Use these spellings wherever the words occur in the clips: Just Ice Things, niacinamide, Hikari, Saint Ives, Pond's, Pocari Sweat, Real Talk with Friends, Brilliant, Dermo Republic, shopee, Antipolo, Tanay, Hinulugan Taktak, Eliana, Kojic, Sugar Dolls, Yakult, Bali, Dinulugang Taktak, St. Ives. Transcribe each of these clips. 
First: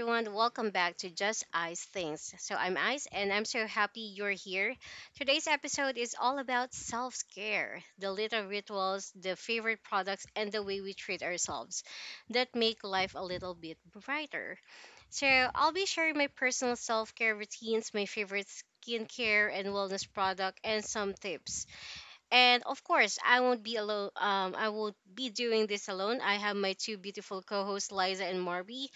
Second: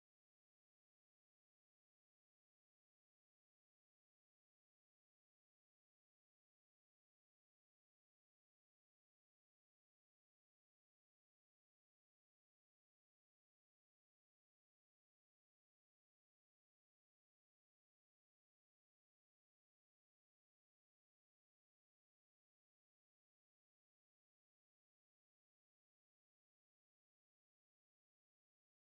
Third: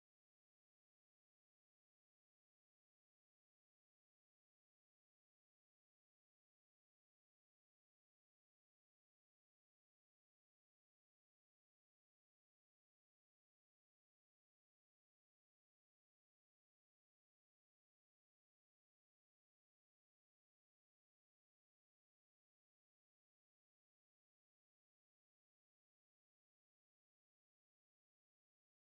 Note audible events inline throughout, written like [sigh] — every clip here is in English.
everyone, welcome back to Just Ice Things. So I'm Ice and I'm so happy you're here. Today's episode is all about self care, the little rituals, the favorite products, and the way we treat ourselves that make life a little bit brighter. So I'll be sharing my personal self care routines, my favorite skincare and wellness product, and some tips. And of course, I won't be alone. I won't be doing this alone. I have my two beautiful co hosts, Liza and Marby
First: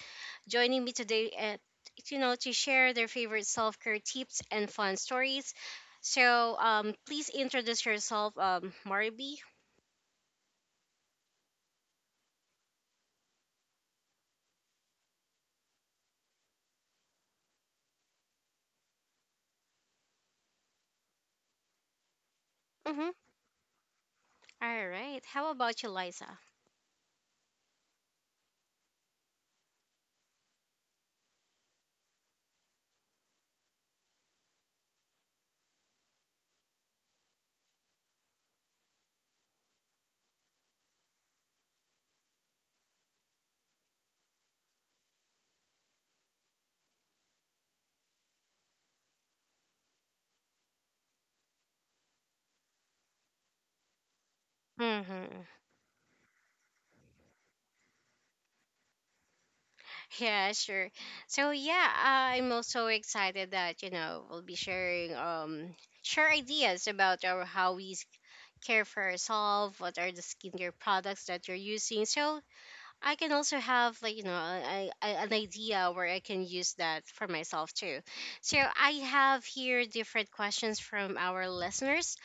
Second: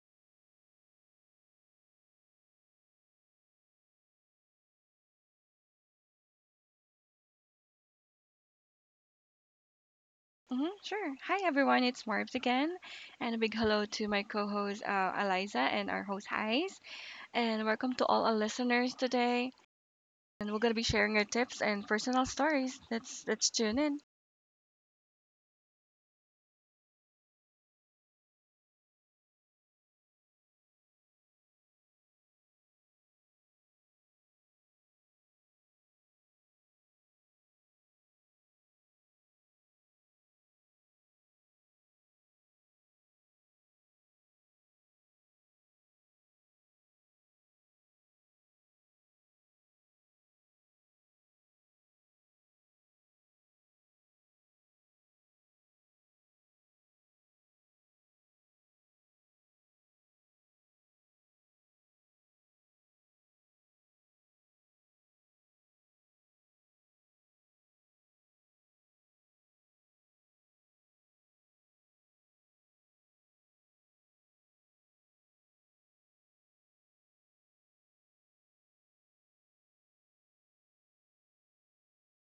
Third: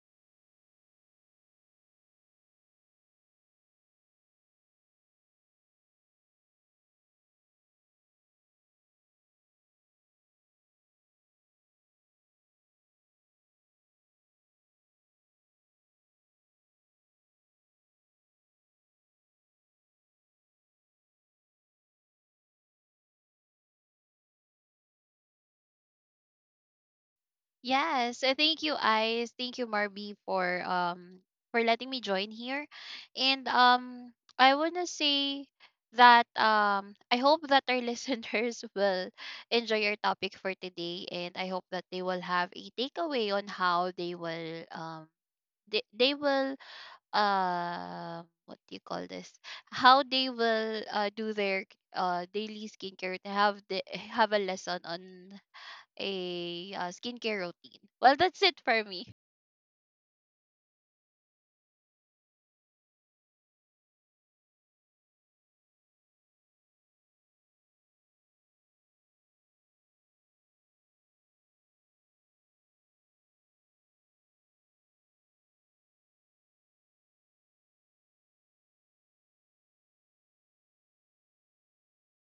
joining me today at you know to share their favorite self-care tips and fun stories. So please introduce yourself, Marby. Sure. Hi, everyone. It's Marbs again. And a big hello to my co host, Eliza, and our host, Hais. And welcome to all our listeners today. And we're going to be sharing our tips and personal stories. Mm-hmm. Let's tune in. All right. How about you, Liza? Yes, thank you, Ice. Thank you, Marby, for letting me join here. And I wanna say that I hope that our [laughs] listeners will enjoy your topic for today, and I hope that they will have a takeaway on how they will they, they will what do you call this? How they will do their daily skincare, to have the have a lesson Mm-hmm. on a, skincare routine. Well, that's it for me. Yeah, sure. So yeah, I'm also excited that you know we'll be sharing share ideas about our how we care for ourselves, what are the skincare products that you're using. So I can also have like you know an idea where I can use that for myself too. So I have here different questions from our listeners.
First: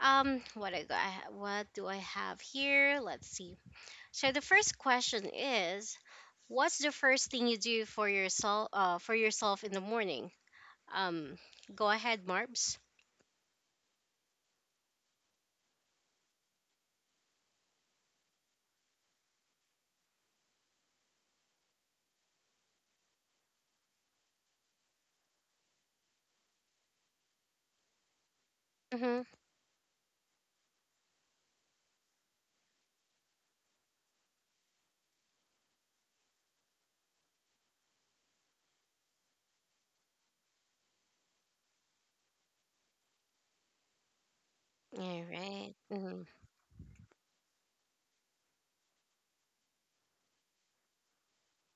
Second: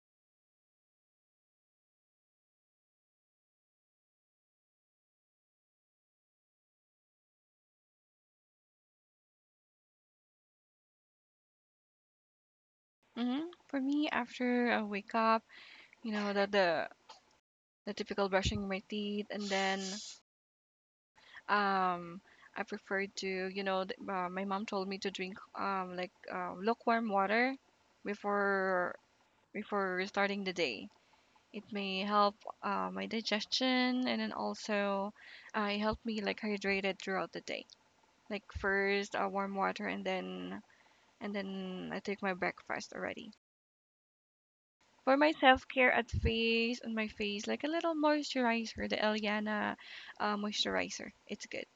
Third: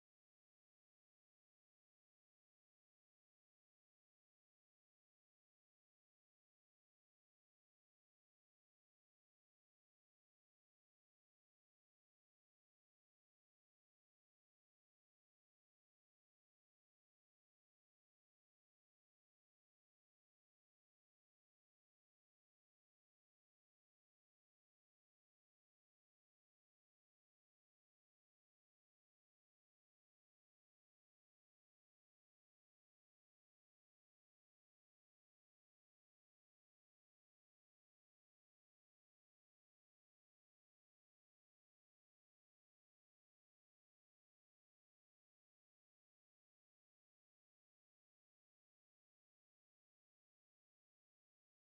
What I got, what do I have here? Let's see. So the first question is, what's the first thing you do for yourself in the morning? Um, Go ahead, Marbs. For me, after I wake up, you know, the, the, the typical brushing my teeth, and then um, I prefer to, my mom told me to drink like lukewarm water before Mm-hmm. before starting the day. It may help my digestion, and then also it helped me like hydrated throughout the day. Like first warm water, and then I take my breakfast already. All For my right. self-care at Mm-hmm. face on my face like a little moisturizer, the Eliana moisturizer. It's good.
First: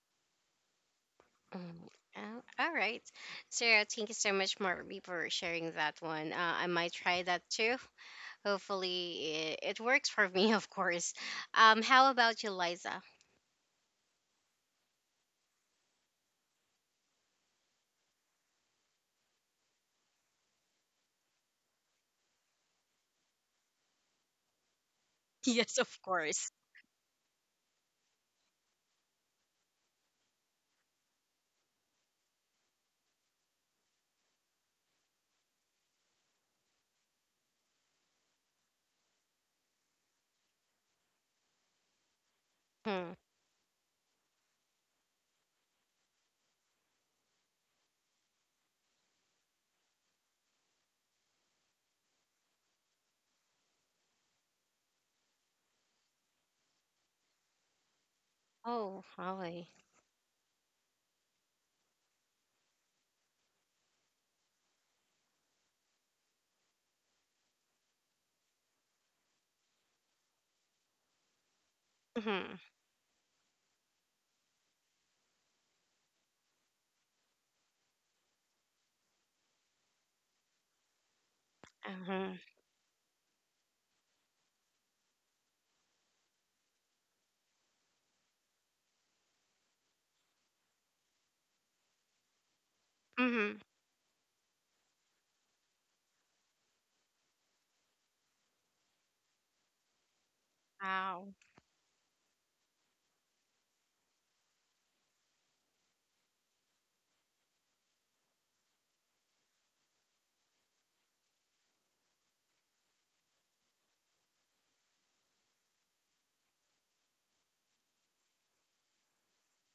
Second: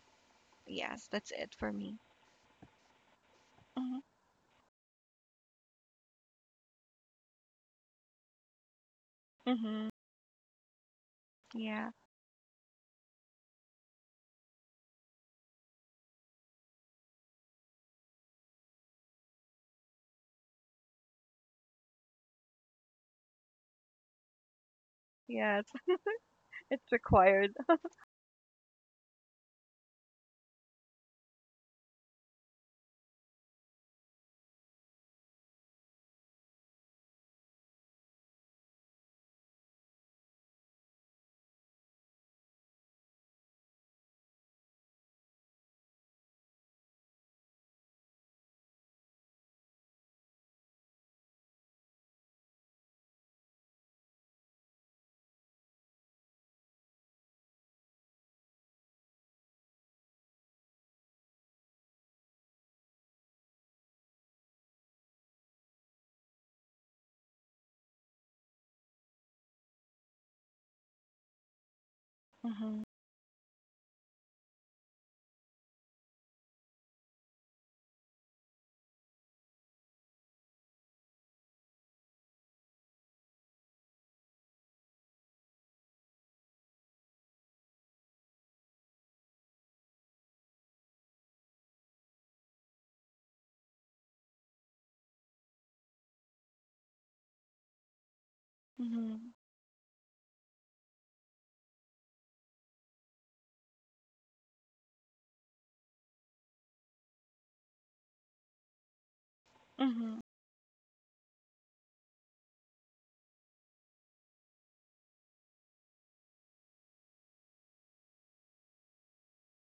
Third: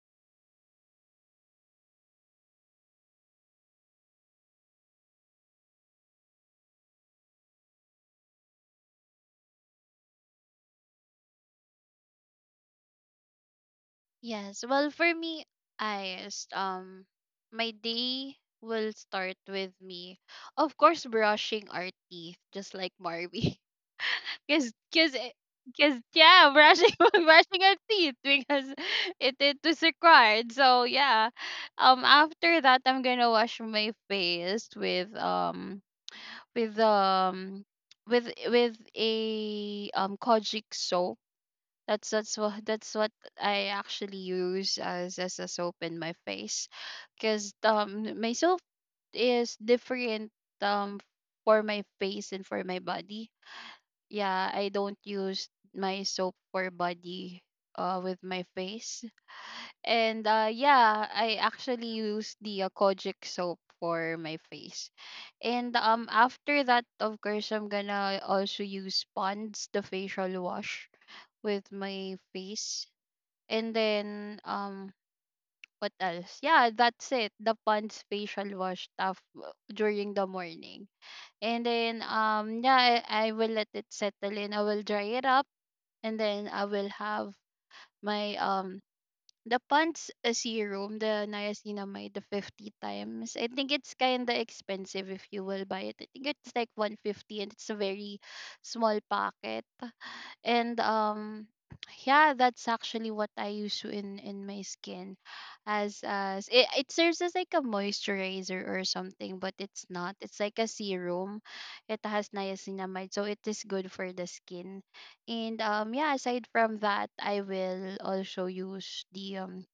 Yes, that's it for Mm. me. Oh, all right. Sarah, Mhm. thank you so much, Marby, for sharing that one. I might try that too. Hopefully, it Mhm. works for me, [laughs] of course. Yeah. How about you, Liza? [laughs] Yes. Well, for me, I s- um my day will start with me, of course, brushing our teeth, just like Marby. [laughs] Cause, cause, it- Yes, Yes, of yeah, course. [laughs] brushing it's [laughs] required. brushing our teeth because it is required. So yeah, after that, I'm gonna wash my face with with um with a kojic soap. That's what Hmm. I actually use as a soap in my face, because my soap is different um for my face and for my body. Yeah, I don't use my soap for body with my Oh, face. Holly. And yeah, I actually use the Kojic soap for my face. And after that, of course, I'm gonna also use Pond's the facial wash with my Mm-hmm. Mhm. face, and then what else? Yeah, that's it. The Pond's facial wash during the morning. And then Mm-hmm. Yeah, I will let it settle in. I will dry it up, and then I will have my the Pond's serum, the niacinamide, the 50 times. I Mm-hmm. think it's kind of expensive if you will buy it. I think it's like 150, and it's a very small Mhm. packet, and Wow. Yeah, that's actually what I use in my skin, as it, it serves as like a moisturizer or something, but it's not, Mhm. it's like a serum. It has niacinamide, so it is good for the skin. And yeah, aside from that, I will also use the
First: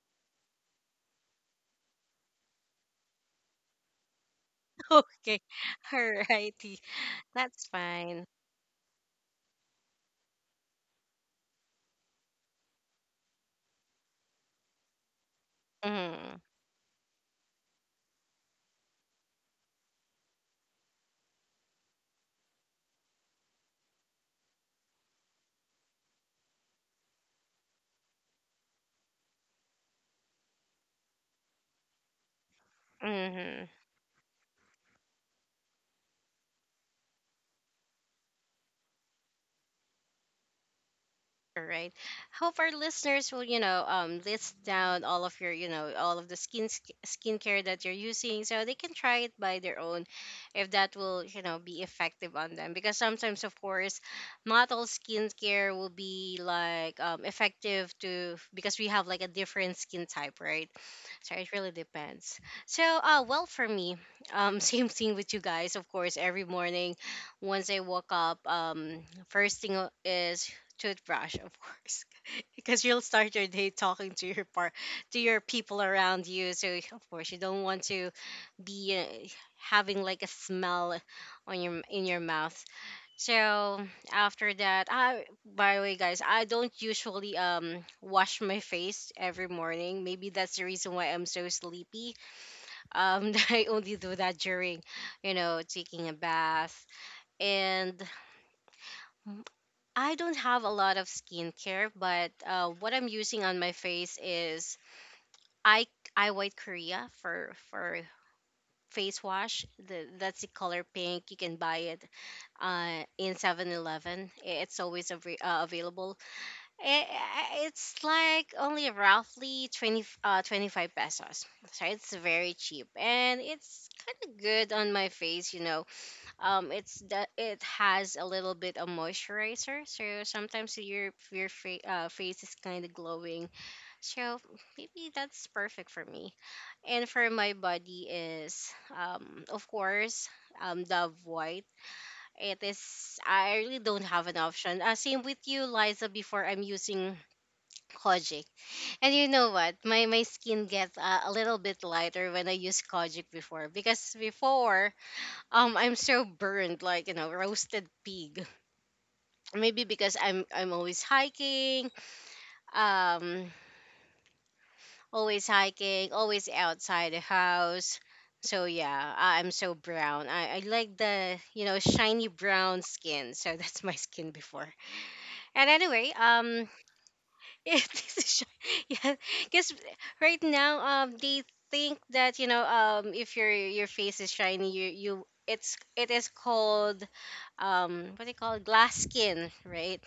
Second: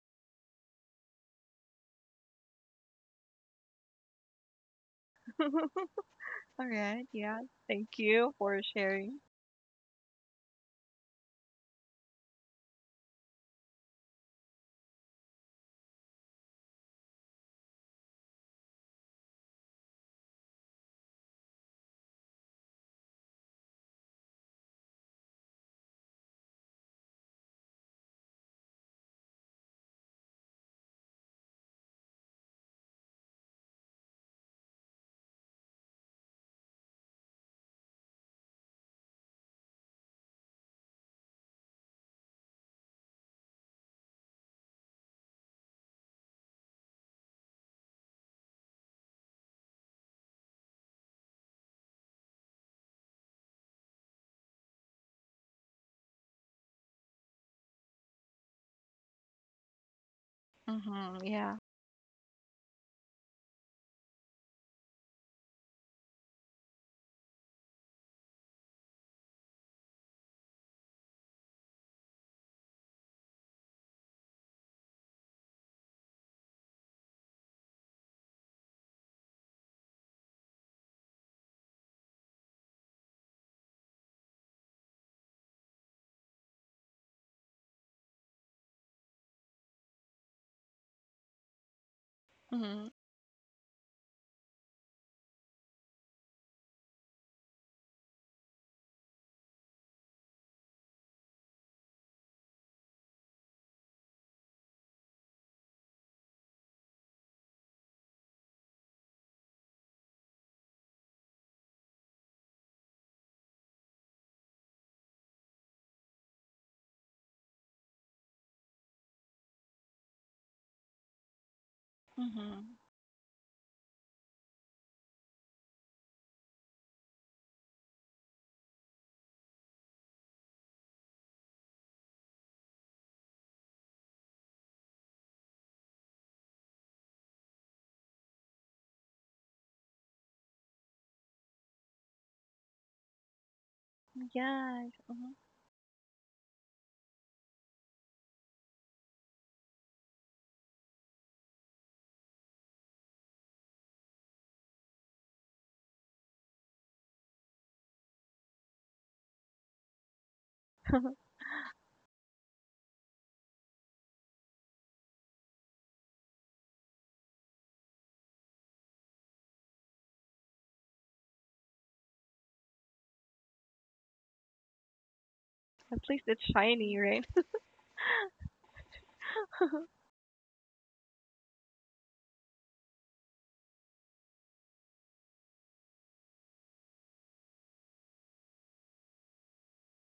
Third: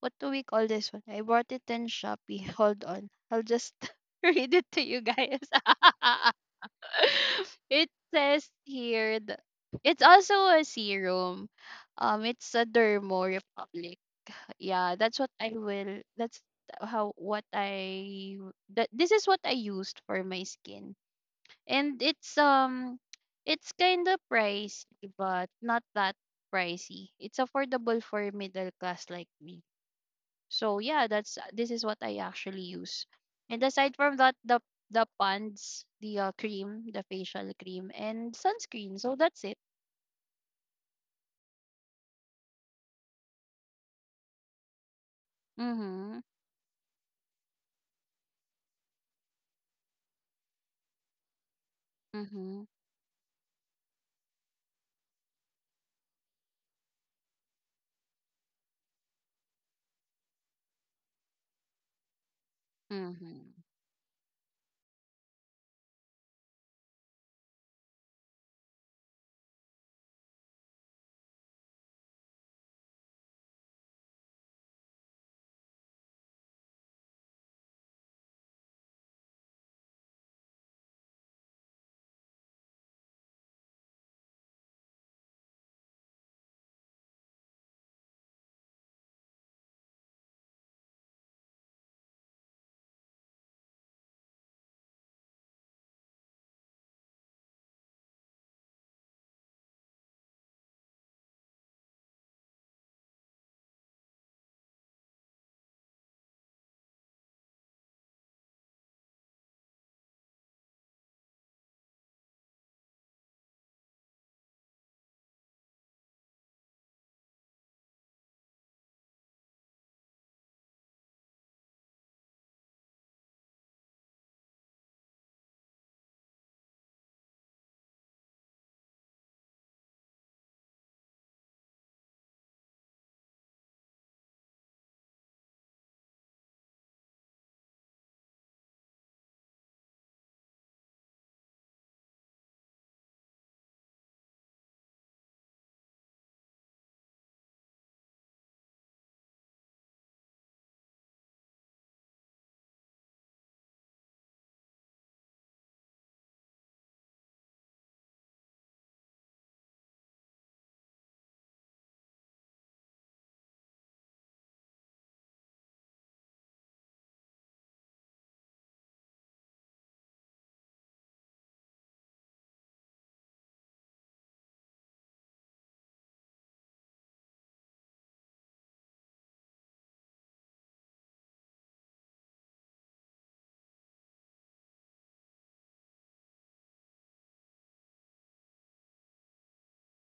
what do we call this one? I bought it in Shopee. [laughs] Hold on, I'll just [laughs] read it to [laughs] you guys. Okay. [laughs] All All righty. right. Yeah. [laughs] That's it Thank fine. you says for here sharing. th- it's also a serum. It's a Dermo Republic. Yeah, that's what I will. Mm-hmm. How what I that this is what I used for my skin, and it's kind of pricey, but not that pricey. It's affordable for middle class like me. So yeah, that's this is what I actually use. And Mm-hmm. aside from that, the pants, the cream, the facial cream, and sunscreen. So that's it. All right. Hope our listeners will, you know, list down all of your, you know, all Mm-hmm. of the skin skincare that you're using, so they can try it by their own, if that will, you know, be effective on Mm-hmm. them. Because sometimes, of course, not all skincare will be like effective to because we have like a different skin type, right? Mhm. So it Yeah. really depends. So, well, Mm-hmm. for me, [laughs] same thing with you guys. Of course, every morning, once I woke up, first thing is toothbrush, of course, [laughs] because you'll start your day talking to your par to your people around you. So of course, you don't want to be having like a smell on your in your mouth. So after that, I by the way, guys, I don't usually wash my face every morning. Maybe that's the reason why I'm so sleepy. Mhm. [laughs] I only do that during, you know, taking a bath. And I don't have a lot of skincare, but what I'm using on my face is I I White Korea for face wash. That's the color pink. You can buy it in 7-Eleven. It's always available. It's like only roughly 25 pesos. So it's very Mhm. cheap and it's kind of good on my face, you know it's that it has a little bit of moisturizer, so sometimes your face is kind of glowing, so maybe that's perfect for me. And for my body is of course Dove white. It is, I really don't have an option. Yes. Same Mhm. with you, Liza. Before I'm using kojic, and you know what, my skin gets a little bit lighter when I use kojic before because before I'm so burned, like you know, roasted pig. Maybe because I'm always hiking, um, always hiking, always outside the house. So yeah, I'm so brown. I like the you know shiny brown skin. So [laughs] that's my skin before. And At anyway, least it's shiny, right? [laughs] yeah, [laughs] this is [laughs] yeah. Because right now, they think that you know, if your face is shiny, you it's it is called, what do you call it? Glass skin, right?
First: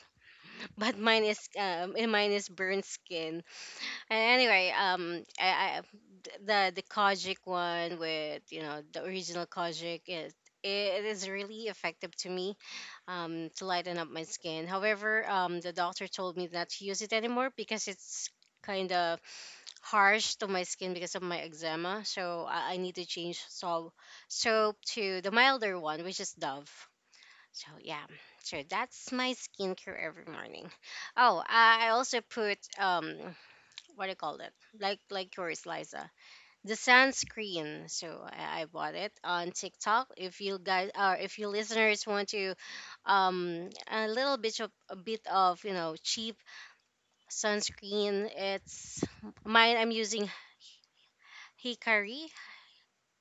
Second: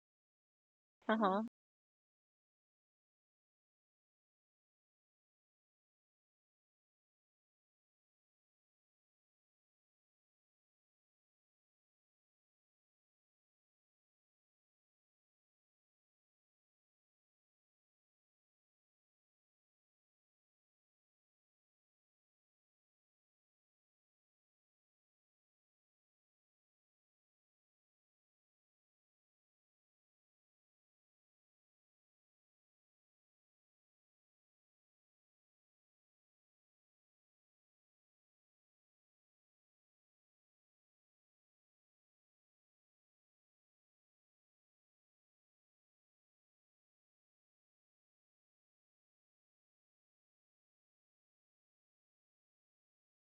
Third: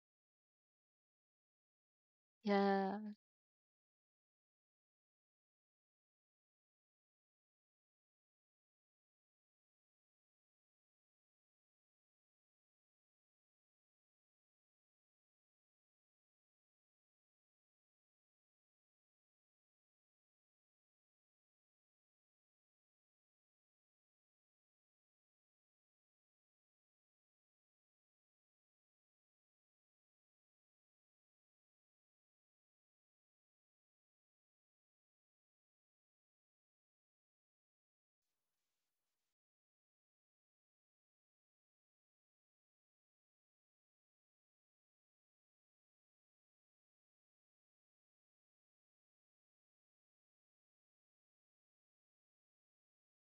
[laughs] But Uh mine is huh. And mine is burnt Yeah. skin. And anyway, I the Kojic one with you know the original Kojic, it is really effective to me, to lighten up my skin. However, the doctor told me not to use it anymore because it's kind of harsh to my skin because of my eczema. So I need to change soap to the milder one, which is Dove. So yeah, so that's my skincare every morning. Oh, I also put what do you call it? Like yours, Liza, the sunscreen. So I bought it on TikTok. If you guys or if you listeners want to, a little bit of you know cheap sunscreen. It's Mine, I'm using Hikari.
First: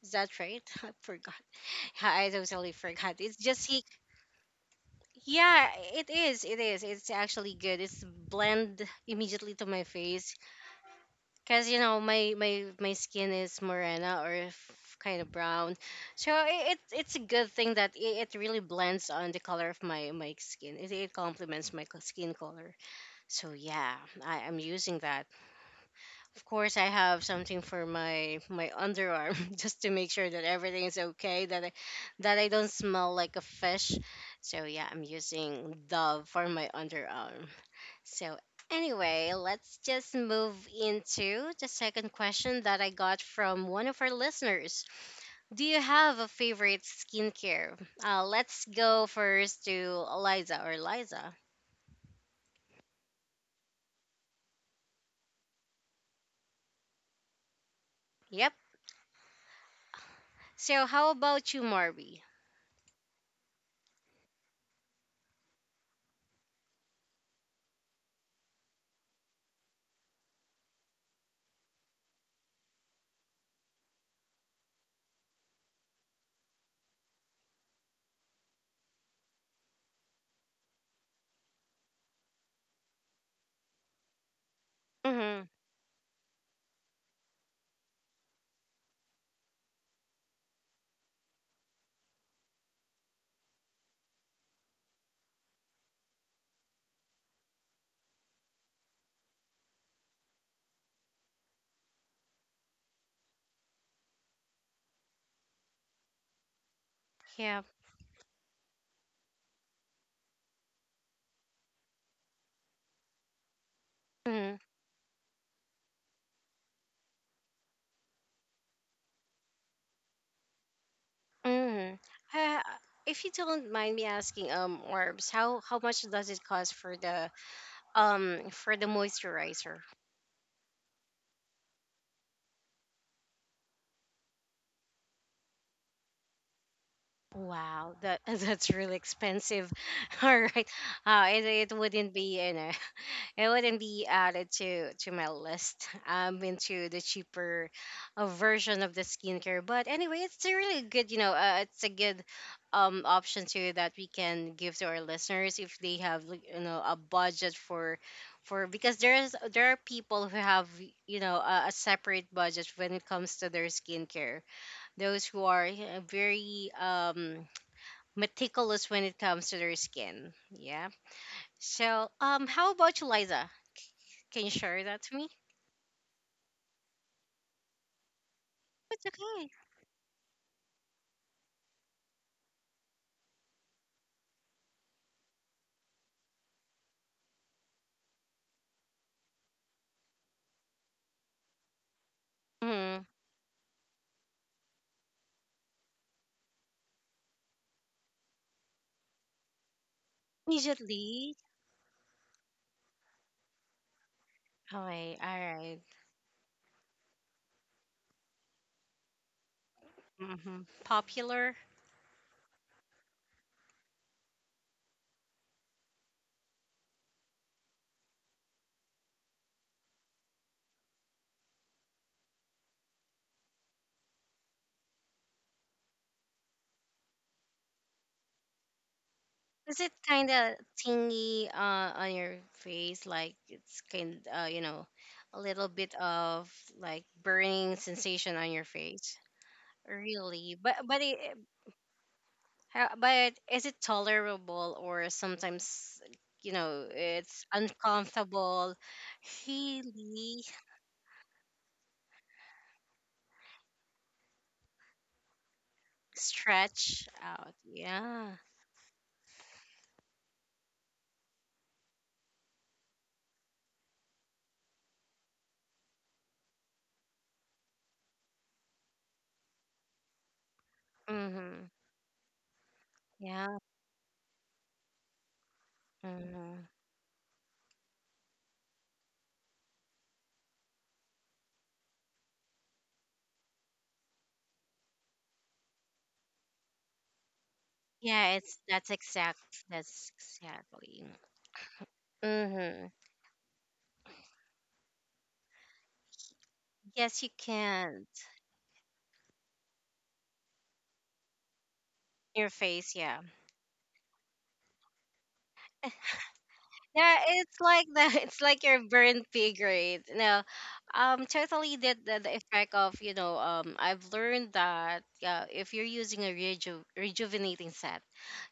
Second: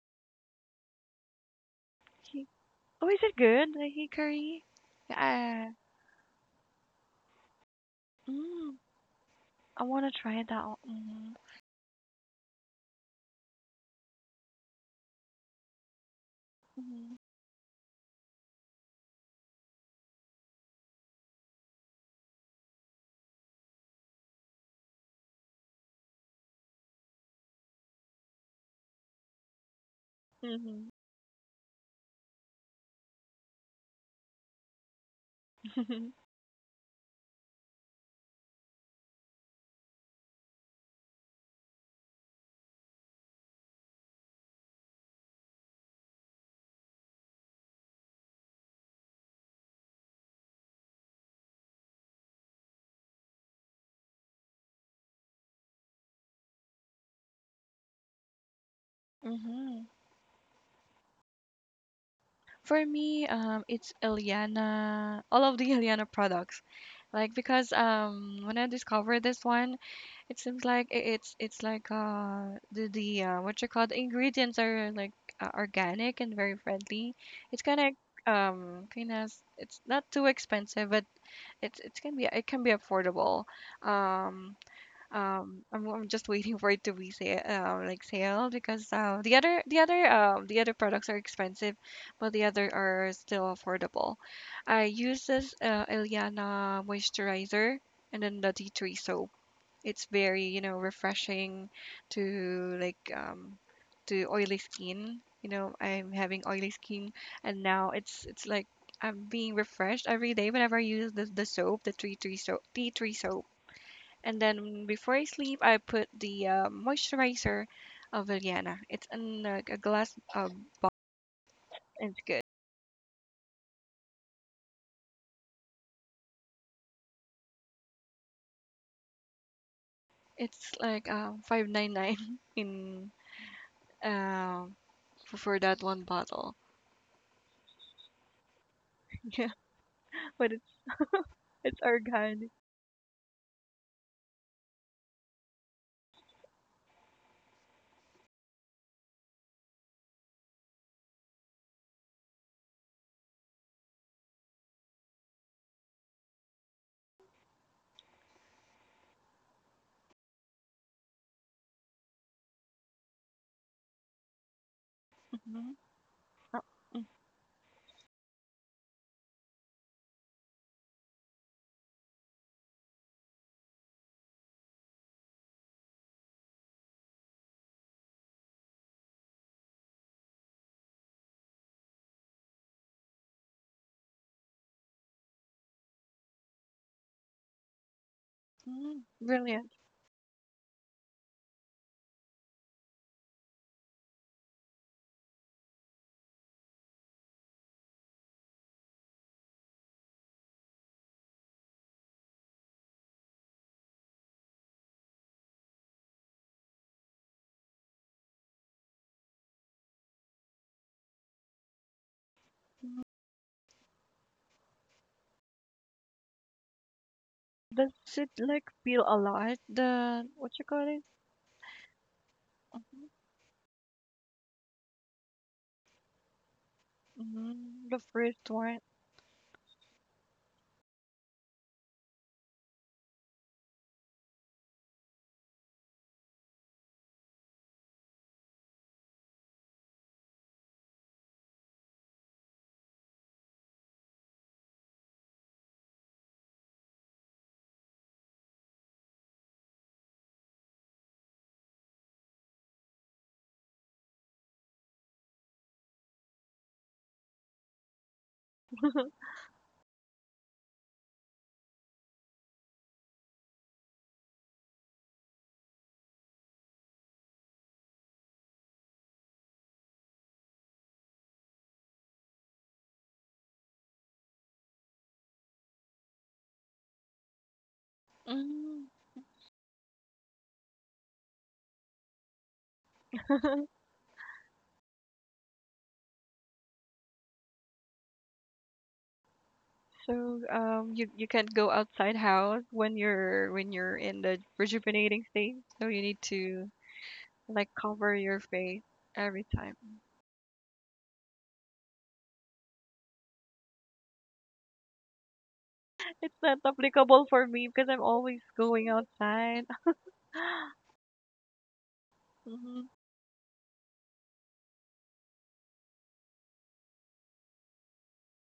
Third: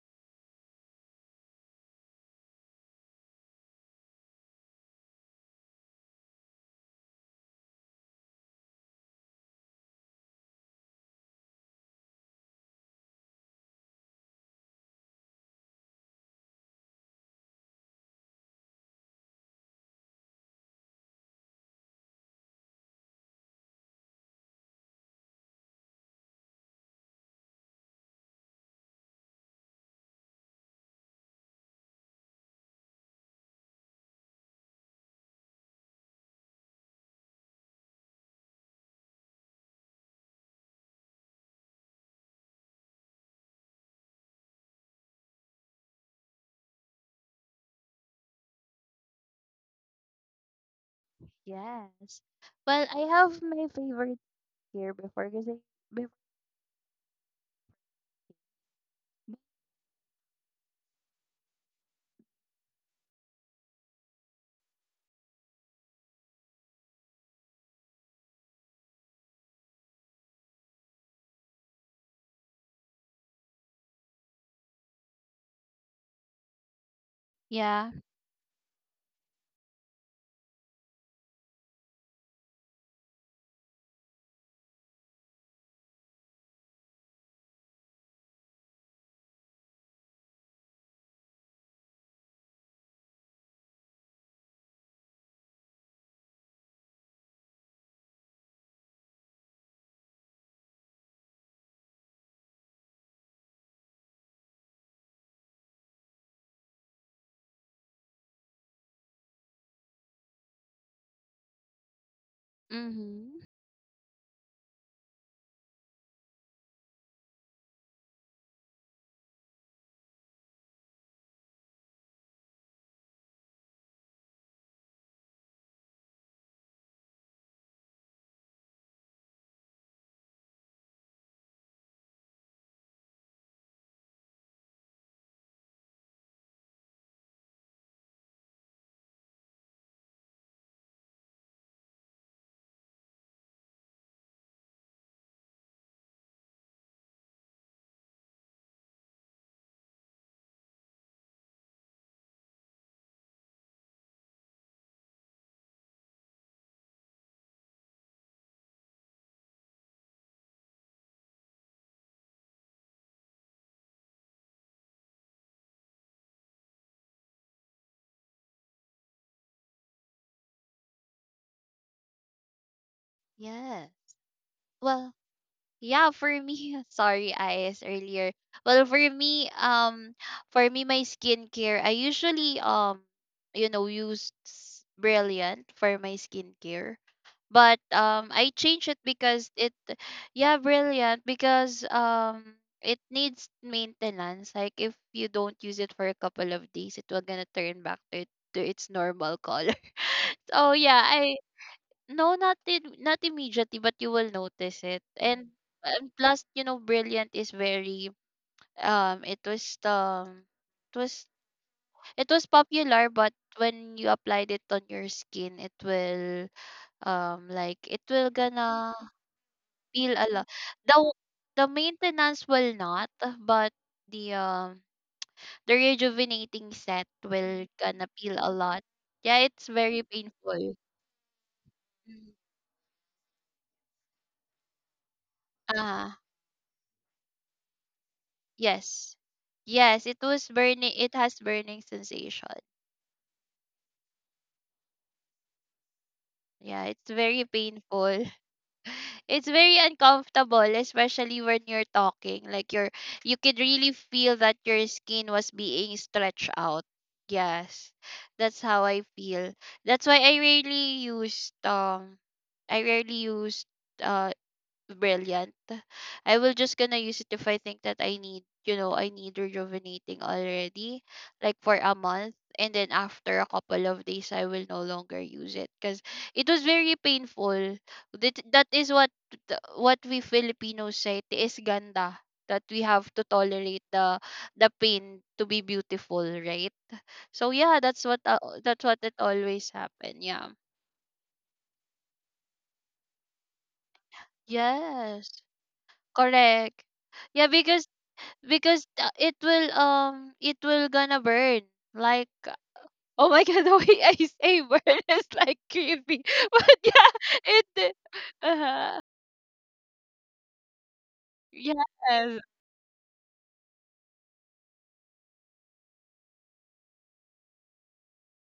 Is that right? [laughs] I forgot. [laughs] I He- totally Oh, forgot. is it It's just good? he. The hickory? Yeah, Yeah. it is. It is. It's actually good. It's Mm, blend immediately to I my wanna face. try that. Mm-hmm. Cause you know my skin is morena or kind of brown, so it's a good thing that it really blends on the color of my skin. It complements my skin color. So yeah, I am using that. Of course, I have something for my underarm [laughs] just to make sure that everything Mm-hmm. is okay. That I don't smell like a fish. So yeah, I'm using Dove for my underarm. So, anyway, let's just move into the second question that I got from one of our listeners. Do you have a favorite skincare? Let's go first to Eliza or Liza. Yes. Well, I have my favorite here before because I before Yep. Mm-hmm. [laughs] So, how about you, Marby? For me, it's Eliana, all of the [laughs] Eliana products. Like, because when I discovered this one, it seems like it's like the what you call, the ingredients are like organic and very friendly. It's kind of, yeah. Kind of it's not too expensive, but it can be affordable. Um Mm-hmm. I'm just waiting for it to be sale, like sale, because the other products are expensive, but the other are still affordable. I use this Eliana moisturizer and then the tea tree soap. It's very, refreshing to like um to oily skin. I'm having oily skin, Yeah. and now it's like I'm being refreshed every day whenever I use the soap, the tea tree soap, tea tree Mm-hmm. soap. And Mm-hmm. then before I sleep, I put the moisturizer of Eliana. It's in like a glass. Um, Mm-hmm. it's good. If you don't mind me asking, Orbs, how much does it cost for the moisturizer? It's like 599 [laughs] in uh, for that one bottle. Wow, that [laughs] that's really [laughs] Yeah, expensive. [laughs] All but right, it it's wouldn't be organic. you know [laughs] it wouldn't be added to my list. I'm into the cheaper version of the skincare, but anyway, it's a really good you know it's a good option too that we can give to our listeners if they have like, you know, a budget for because there are people who have you know a separate budget when it comes to their skincare, those who are Mhm. Uh, very meticulous when it comes to their skin. Yeah. So, how about you, Liza? Yeah. Can you share that to Well, me? yeah, for me, [laughs] sorry, Ice, earlier. Well, It's okay. For me, my skincare, I usually, you know, Brilliant for my skincare. But I change it because Brilliant. it, yeah, Brilliant because it Mm-hmm. needs maintenance. Like if you don't use it for a couple of days, it will gonna turn back to, it, to its normal color. [laughs] So yeah, Immediately. no, not in, not immediately, but you will notice Oh, it. wait. All right. And plus, you know, Brilliant is very um it was um Mm-hmm. it was Popular. it was Mhm. popular, but when you applied it on your skin, it will like Does it it will like gonna peel a lot? peel a The lot. what you call The it? the maintenance will not, but the um the rejuvenating set will Mm, the gonna peel a first one. lot. Yeah, it's Is it very kind of painful. tingy on Mhm. your face? Like it's kind you know, a little bit Ah. of like burning sensation on your Yes. face. Yes, it was Really, but burning, it has burning sensation. how, but is it tolerable or sometimes, you Yeah, know, it's very it's painful. uncomfortable? [laughs] It's very Really uncomfortable, especially when you're talking. Like you're you could really feel that your skin was being stretched out. stretch out. Yes. Yeah. That's how I feel. That's why I rarely used uh brilliant. I will just gonna use it if I think that I need, you know, I need rejuvenating already, like Mm-hmm. for a month. And then after a Yeah. couple of days, I will no longer use it because it was Mm-hmm. very painful. That, that Mm. is what what we Filipinos say, tiis ganda, that we have to tolerate the pain to be beautiful, right? So yeah, Yeah, it's that's that's what it exact. always That's happen. So Yeah. Exactly. you can't go outside house Mm-hmm. when you're in the rejuvenating Yes. state. So you need to Correct. Yes, you Yeah, like can. cover your face because every time. It will gonna burn like Your face, yeah. oh my [laughs] god, the way I say burn [laughs] is like creepy, It's [laughs] not but yeah, Yeah, applicable for it's me like because it I'm the [laughs] always it's like your going uh, burnt pig, outside. [laughs] right? Now, totally yes. did the effect Hmm. of you know I've learned that, yeah, if you're using a rejuvenating set,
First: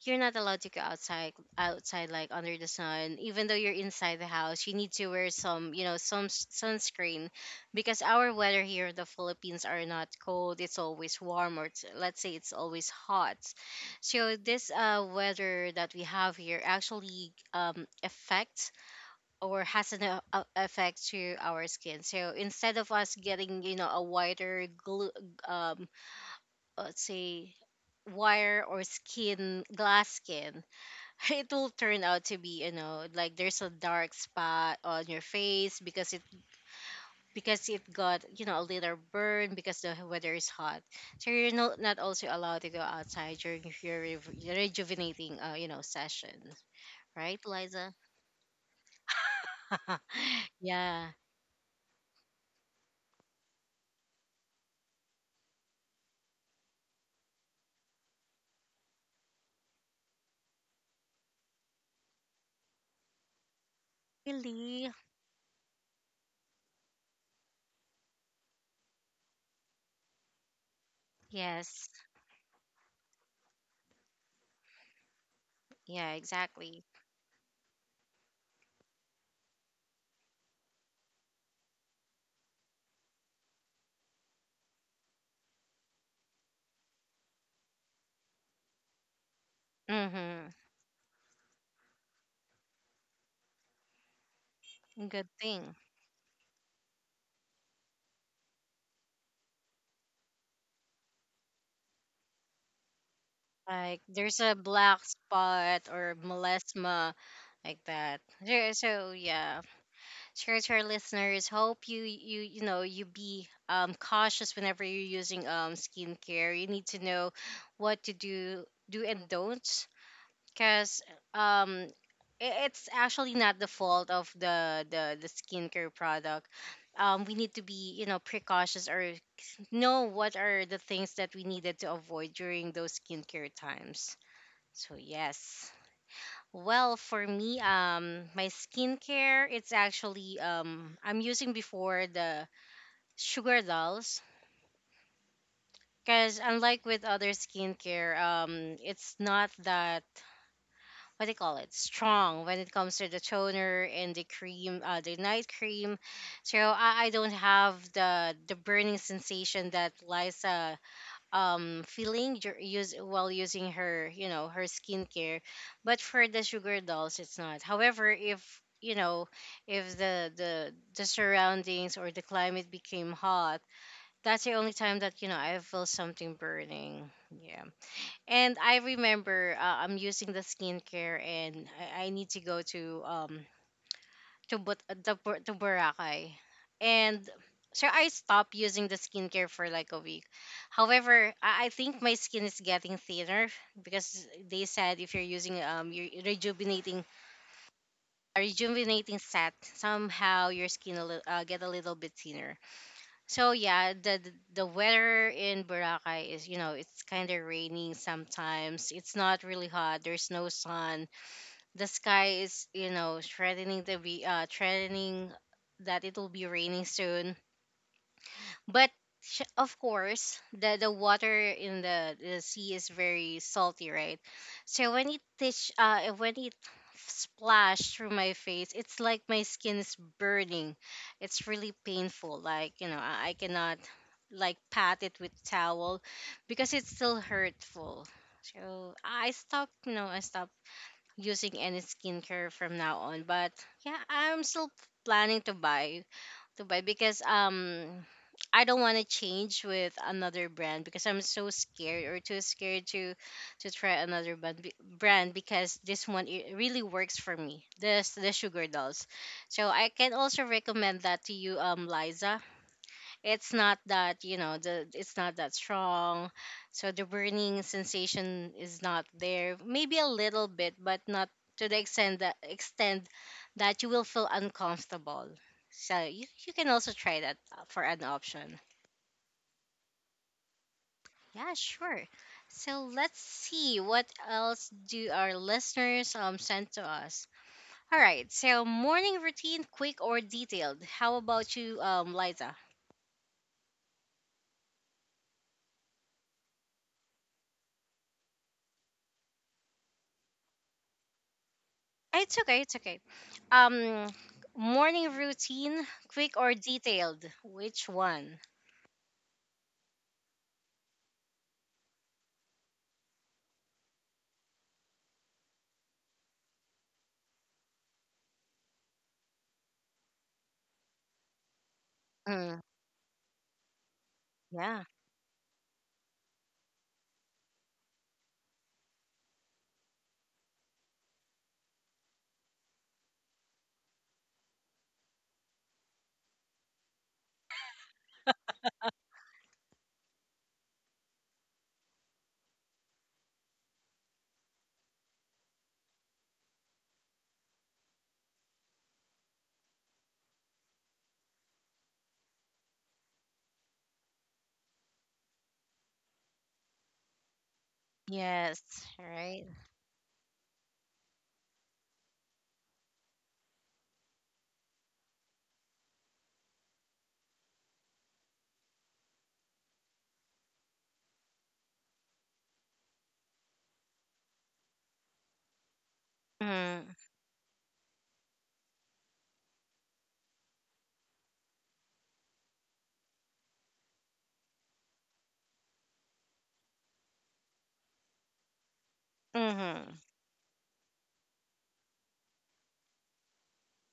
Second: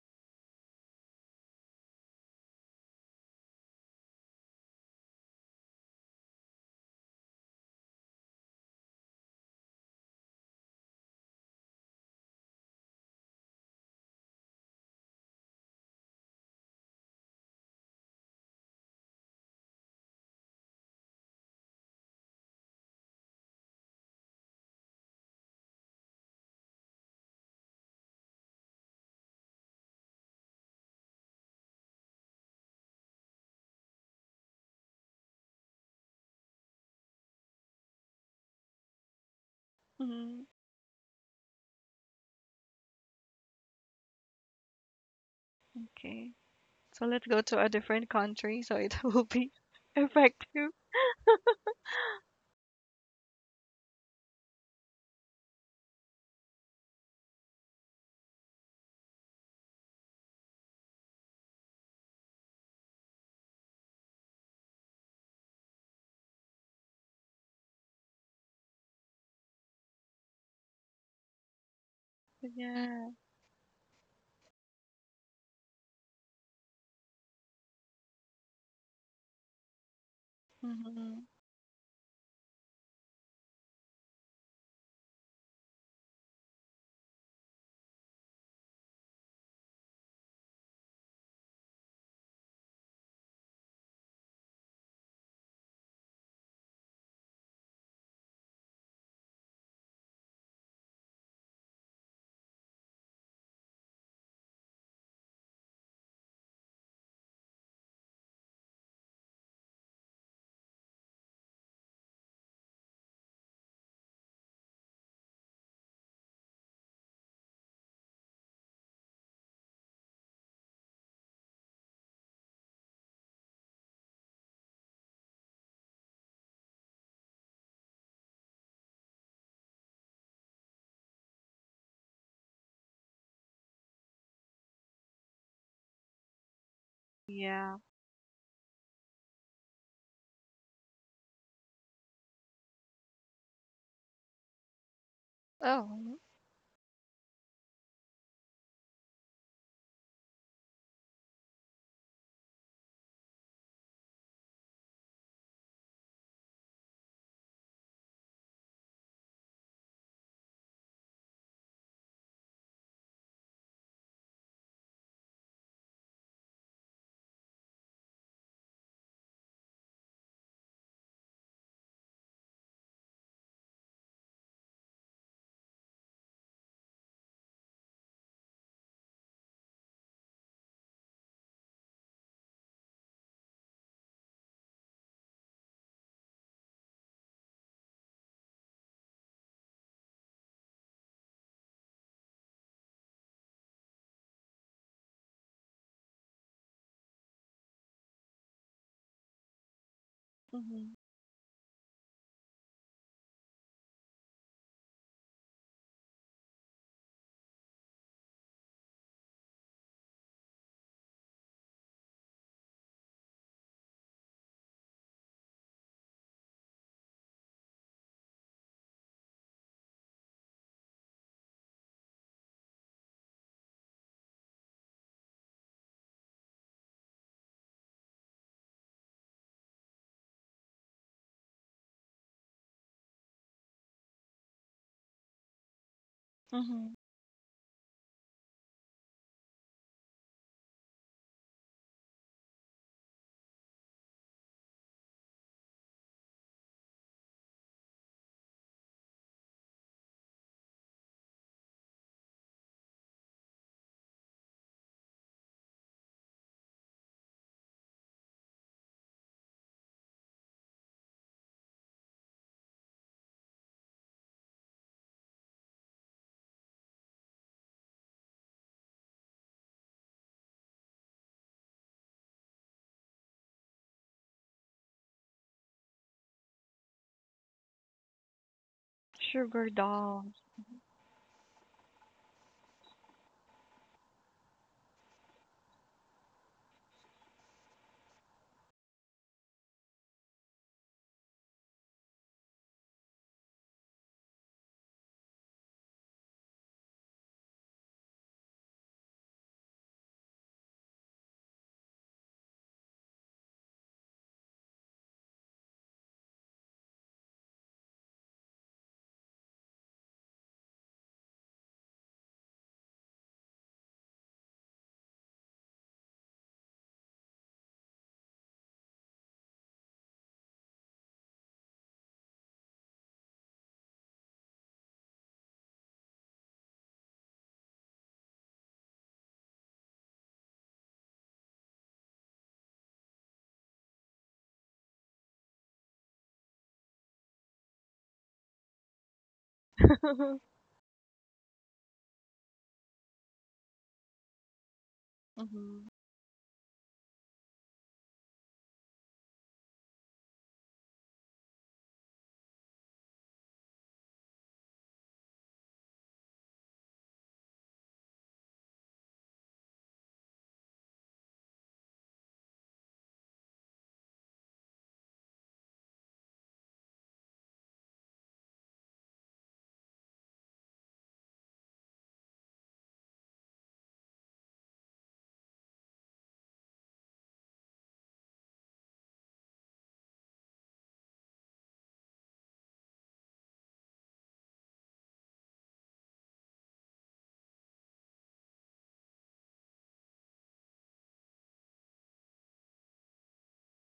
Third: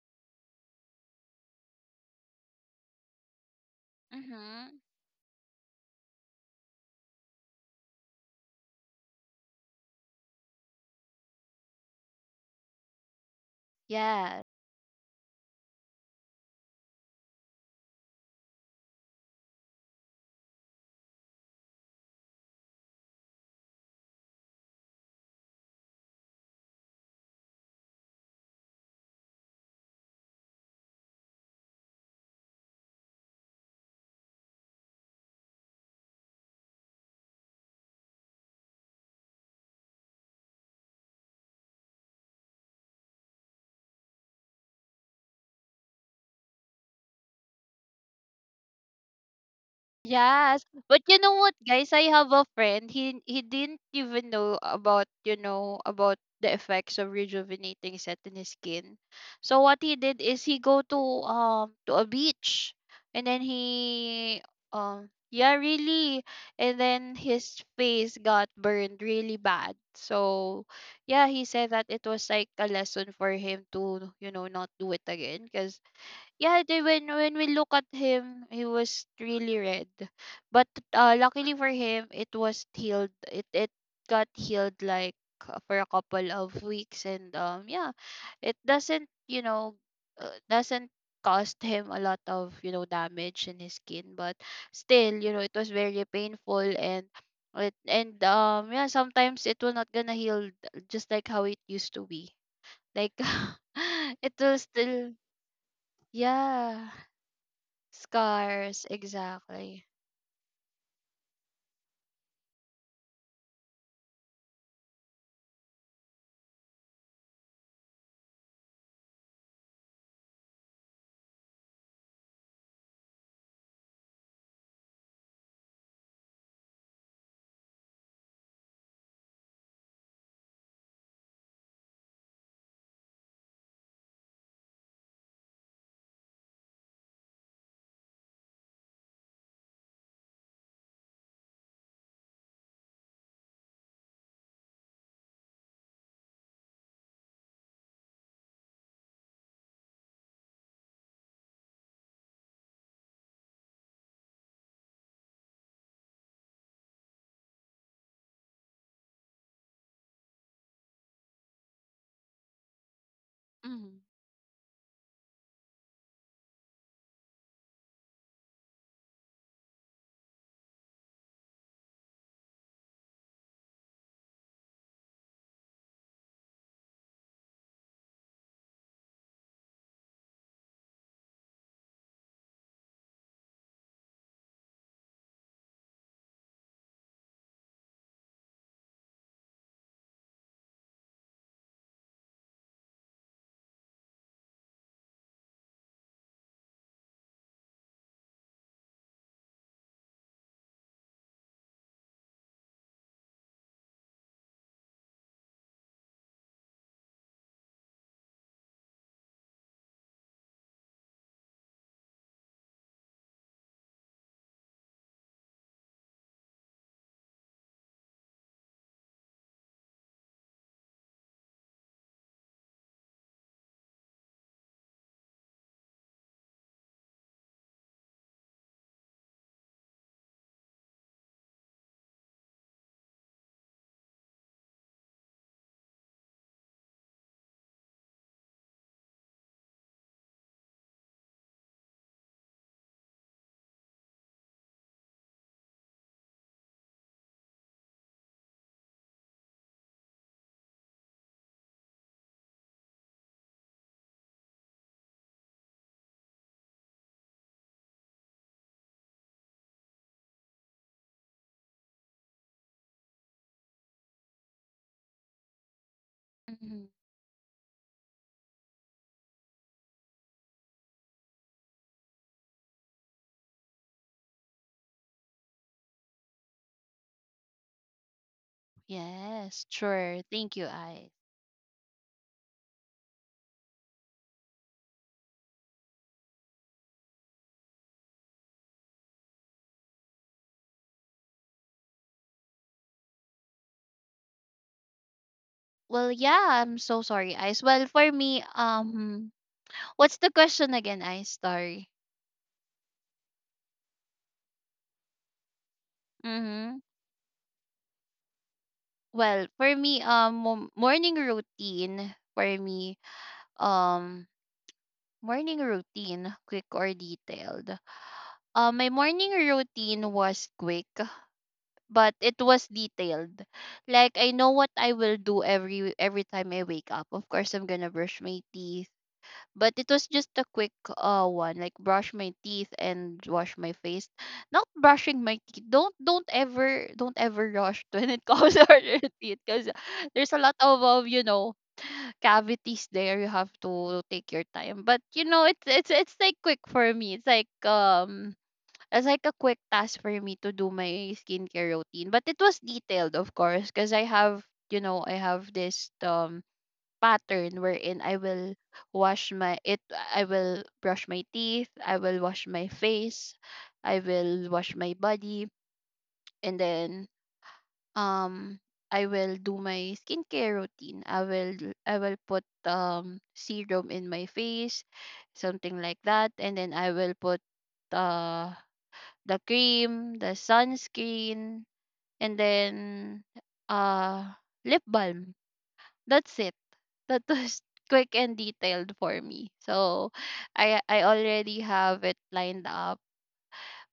you're not allowed to go outside like under the sun. Even though you're inside the house, you Mm-hmm. need to wear some you know some sunscreen because our weather here in the Philippines are not cold. It's always warm or it's, let's say, it's always hot. So Yes. this weather that we have here actually affects or has an effect to our skin. So instead of us getting you know a whiter glue, um, let's say wire or skin glass skin, [laughs] it will turn out to be you know like there's a dark spot on your face because it got you know a little burn because the weather Hmm. is hot, so you're not also allowed to go outside during your rejuvenating you know Okay, session, so let's right, go to a Liza? different country so it [laughs] will be [laughs] Yes, effective. but Yeah, you know what, guys? I have a friend. He didn't even know about you know about the effects of rejuvenating set in his skin. So what he did is he go to a beach, and then he really. Yeah really, and then his face got burned really bad. So yeah, he said that Yes. it was like a Yeah. lesson for him to you know not do it again because Yeah, yeah, they, exactly. When we look at him, he was really red. But Hmm. luckily for him, it was healed. It got healed like for a couple of weeks, and yeah, it doesn't you know Mm-hmm. doesn't cost him a lot of you know damage in his skin. But still, Good you know, it was thing. very painful and. It, and yeah, sometimes it will not gonna heal just like how it used to be like. Like [laughs] It there's a will black still spot or yeah melasma like that. There- scars, so yeah, exactly. sure, to our listeners, hope you know you be cautious whenever you're using skincare. You need to know what to do, and don't, because um it's actually not the fault of the the skincare product. We need to be you know precautious or know what are the things that we needed to avoid during those skincare times. So yes. Well, for me, Yeah. My skincare, it's actually I'm using before the Sugar Dolls, Oh. because unlike with other skincare, it's not that, what do you call it, strong when it comes to the toner and the cream, the night cream. So I don't have the burning sensation that Liza feeling use while using Mm-hmm. her her skincare, but for the Sugar Dolls it's not. However, if you know, if the surroundings or the climate became hot, that's the only time that I feel something burning, yeah. And I remember, I'm using the skincare, and I need to go to Boracay, and so I stopped using the skincare for like a week. However, I think my skin is getting thinner because they said if you're using your rejuvenating set, somehow your Mm-hmm. skin get a little bit thinner. So yeah, the weather in Boracay is, it's kind of raining sometimes. It's not really hot. There's no sun. The sky is, threatening to be, threatening that it will be raining soon. But of course the water in the sea is very salty, right? So when it when it splashed through my face, it's like my skin is burning. It's really painful. Like, I cannot like pat it with towel because it's Mm-hmm. still hurtful. So I stopped using any skincare from now on. But yeah, I'm still planning to buy, because I don't want to change with another brand because I'm so scared or too scared to try another brand be- brand because this one, it really works for me. This the Sugar Dolls. So I can also recommend that to you, Liza. It's not that, you know the it's not that strong, Mhm. so the burning sensation is not there. Maybe a little bit, but not to the extent that you will feel uncomfortable. So you can also try that, for an option. Yes, Sugar sure. dolls. Thank you, Ice. Yeah, sure. So let's see what else do our listeners send to us. All right, so morning routine, quick or detailed? How about you, Liza? Well, yeah, I'm so sorry, Ice. Well, what's the question again, Ice? Sorry. It's okay. It's okay. Um, Morning routine, quick or Mm-hmm. detailed? Which one? Well, for me, morning routine. For me, um, morning routine, quick or detailed. My morning routine was quick, but it Mm, was detailed. Like I know what yeah. I will do every time I wake up. Of course, I'm gonna brush my teeth, but it was just a quick one, like brush my teeth and wash my face. Not brushing my teeth. Don't ever rush [laughs] when it comes [laughs] to your teeth, because [laughs] there's Hmm. a lot of you know cavities there. You have to take your time, but you know it's it's like quick for me. It's like as like a quick task for me to do my skincare routine. But it was detailed, of course, because I have, you know, I have this pattern wherein Yes. Right. I will brush my teeth, I will wash my face, I will wash my body, and then um I will do my skincare routine. I will put serum in my face, something like that, and then Mm, I will put uh the cream, the sunscreen, and then uh lip balm. That's it. That was [laughs] quick and detailed for me. mm-hmm. So I already have it lined up,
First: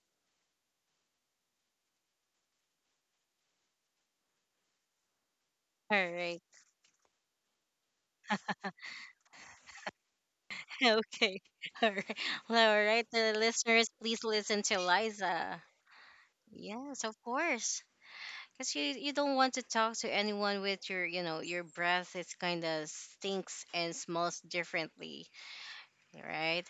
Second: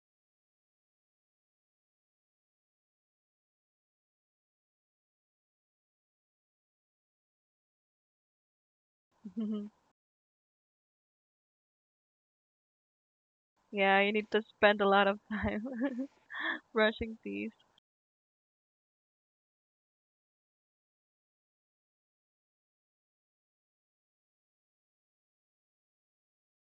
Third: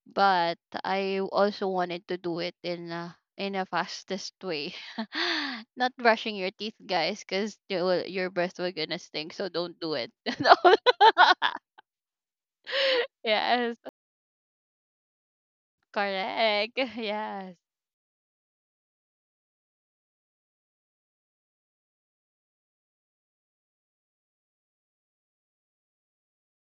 but I also wanted to do it in a fastest way. [laughs] All Not brushing right. your [laughs] teeth, guys, because you will, your breath will gonna stink. So don't [laughs] do it. [laughs] No. Okay. [laughs] All right. Well, all right. The Yes, listeners, Yeah, you please need to listen to spend a lot of [laughs] Liza. time. correct. [laughs] Yes, of Brushing teeth. Yes. course. Because you don't want to talk to anyone with your, you know, your breath is kind of stinks and smells differently, right?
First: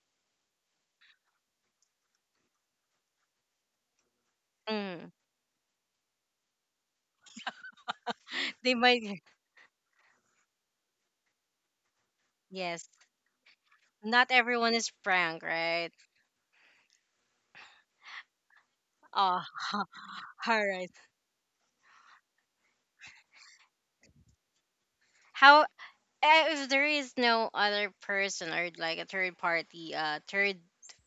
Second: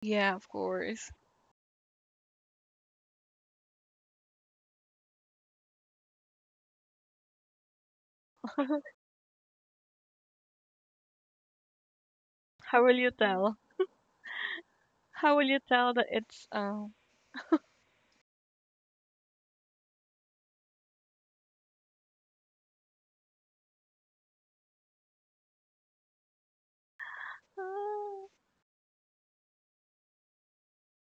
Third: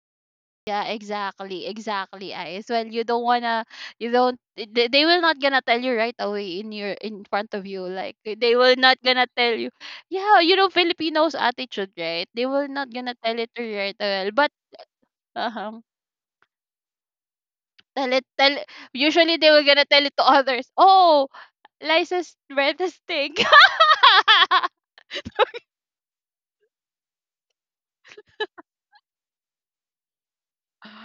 Yeah, of Yeah, course. exactly, exactly, Ice. Well, you don't wanna, you don't. They Mm. will not gonna tell you right away in your in front of you. Like they They will not might, gonna tell you. Yeah, you know Filipinos attitude, right? They [laughs] will How yes. not will you gonna tell it tell? to you right Not away. But everyone is How prank, will you um, right? tell that it's tell. Usually Oh, they will gonna [laughs] tell it to all others. right. Oh, Liza's breath is stink. [laughs] How, eh, if there is no other uh, person or like a third party, third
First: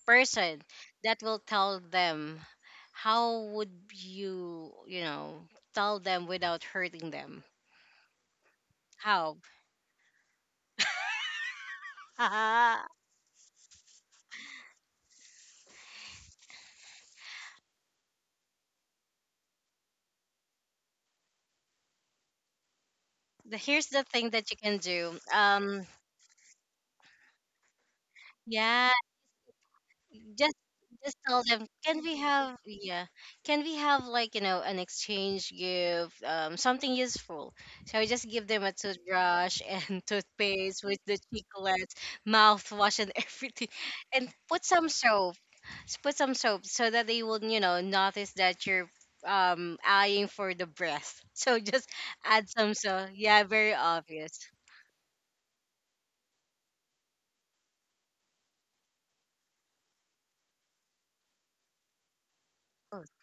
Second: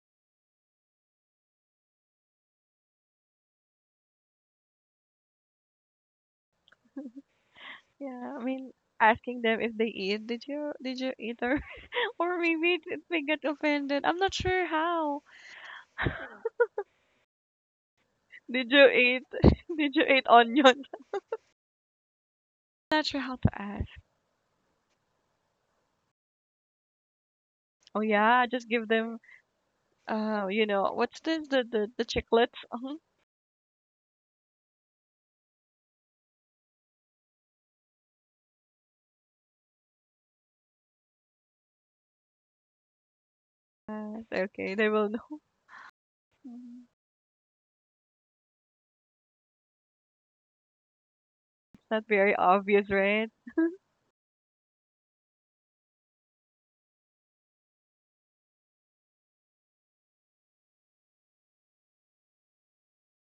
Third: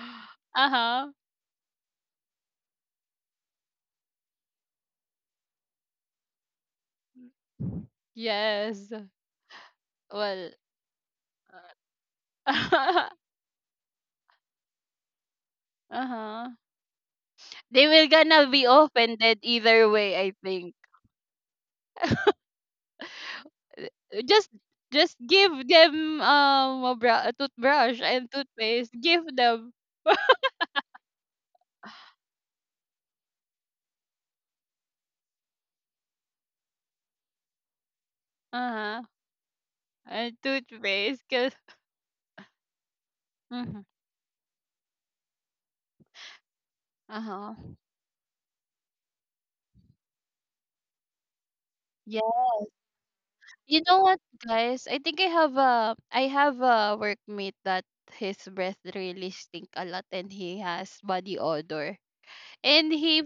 person Uh huh. that will tell them, how would you, you know, tell them without hurting them? yeah, I mean, Yes. How? asking them if they eat. Did Well. you eat, or [laughs] or [laughs] maybe it, [laughs] it Uh may get offended. I'm not sure how. huh. They will gonna be Did you eat offended [laughs] either did you way, eat I think. onion? [laughs] Not sure how to Uh, Here's ask. the thing Just that you can just do. give them a toothbrush Oh and yeah, just give toothpaste. yeah, them Give them just just what's tell this, the them, the, can the we have, chiclets? [laughs] yeah, can we have like, you know, an exchange gift, something useful? So I just give them a uh-huh toothbrush and [laughs] and toothpaste with the toothpaste because chocolates, mouthwash and [laughs] everything, uh. Uh-huh. and Yes, put okay, they some will soap. know. Put some [laughs] soap Mhm. so that they will, Uh-huh. you know, notice that you're eyeing for the breath, [laughs] so It's just not Yeah. very add some obvious, soap. right? Yeah, [laughs] very You know what, obvious. guys? I think I have a workmate that his breath really stink a lot and he has body odor. And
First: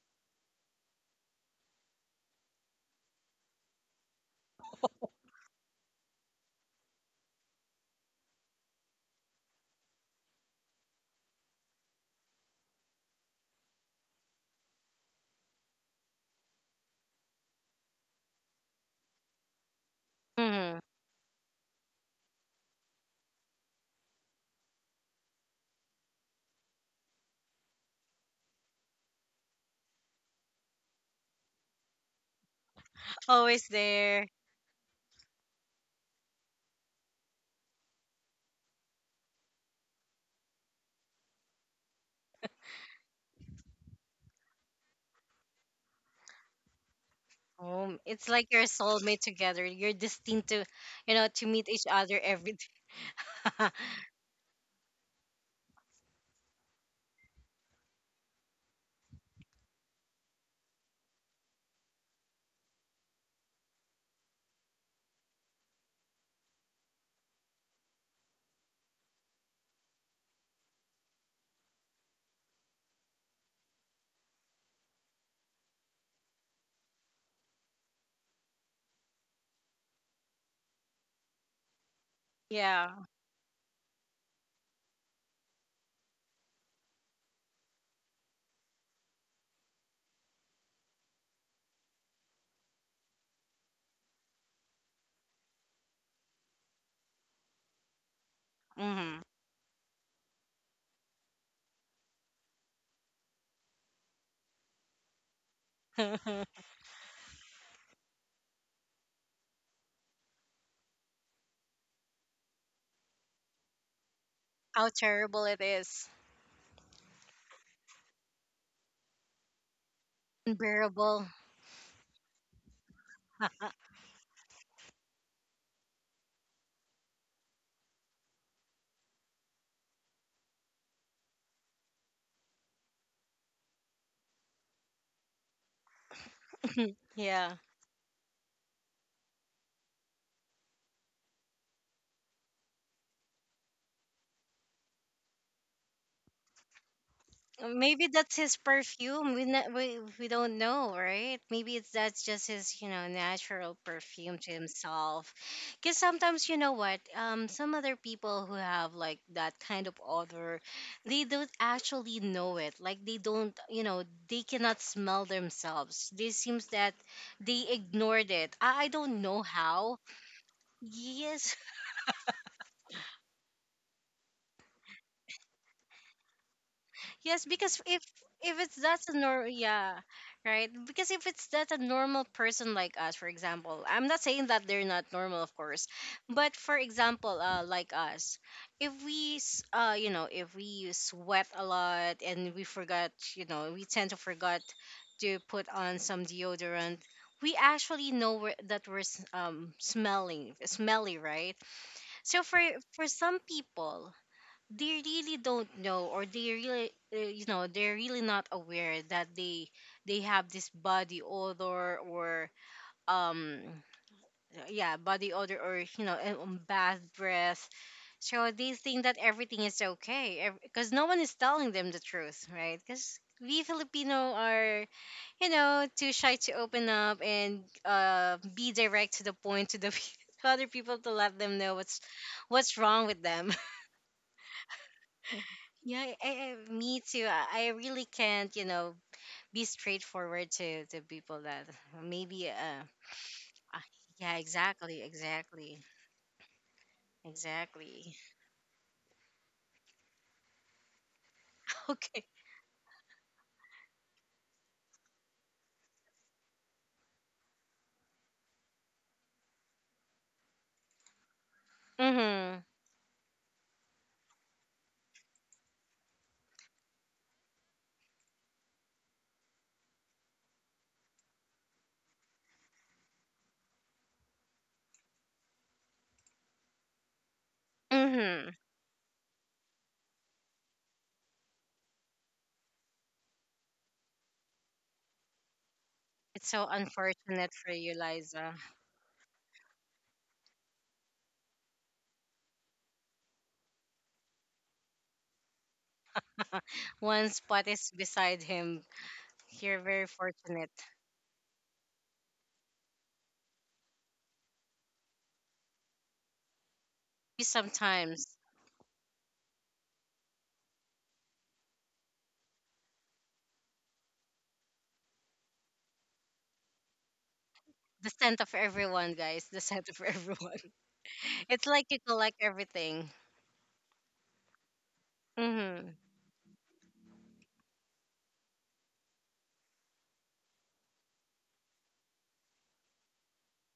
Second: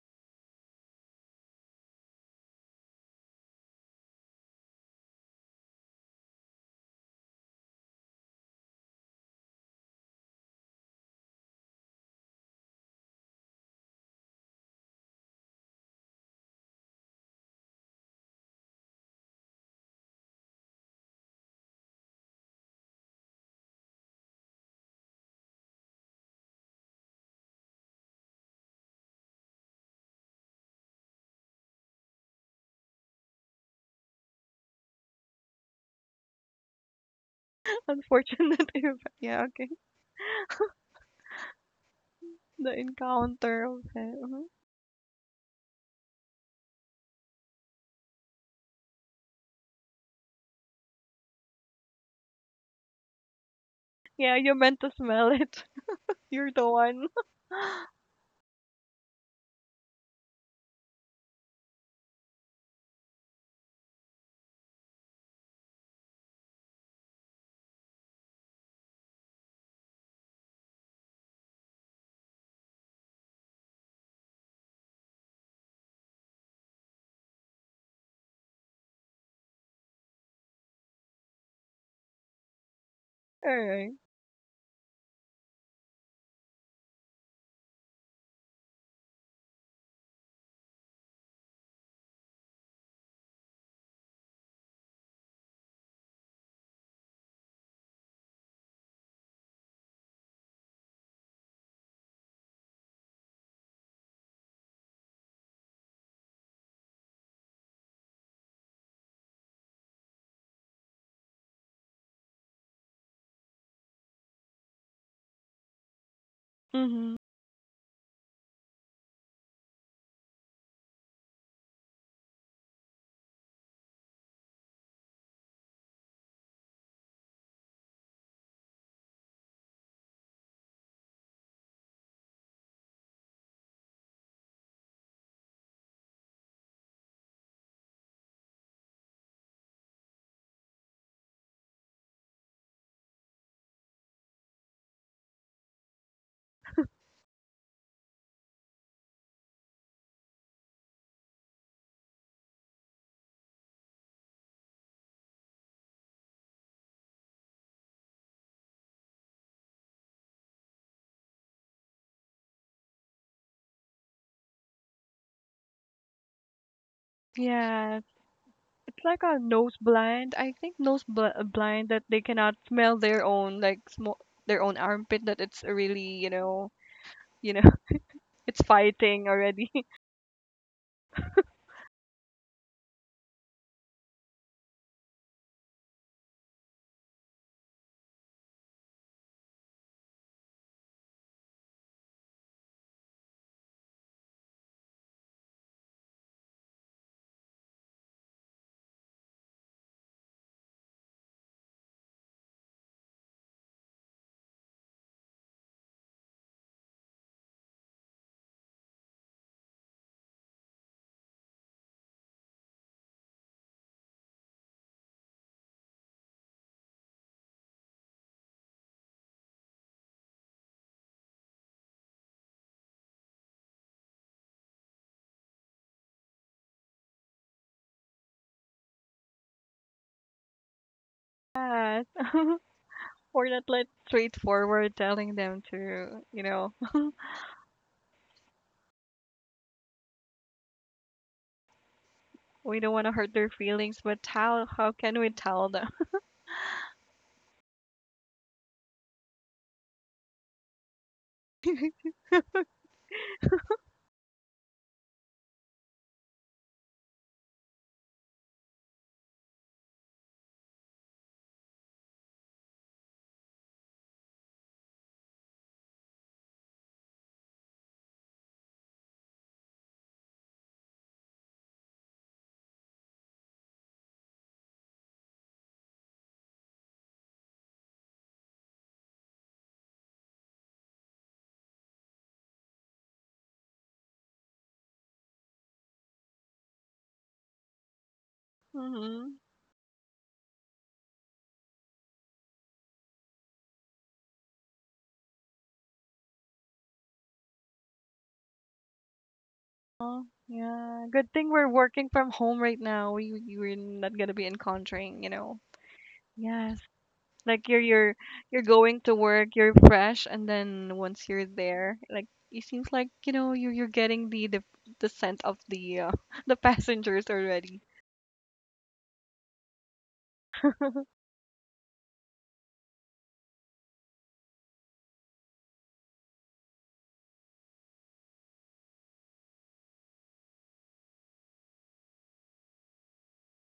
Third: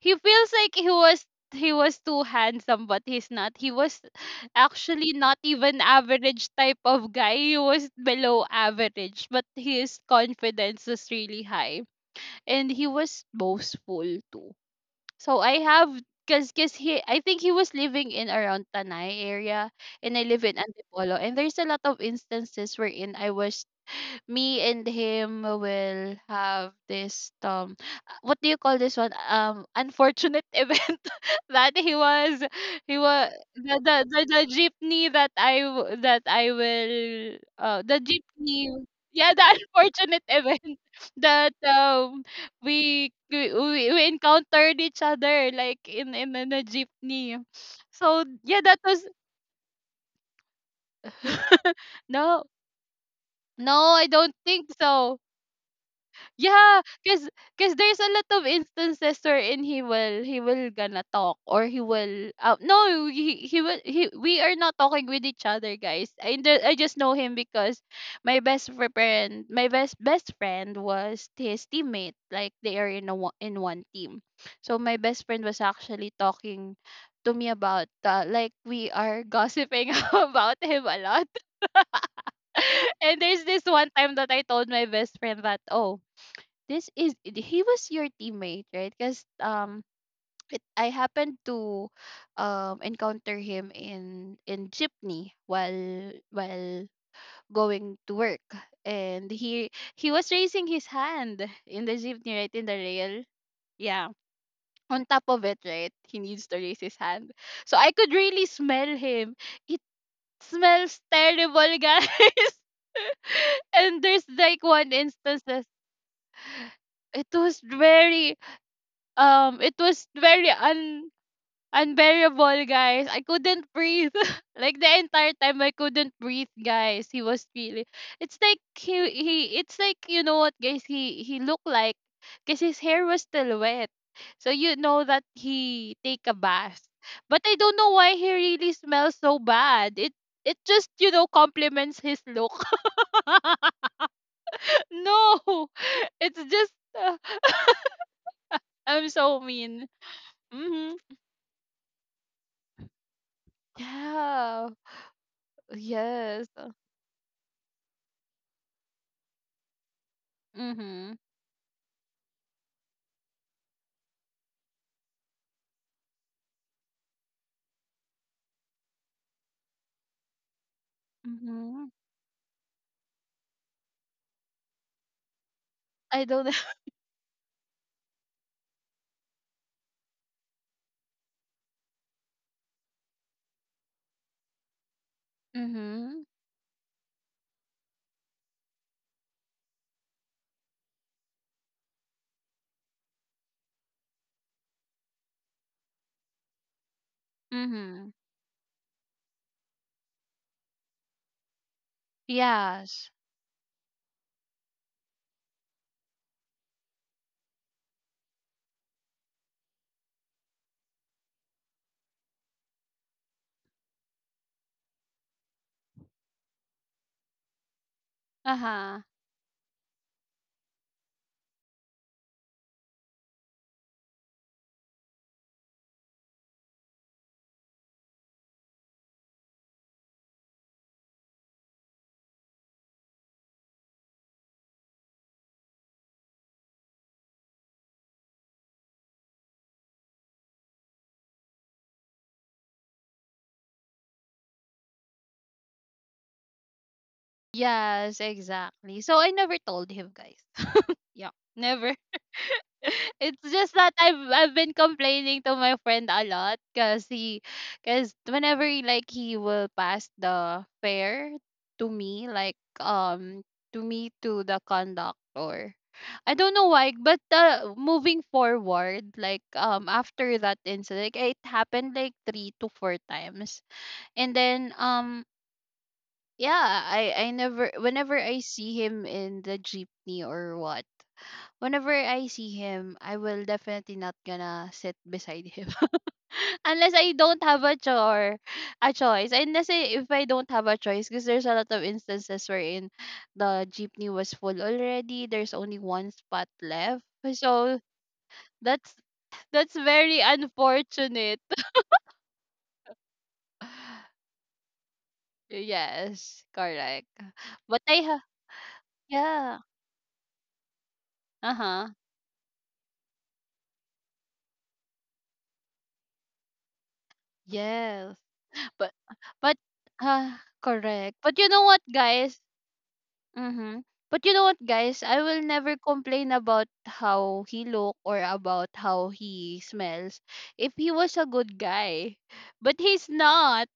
he feels like he was too handsome, but he's not. He was actually not even average type of guy, he was below average, but his confidence was really high and he was boastful too. So I have, because he I think he was living in around Tanay area, and I live in Hmm. Antipolo, and there's a lot of instances wherein I was me and him will have this what do you call this one, unfortunate [laughs] event [laughs] that he was Always the there. the jeepney that that I will the Unfortunate, [laughs] jeepney. if Yeah, the yeah, [laughs] okay. unfortunate event [laughs] that The we, encounter of we it. Mhm. encountered each other like in a jeepney. Oh, So it's like yeah, your that was soulmate together. You're destined to, you know, to [laughs] meet each other no, every day. [laughs] no, I don't Yeah, you think meant to so. smell it. [laughs] You're the Yeah, one. [laughs] cause cause there's a lot of instances wherein he will gonna talk or he will no he he will he we are not talking with each other, guys. I just know him because my best friend was his teammate, like they are in one team. So my best friend was actually talking to me about, like, we are gossiping [laughs] about him a lot. Yeah. [laughs] And there's this one Alright. time that I told my best friend that, oh, this is he was your teammate, right? Because it, I happened to encounter him in jeepney while going to work. Hmm. And he was raising his hand in the jeepney, right in the rail. Yeah, on top of it, right? He needs to [laughs] raise his hand. So I could really smell him. It smells terrible, guys. [laughs] And there's like How one instance terrible it that... is. Mm-hmm. it was very it was very un Unbearable. unbearable, guys. I couldn't [laughs] breathe, [laughs] like the entire time I couldn't breathe, guys. He was really... it's like, you know what, guys, he looked like, because his hair was still wet, so you know that he take a bath. But Yeah. I don't know why he really smells so bad. It just, complements his look. [laughs] No. [laughs] It's just uh, Maybe that's his I'm perfume. so mean. We don't know, Mm-hmm. right? Maybe it's that's just his, you know, natural perfume to Yeah. himself. Because Yes. sometimes, you know what, some other people who have like that kind of odor, Mm-hmm. they don't actually know it. Like they don't, you know, they cannot smell themselves. This seems that they Yeah, ignored it. I it's don't like a know nose how. blind. I think nose bl Yes, Mm-hmm. blind, that they cannot smell their own like smoke, their own armpit. That it's really, I don't know. [laughs] Yes, you know, because if [laughs] if it's it's that's a fighting nor already. yeah, [laughs] right? Because if it's that a normal person like us, for example, I'm not saying that they're not normal, of course, Mm-hmm. but for example, like us, if you know, if we sweat a lot and we forgot, you know, we tend to forget to put on some deodorant. We Mm-hmm. actually know that we're smelly, right? So for Yes. some people, they really don't know, or they really, you know, they're really not aware that they have this body odor or um yeah body odor, or you know, bad breath. So they Uh-huh. think that everything is okay because no one is telling them the truth, right? Because we Filipino are, you know, too shy to open up and be direct to the point, to the [laughs] to other people, to let them know what's Yeah, wrong with we're them. not like straightforward telling them Yeah, to, me too. I really can't, you know, be straightforward to people that [laughs] maybe. [laughs] we don't want to hurt their uh, feelings, but yeah, how exactly, can we tell exactly, them? [laughs] exactly. Yes, exactly. So I never told him, guys. Yeah, [laughs] never. Okay. [laughs] It's just that I've been complaining to my friend a lot because he, because whenever he, like, he will pass the fare to me, like, Mhm. To me, to the conductor. I don't know why, but moving forward, like, after that incident, like, it happened like 3 to 4 times. And then, yeah, I never, whenever I Mhm. see him in the jeepney or what, whenever I see him, I will definitely not gonna sit beside him. [laughs] It's so Unless I don't unfortunate have for a you, chore, Liza. a choice. Mm-hmm. Unless I, if I don't have a choice. Because there's a lot of instances wherein the jeepney was full already. There's only one spot [laughs] left, One spot so is beside him. that's that's You're very very Oh, fortunate. yeah. Good unfortunate. thing we're working from home right now. We're not gonna [laughs] be encountering. Yes, Yes. correct. You Like, you're But I you're ha- sometimes you're going to work, yeah. you're fresh, and then once you're uh huh, there, like it seems like, you're getting the scent of the [laughs] the passengers already. the yes, scent of but everyone, guys. but The scent of uh, everyone. correct. [laughs] But you [laughs] know It's what, like you guys? collect everything. Mm-hmm. But you know what, guys? I will never Mhm. complain about how he look or about how he smells if he was a good guy. But he's not.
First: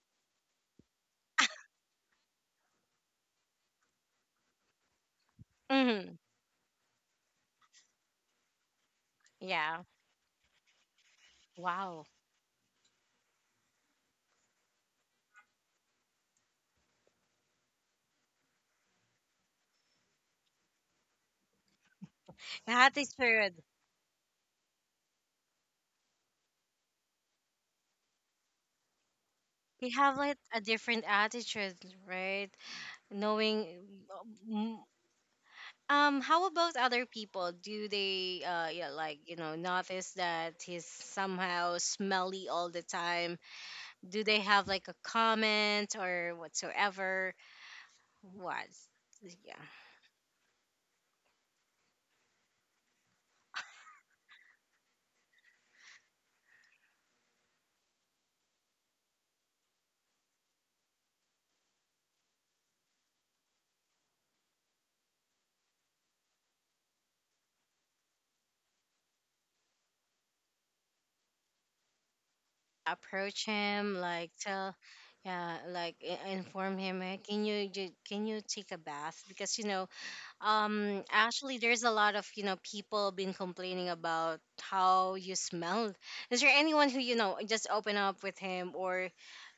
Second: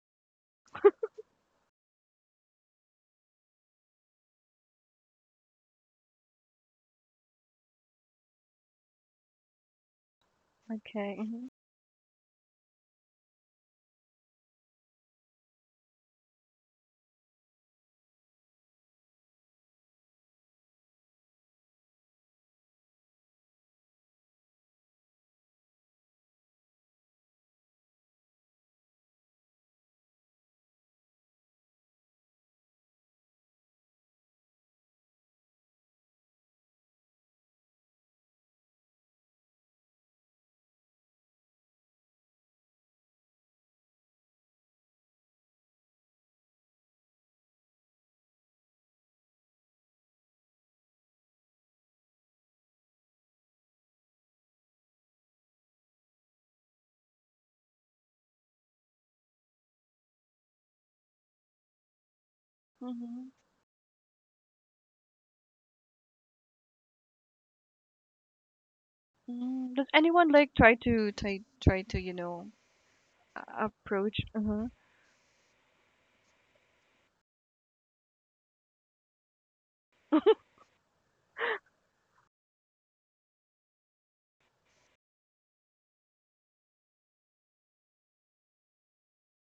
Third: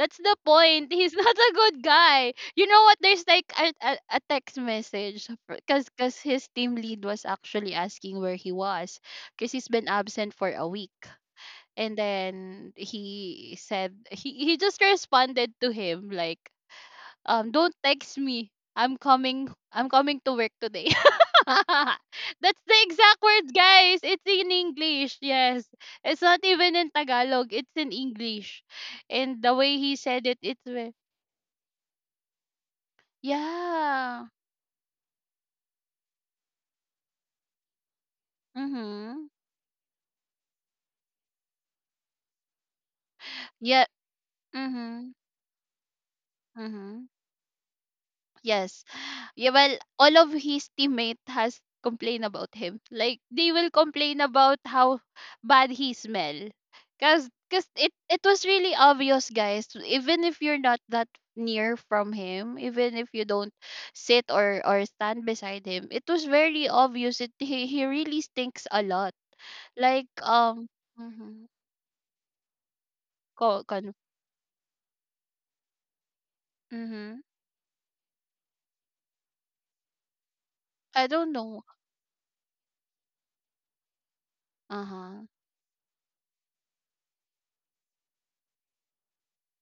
That's the point. He's [laughs] not a good guy. You know what? There's like a text message, because cause 'cause Mhm. his team lead was actually asking where he was, because he's Yeah. been absent for a week. Okay. Hmm. And Wow. then he said, he just responded to him like, don't text me, I'm coming, I'm coming to work today. [laughs] That's the That is exact words, true. guys. It's in English, yes. It's not even in Tagalog, it's in English. And the way They he have said it. like a different attitude, right? Knowing, Yeah. mm, how about other people? Do they, yeah, Mhm. like, you know, notice that he's somehow smelly all the time? Yeah. Do they have like Mhm. a comment or Mhm. whatsoever? Yes. What? Yeah, well, Yeah, all of his teammate has complained about him. Like, they will complain about how bad he smell. Cause it was really obvious, guys. Even if you're not that near from him, even if you Hmm. don't sit, or stand beside him, it was very obvious. He really stinks a lot. Does Like anyone like um try to try mm-hmm. try to, approach con- him approach? like Mhm. tell. Yeah, like inform him. mm-hmm. "Hey, can can you take a bath? Because, you know, I don't actually, know. there's a lot of, you know, people been complaining about how Uh-huh. you smell." Is there anyone who, you know, just open up with him, or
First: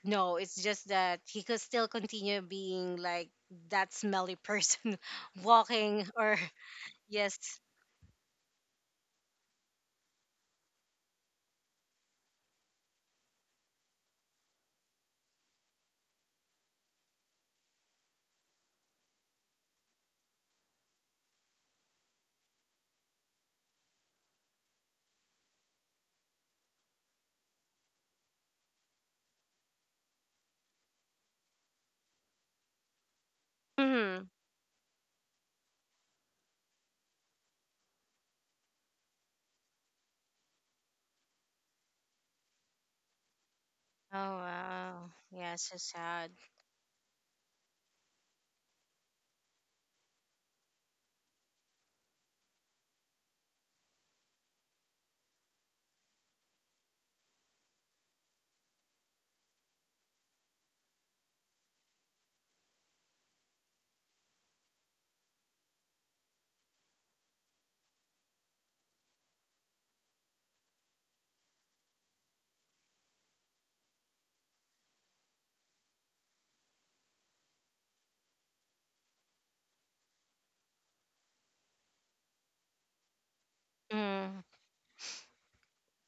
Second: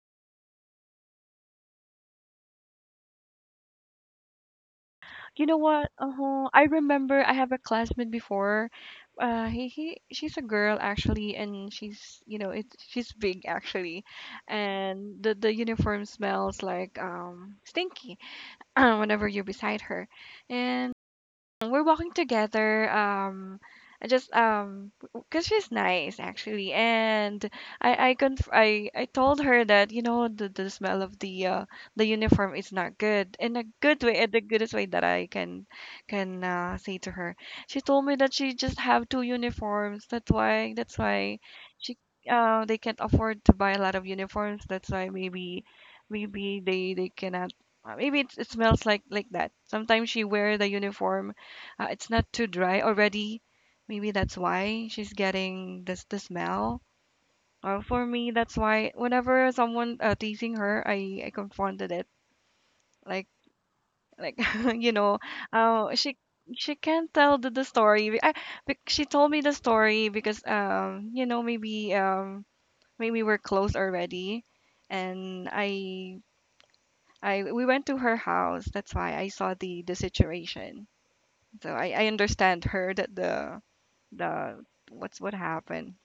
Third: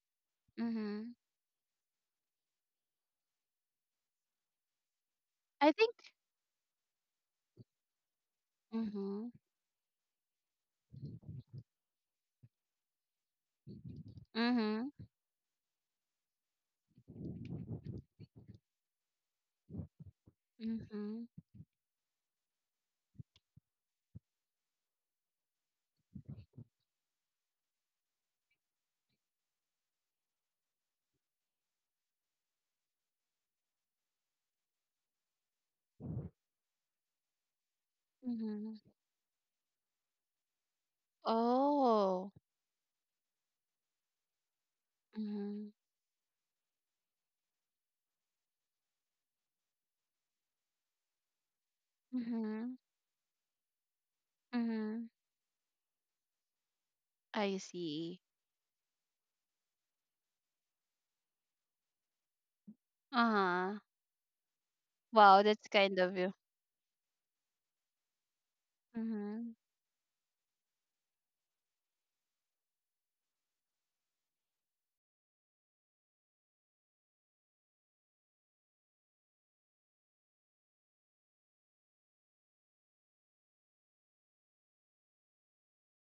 no? It's just Mm-hmm. that he could still continue being like that smelly person [laughs] You know I what? think. walking, or Uh-huh. I remember I yes. have a classmate before. Mm-hmm. He she's a girl, actually, and she's you know it she's big, actually, and the uniform smells like stinky [clears throat] whenever you're beside her, and Mhm, um, We're walking together. I just, because she's nice, actually, and I conf I told her that the smell of the uniform is not good, in a good way, Hmm. in the goodest way that I can say to her. She told me that she mhm. just have two uniforms. That's why she Oh. They can't afford to buy a lot of Oh uniforms. That's why wow, yeah, maybe Mhm, so sad. maybe they cannot. Maybe it smells like that. Sometimes she wear the uniform, it's not too mhm, dry already. Maybe that's why mhm. she's getting this the smell. I Or for see. me, that's why whenever someone teasing her, I confronted it. Like Uh-huh. like [laughs] you know, Wow, that's uh, kind of she you. she can't tell the story. She told me Mhm. the story because maybe we're close already, and I we went to her house. That's why I saw the situation. So I understand her that the Mm. the what happened.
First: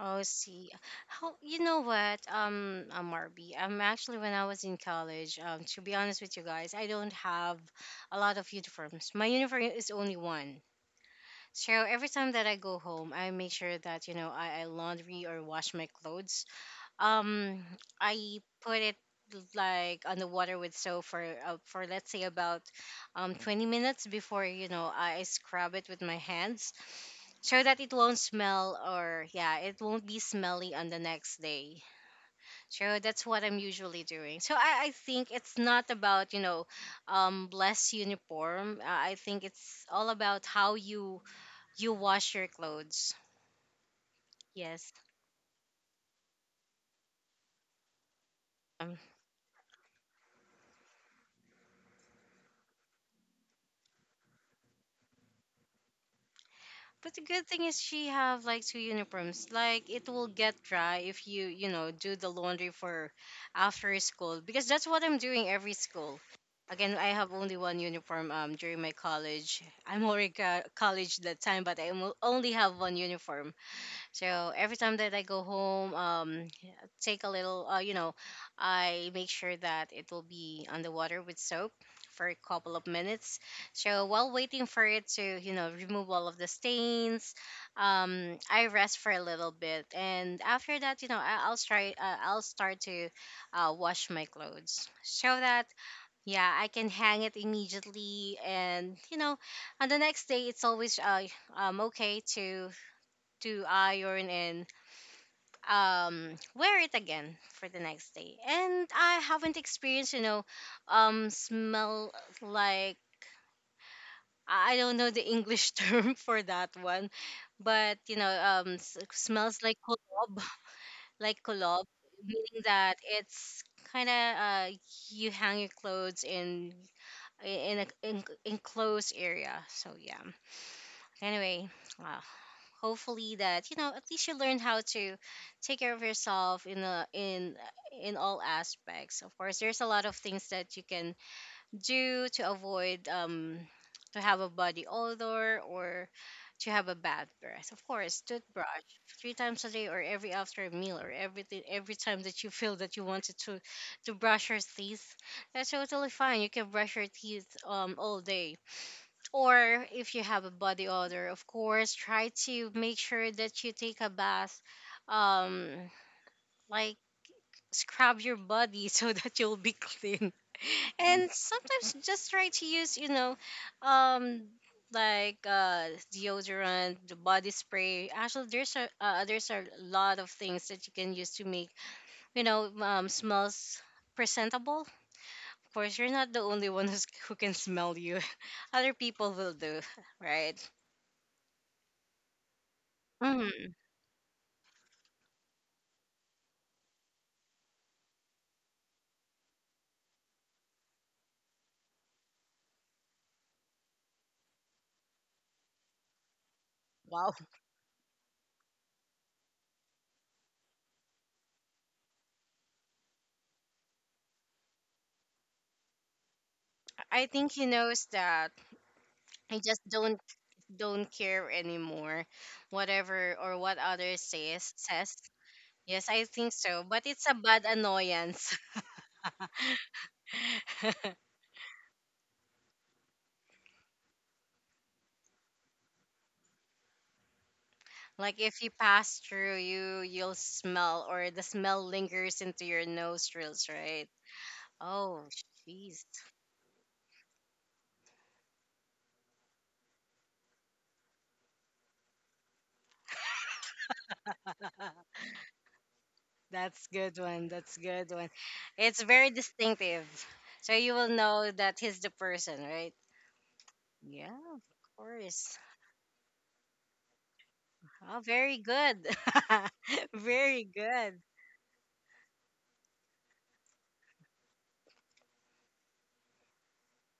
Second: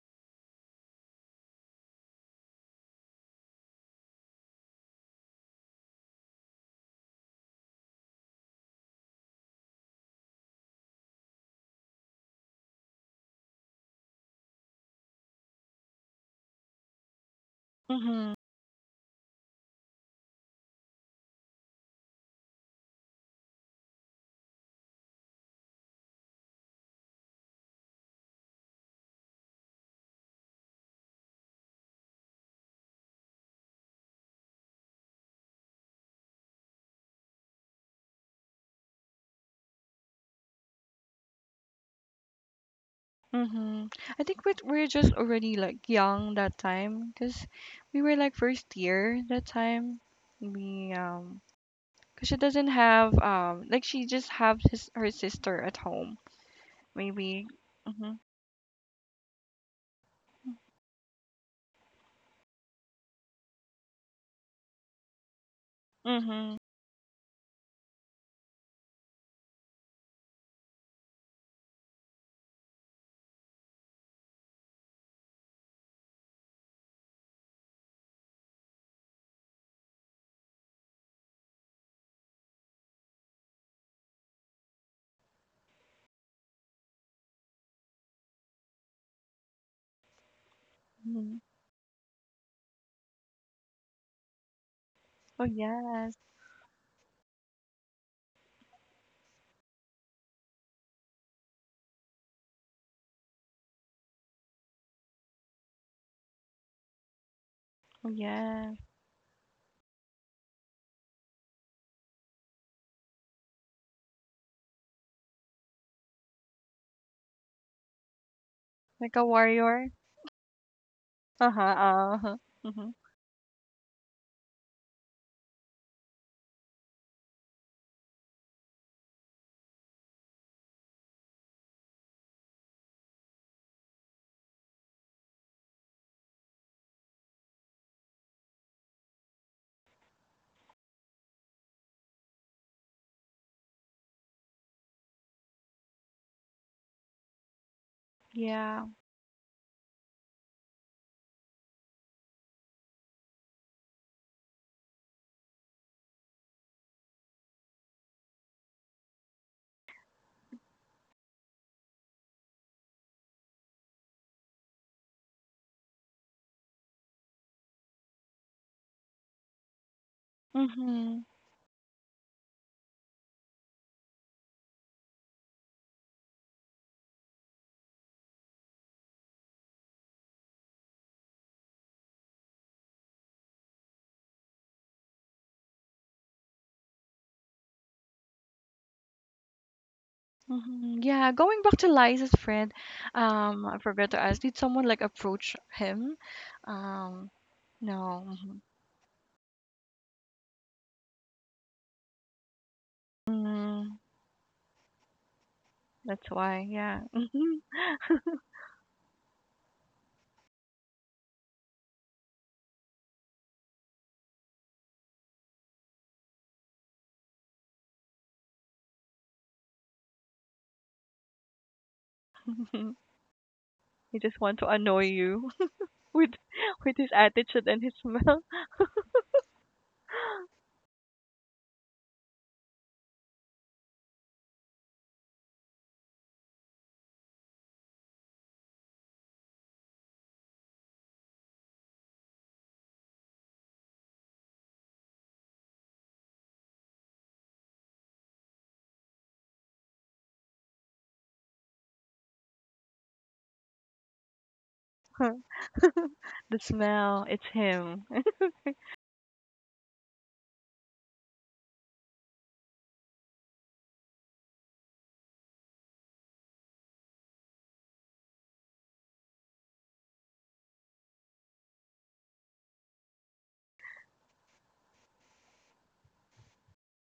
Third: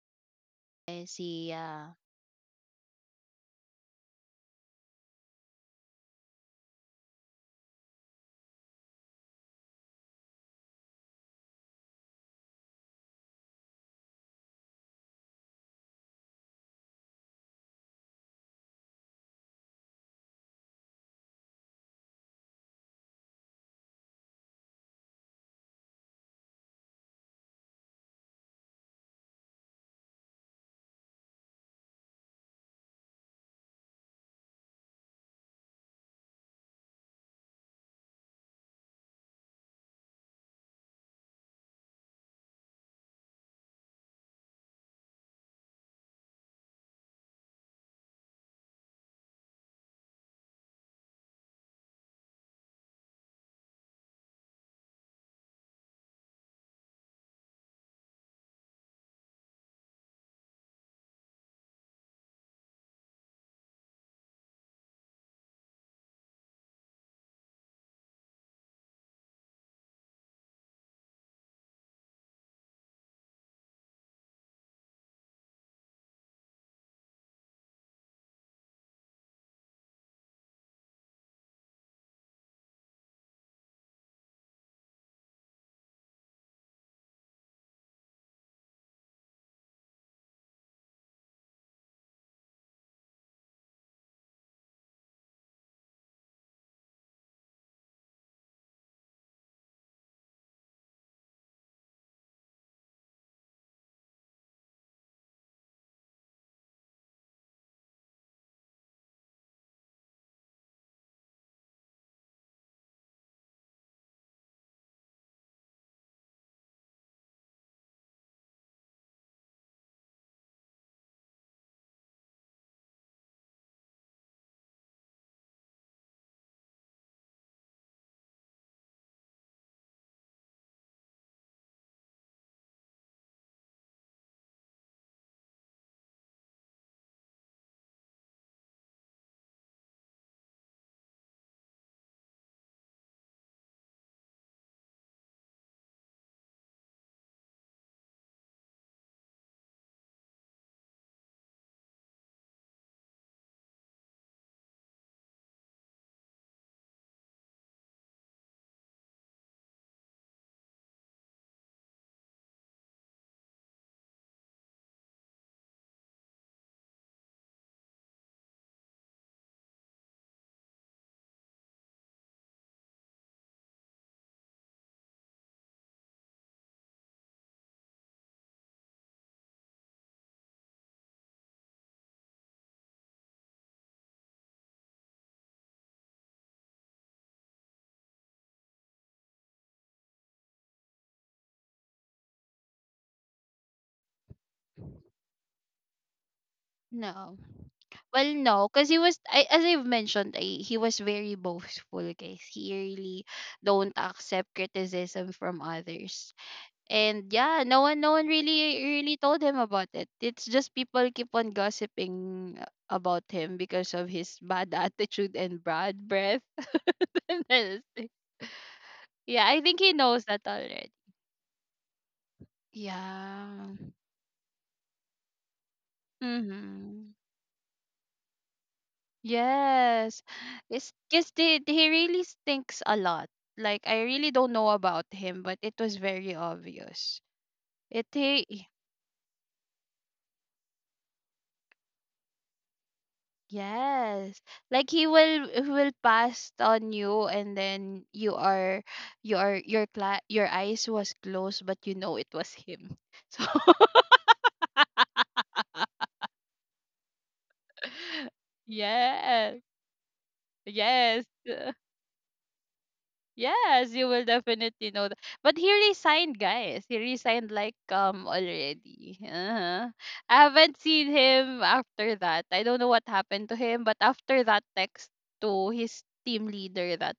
Oh, see, I how, see. you know Yeah. what, Marby, actually, when I was in college, to be honest with you guys, I don't have a lot of uniforms. My uniform is only one. So every time that I go home, I make sure that, you know, I laundry or wash my clothes. Um, Mm-hmm. I put it like on the water with soap for, for, let's say, about 20 minutes before, you know, I scrub it with my hands so that it won't smell, or yeah, it won't be smelly on the next day. So that's what I'm usually doing. I think it's not about, you know, less uniform. I think it's all about how you wash your clothes. Mm-hmm. I think we're Yes, just already like young that time, because we were like first um, year that time. We Because she doesn't have, like, she just have his her sister at home but the good maybe. thing is she Mm-hmm. have like two uniforms. Like it will get dry if you, you know, do the laundry for after school, because that's what I'm doing every school. Mm-hmm. Again, I have only one uniform during my college. I'm already college that time, but I only have one uniform. So every time that I go home, take a little, you know, I make sure that it will be on the water with soap for a couple of minutes. So while waiting for it to, you know, remove all of the stains, I rest for a little bit, and after that, you know, hmm I'll try, I'll start to, wash my clothes so Oh that, yes. yeah, I can hang it immediately, and you know, on the next day, it's always, okay to iron and wear it again for the Oh next day. yes. And I haven't experienced, you know, smell like, I don't know the English [laughs] term for that one, but you know, Like a smells like warrior. kulob, like Uh-huh. kulob, Uh-huh. meaning Mm-hmm. that it's kind of, uh, you hang your clothes in a in, enclosed area. So yeah, anyway, wow. Hopefully that, you know, at least you learn how to take care of yourself in a, in all aspects. Of course, there's a lot of things that you can do to avoid, to have a body odor, or to have a bad breath. Of course, toothbrush Yeah. three times a day, or every after a meal, or everything every time that you feel that you wanted to brush your teeth. That's totally fine. You can brush your teeth all day. Or if you have a body odor, of course, try to make sure that you take a bath, um, like scrub your body [laughs] so that you'll be clean. Mm-hmm. [laughs] And sometimes just try to use, you know, um, like uh, deodorant, the body spray. Actually, there's a, there's a lot of things that you can use to make, you know, smells presentable. Of course, you're not the only one who can smell you. [laughs] Other people will do, right? Mhm. Yeah, going back to Liza's friend, Mm. I forgot to ask, did someone like approach him? Um, No. Well, no. no, because he was, as I've mentioned, he was very boastful, guys. He really don't Mm, accept criticism from that's others. why, yeah. [laughs] And Wow. yeah, no one really really told him about it. It's just people keep on gossiping about him because of his bad [laughs] attitude and bad breath. I [laughs] think he And all knows those, that. yeah, I I just think he knows that already. don't care anymore, whatever Yeah. or what He others just want to annoy says. you Yes, [laughs] I with think so, with but his Mm-hmm. it's a bad attitude and his smell. annoyance. Yes. It's because [laughs] he really stinks a lot. Like, I really don't know about him, but it was very obvious. It Like if you he, pass through, you'll smell, or the smell lingers into your nostrils, right? Yes. Like Oh, he will jeez. pass on you, and then you are, your eyes was closed, but you know it was him. [laughs] So. [laughs] [laughs] The That's good smell, it's one. That's him. good [laughs] one. [laughs] It's very Yes. distinctive, so you will Yes. know that he's the person, right? Yes, you will Yeah, of definitely know that. But course. he resigned, guys. He resigned like, Oh, very good. already. [laughs] Uh-huh. I Very haven't seen good. him after that. I don't know what happened to him, but after that text to his team leader, that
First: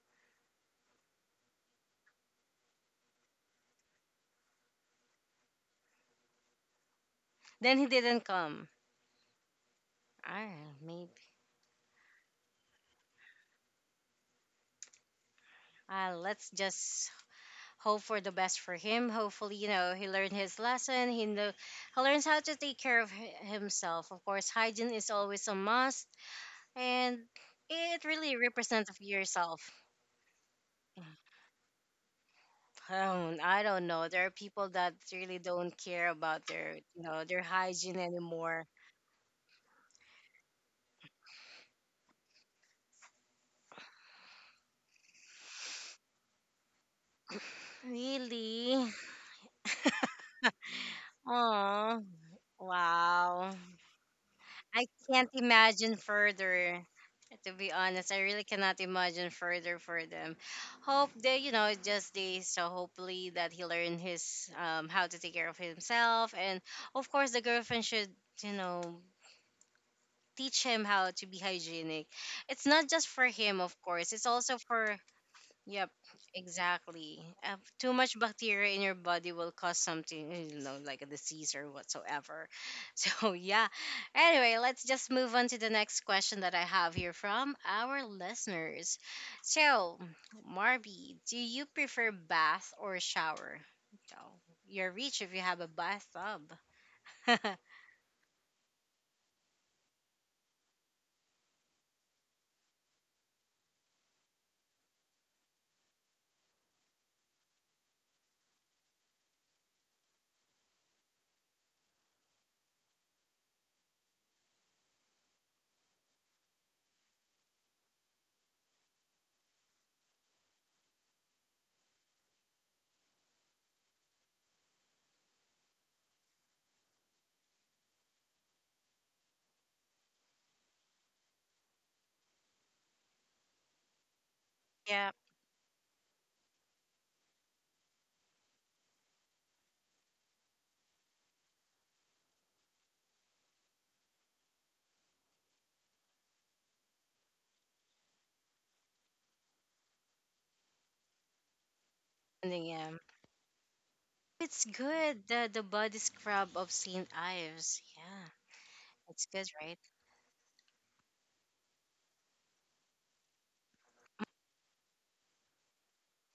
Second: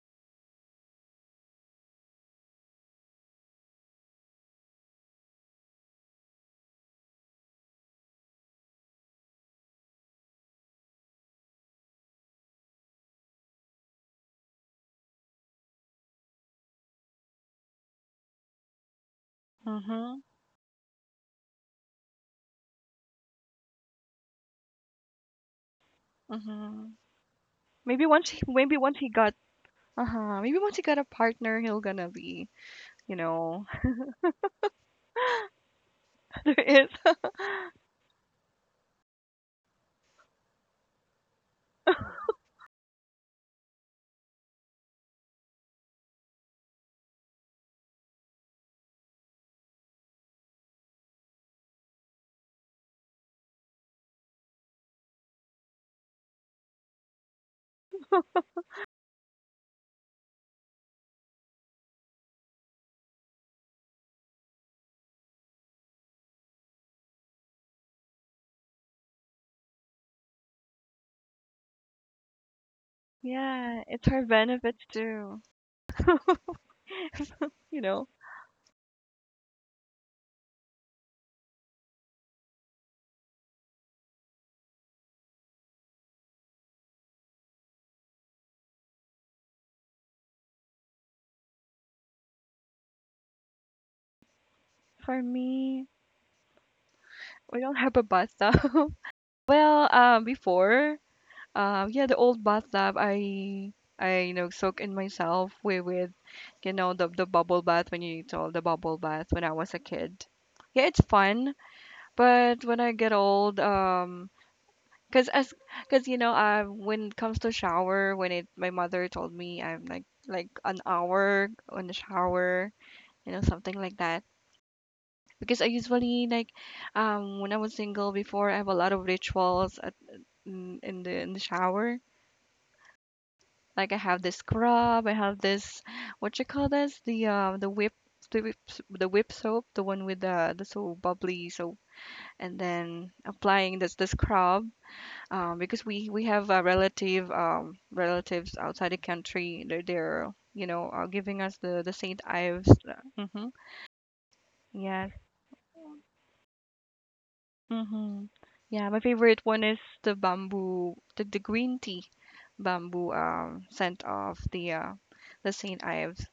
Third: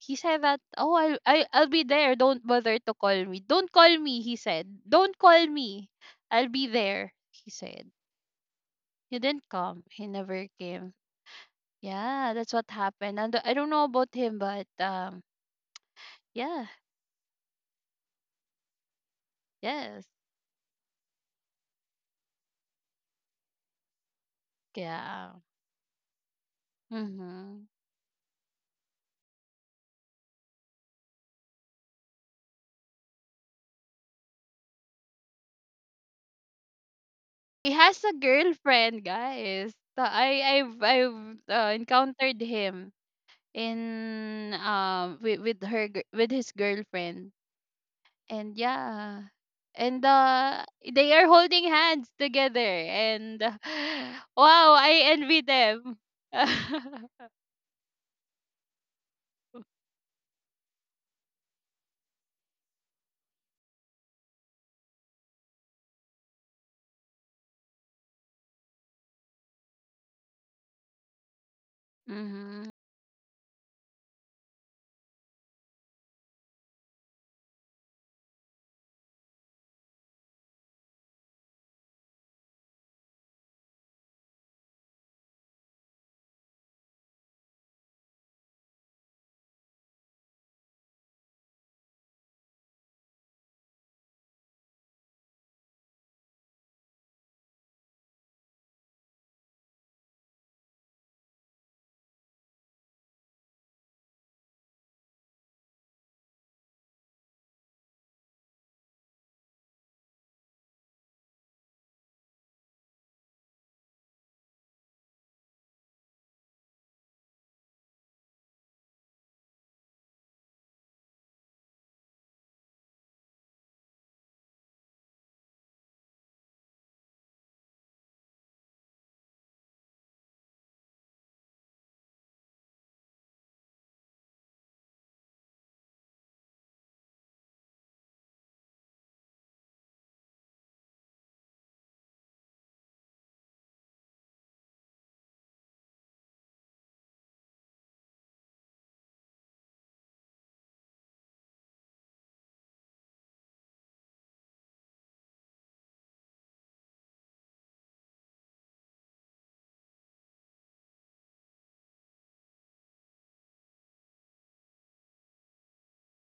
he said that, oh, I'll be there, don't bother to call me, don't call me, he said, don't call me, I'll be there, he Then he said. didn't come. He didn't come, he never I came. maybe. Yeah, that's what happened. And I don't know about him, but Let's yeah. just hope for the best for him. Hopefully, Yes. he Mm-hmm. learned his lesson. He know, he learns how to take care of himself. Of course, hygiene is Yeah. always a must, Mm-hmm. and Mm-hmm. it really Maybe represents once of he got, yourself. uh-huh. Maybe once he got a partner, he'll gonna be, you I know, don't know. There are people that really don't care [laughs] about there their, is. Their He hygiene has a anymore. girlfriend, guys. So I've [laughs] encountered him in, with, with his girlfriend. And Really? yeah, and they are holding Oh, hands together, and [gasps] wow. [laughs] Wow, I I can't envy imagine them. further. [laughs] To be honest, I really cannot imagine further for them. Hope they, you know, just they. So hopefully that he learned his how to take care of himself, and of course the girlfriend should, you know, teach him how to be hygienic. It's Mhm. not just for him, of Yeah, it's course. her It's also benefits for. too. Yep, [laughs] exactly. [laughs] You Too know, much bacteria in your body will cause something, like a disease or whatsoever. [laughs] So, yeah. Anyway, let's just move on to the next question that I have here from our listeners. So, Marby, do you prefer bath or shower? Oh, you're for rich if you have a me, bathtub. [laughs] we don't have a bathtub. [laughs] Well, before, yeah, the old bathtub, I, soak in myself with, the bubble bath, when you told the bubble bath, when I was a kid. Yeah, it's fun, but when I get old, cause as, cause when it comes to shower, my mother told me I'm like an hour on the shower, something like that. Because I usually like when I was single before I have a lot of rituals at, in the shower. Like, I have this scrub, Yeah. I have this, what you call this, the whip soap, the one with the so bubbly soap, and then applying this the scrub, because we have a relative relatives outside the country, they're giving us the Saint And then, Ives. yeah. Mhm. It's Yes. good. The body scrub of St. Ives. Yeah. Mhm. Yeah, my It's favorite good, one right? is the bamboo, the green tea bamboo scent of the Saint Ives.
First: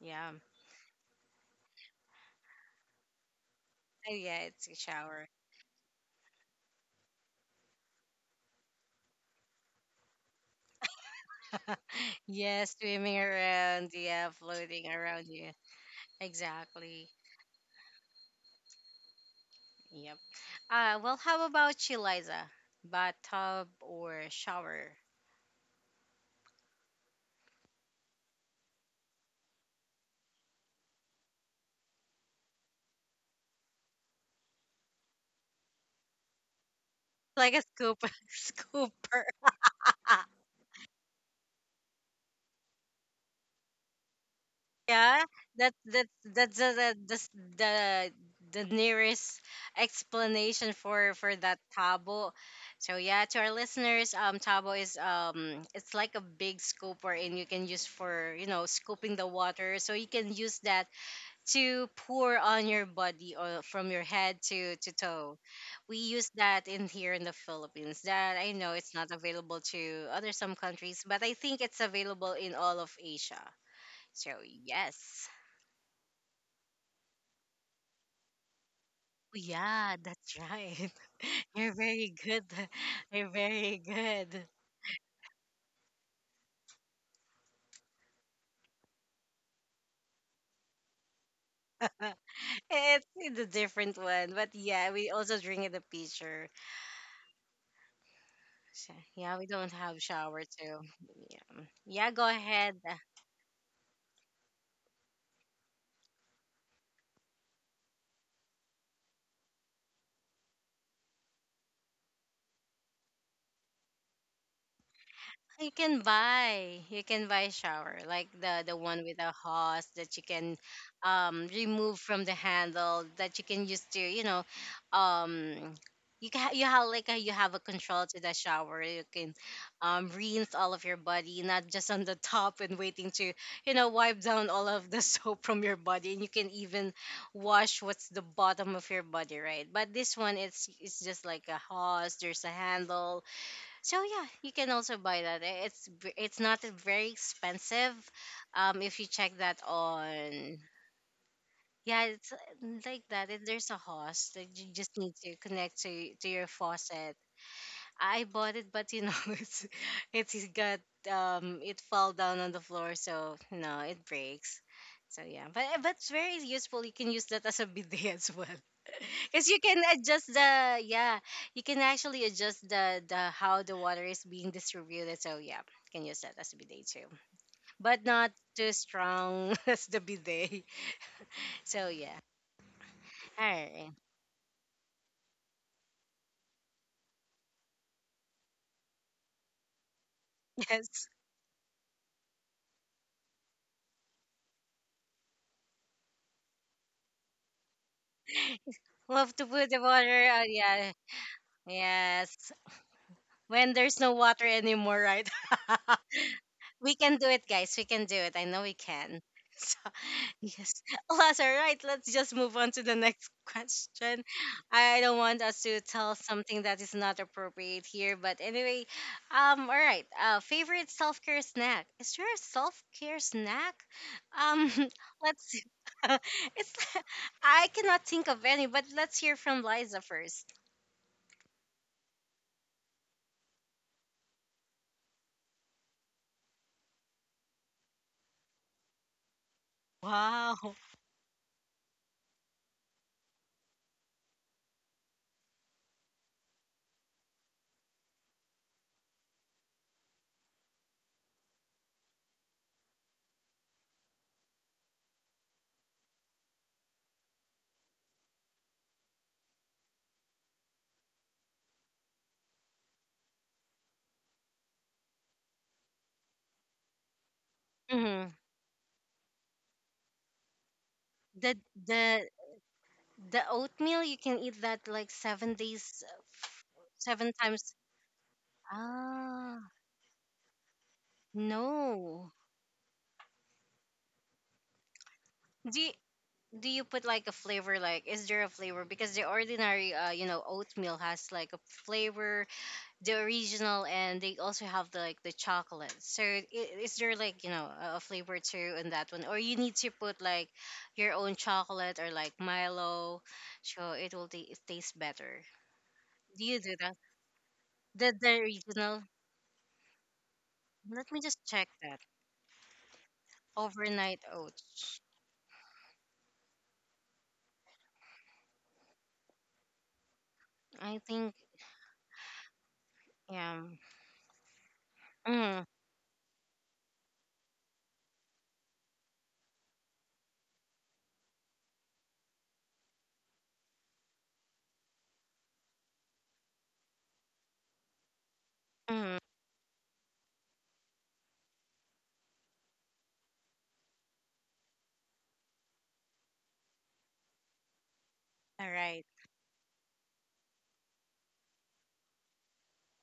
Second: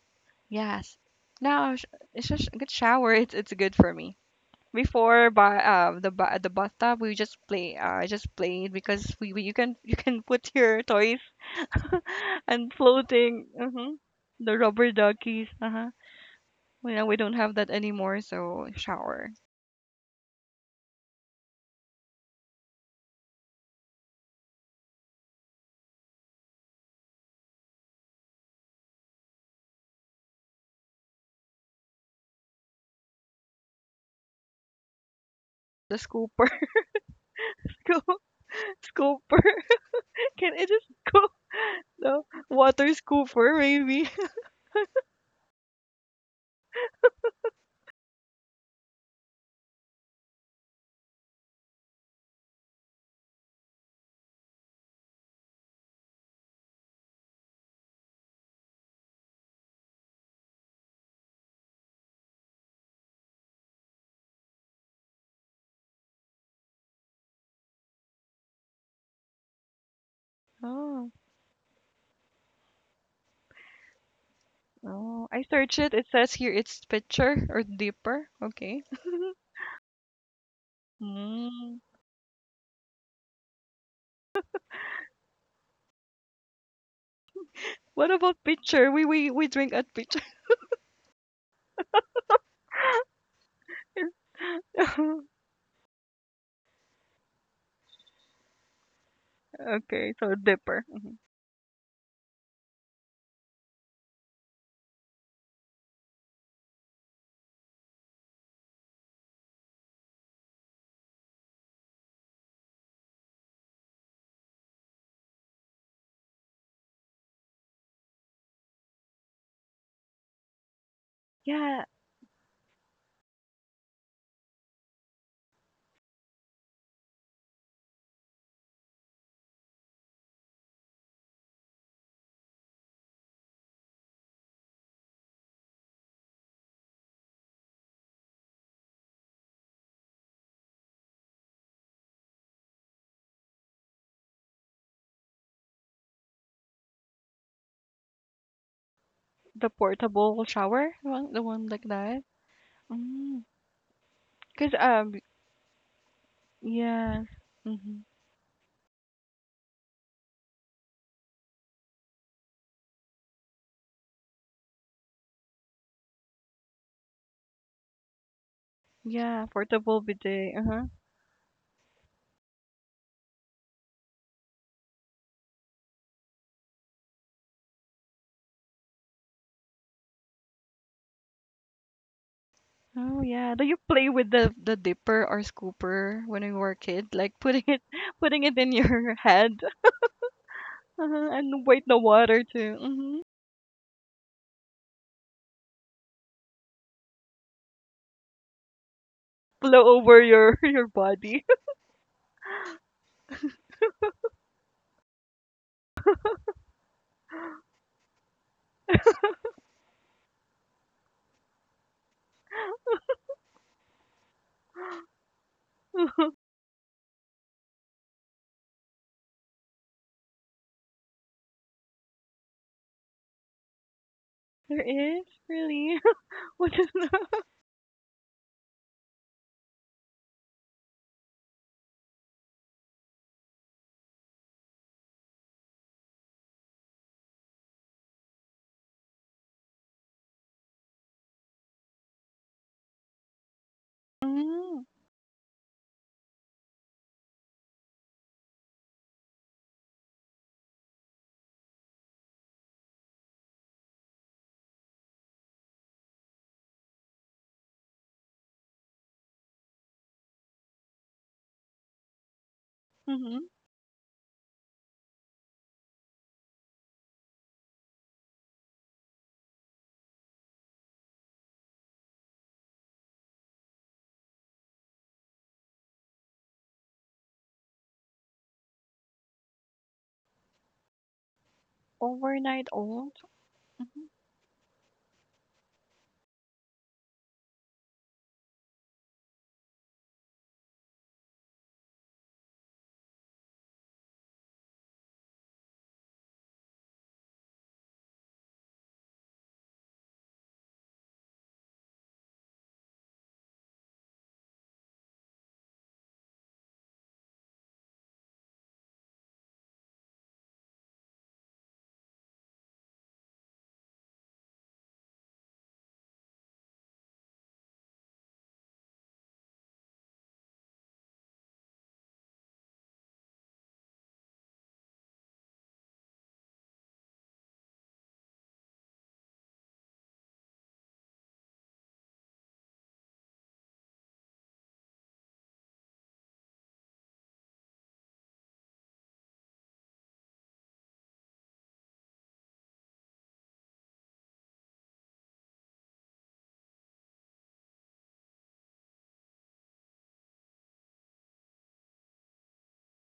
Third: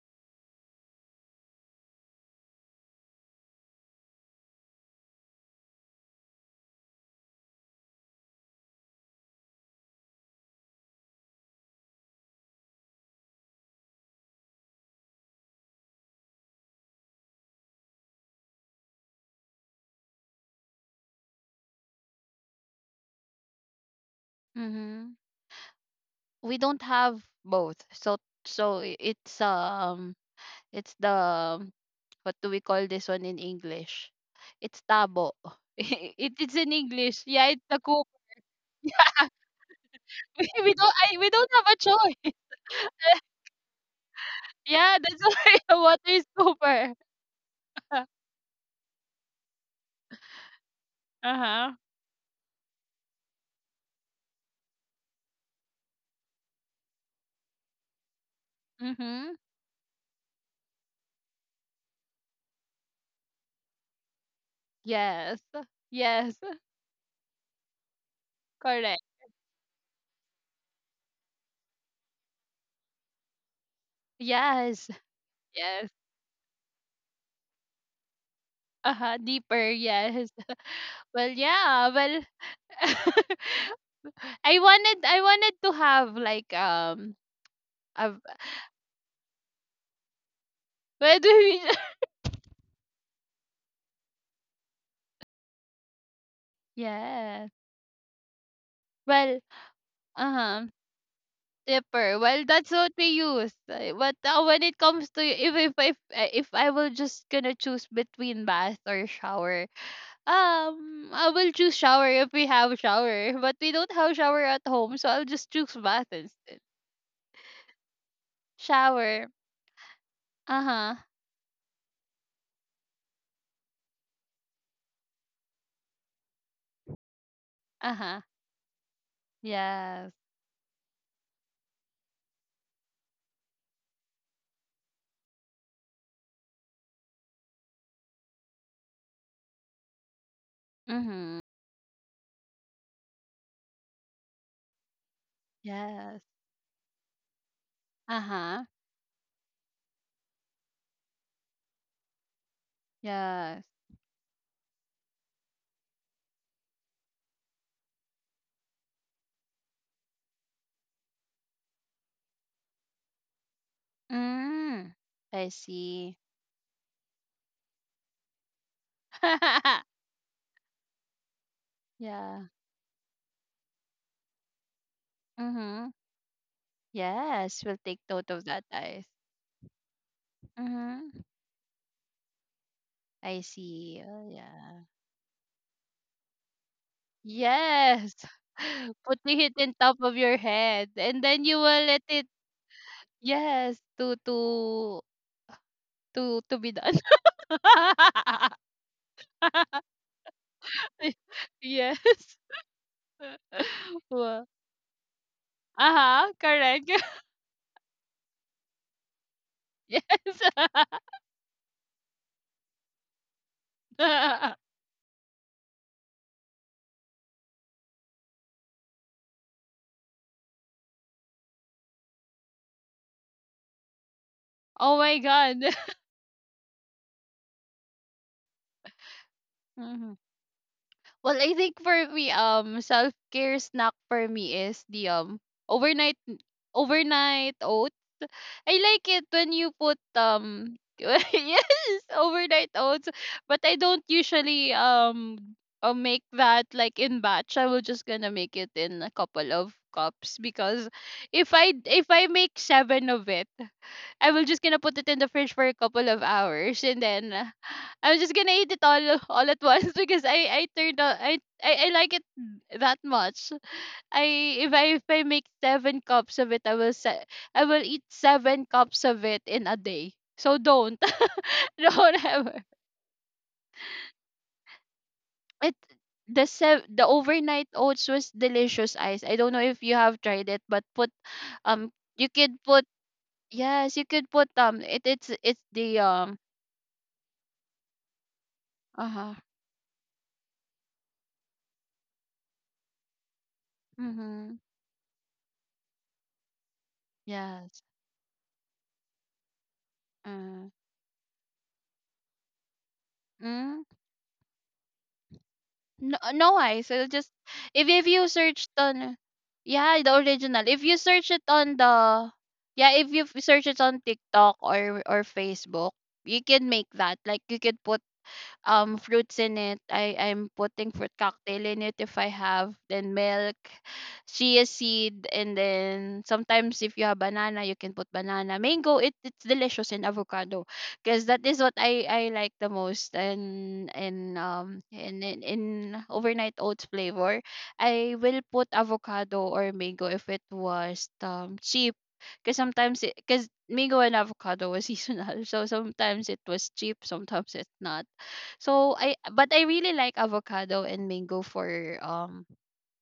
Yeah. Yes. Now it's just a good shower. It's good for Oh me. yeah, it's a shower. Before by the bathtub, we just played because we you can [laughs] put your toys. [laughs] [laughs] Yeah, And swimming floating, around. Yeah, the floating rubber around. duckies, Yeah, uh-huh. Well, exactly. now we don't have that anymore, so shower. Yep. Well, how about you, Liza? Bathtub or shower? Mhm. We don't have both, so it's, it's the what do we call this one in English? It's tabo. [laughs] The scooper. It's in English, yeah. Like a It's [laughs] the scoop, coup... scoop- [laughs] scooper. Scooper. [laughs] [laughs] Can I just go we don't have a [laughs] the choice. water [laughs] scooper maybe? [laughs] Yeah, Yeah, that's why. that [laughs] Water that is that's super. the, s- the [laughs] the nearest explanation for that Uh-huh. tabo. So yeah, to our listeners, tabo is it's like a big scooper, and you can use for you know scooping the Mhm. water. So you can use that to pour on your body or from your head to toe. Yes. We use Yes. that in here in the Philippines. That I know it's Correct. not available to other some countries, Oh, but I think it's available in all of Asia. So Yes. oh, yes. I searched Yes. it. It says here it's pitcher or dipper. Okay. [laughs] Uh-huh. Deeper. Yeah, Yes. that's [laughs] right. Well, [laughs] You're Mm. yeah. very Well, good. [laughs] You're [laughs] very good. I wanted to have, like, What a... about [laughs] pitcher? We drink at pitcher. where do we... [laughs] [laughs] It's a different one, but yeah, [laughs] we also drink in the pitcher. yes. So, yeah, Well, we don't have Okay, so shower uh-huh. too. dipper. Yeah, yeah. Dipper. Go Well, that's ahead. what we use. But when it comes to, if if I will just gonna choose between bath or shower, I will choose shower if we have shower, [laughs] but we don't have shower at home, so I'll just choose bath instead. You can buy shower like the one with Shower. a hose that you can Uh-huh. Yeah, remove from the handle that you can use to you know um you have like you have a control to Uh-huh. the shower. You can Yes. rinse all of your body, not just on the top and waiting to you know wipe down all of the [laughs] soap from your body, and you can even wash what's the bottom of your body, right? But this one it's just Mm-hmm. like a hose. There's a handle so yeah, you can also buy that. It's Yes. it's not very expensive. Uh-huh. If you check that the portable on, shower one, the one like yeah, that. it's like that. It, Mm. Yes. there's a host that you Cause just need to connect to your faucet. yeah, mm-hmm. I bought it, but you know, [laughs] it's got it fell down on the floor, so no, it breaks. Mm. So yeah, I but it's see. very useful. You can use that as a bidet as well, [laughs] Yeah, because you can [laughs] portable adjust bidet. the Uh-huh. yeah, you can actually Yeah. adjust the how the water is being distributed. So yeah, you Mm-hmm. can use that as a bidet too, Yes, we'll take but not note of that, too guys. strong [laughs] as the bidet. Mm-hmm. So yeah, Oh I all yeah. Do you right, see. play Oh, with the yeah. dipper or scooper when you were a kid? Like putting it Yes. [laughs] putting it in [laughs] your Putting it head in top of your [laughs] head, [laughs] yes, and then you and wait will the let it... water to yes, to to be done. [laughs] love to put the flow over water. Your [laughs] your Yeah, body. Yes. yes. When there's [laughs] no water Wow. anymore, right? [laughs] Uh-huh, correct. We can do [laughs] it, guys. We can do it. I know we can. [laughs] So, Yes. yes. Alas, all right. Let's just move on to the next [laughs] question. [laughs] I don't want us to tell [laughs] something that is not appropriate here, but anyway, all right. Favorite self care snack? Is there a self care snack? Um, There Oh my [laughs] is let's God. see. really. [laughs] [laughs] [laughs] It's. What is that? I cannot think of any, but let's hear from Liza Mhm. first. Well, I think for me, self-care snack for me is the, overnight overnight oats. I like it when you put, Wow. [laughs] Yes, overnight oats. But I don't usually, Mm, make that like in batch. I will just gonna make it in a couple of cups, because if I make seven of it, I will just gonna put it in the fridge for a couple of hours, and then I'm just gonna eat it all at once, [laughs] because I turned out, I like it that hmm much. I If I make seven cups of it, I will eat Mhm. seven cups of it in a day. So don't... The [laughs] don't the ever. The oatmeal you can eat that like seven It days, the seven overnight times. oats was delicious, ice. I don't Ah, know if you have tried it, but put, um you no. could Overnight put, oats. yes, you could put, it's Do you, the, do you put like a flavor? Like, is there a flavor? uh Because the huh, ordinary, you know, oatmeal has like a flavor, the original, and they mm-hmm, also have the, like the chocolate. So, is there like you know yes, a flavor too in that one, or you need to put like uh, your own chocolate or like Milo, mm. so it will taste better. No, Do no, you do ice. that? It'll just, if The you searched original. on, yeah, the original. If you Let me search just it check on that. the, yeah, if you f- search it on Overnight TikTok oats. Or Facebook, you can make that. Like, you could put, fruits in it. I'm putting I fruit think, cocktail in it if I have, then yeah. milk, chia seed, and Mm, then sometimes if you have banana, you can put banana. Mango, it's delicious in avocado, because that is what I like the most. And in overnight oats flavor. I will put mm. avocado or mango if it was, cheap, because sometimes, because mango and avocado was seasonal, [laughs] so sometimes it was cheap, sometimes it's not. All So right. I But I really like avocado and mango for,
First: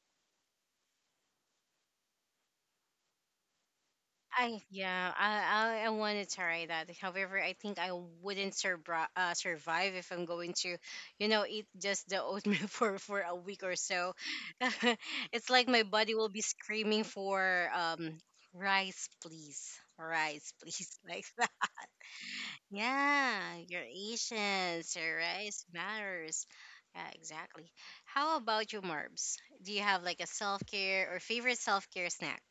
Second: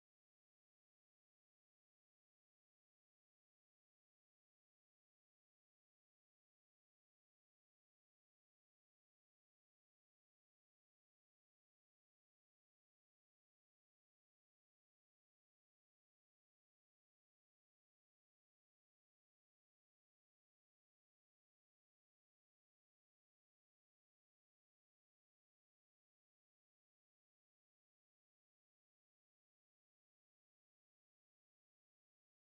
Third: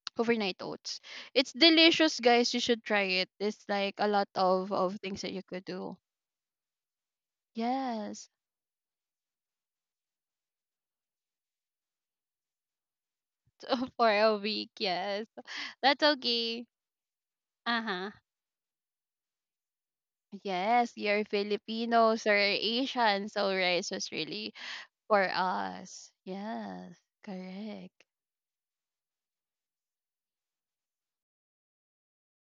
[tsk] overnight oats. It's delicious, guys. You should try it. It's like a lot I of Yeah, things that you could I do. want to try that. However, I think I Yes. wouldn't survive survive if I'm going to, you know, eat just the oatmeal [laughs] for a week or [laughs] For so. a week. [laughs] Yes, It's like my that's body will be okay. screaming for Uh huh. Rice, please, rice, Yes, please, [laughs] you're like that. Filipinos or Asian, so Yeah, your rice was really Asians, your for rice us. matters. Yes, Yeah, exactly. correct. How about you, Marbs? Do you have like a self care or favorite self care snack?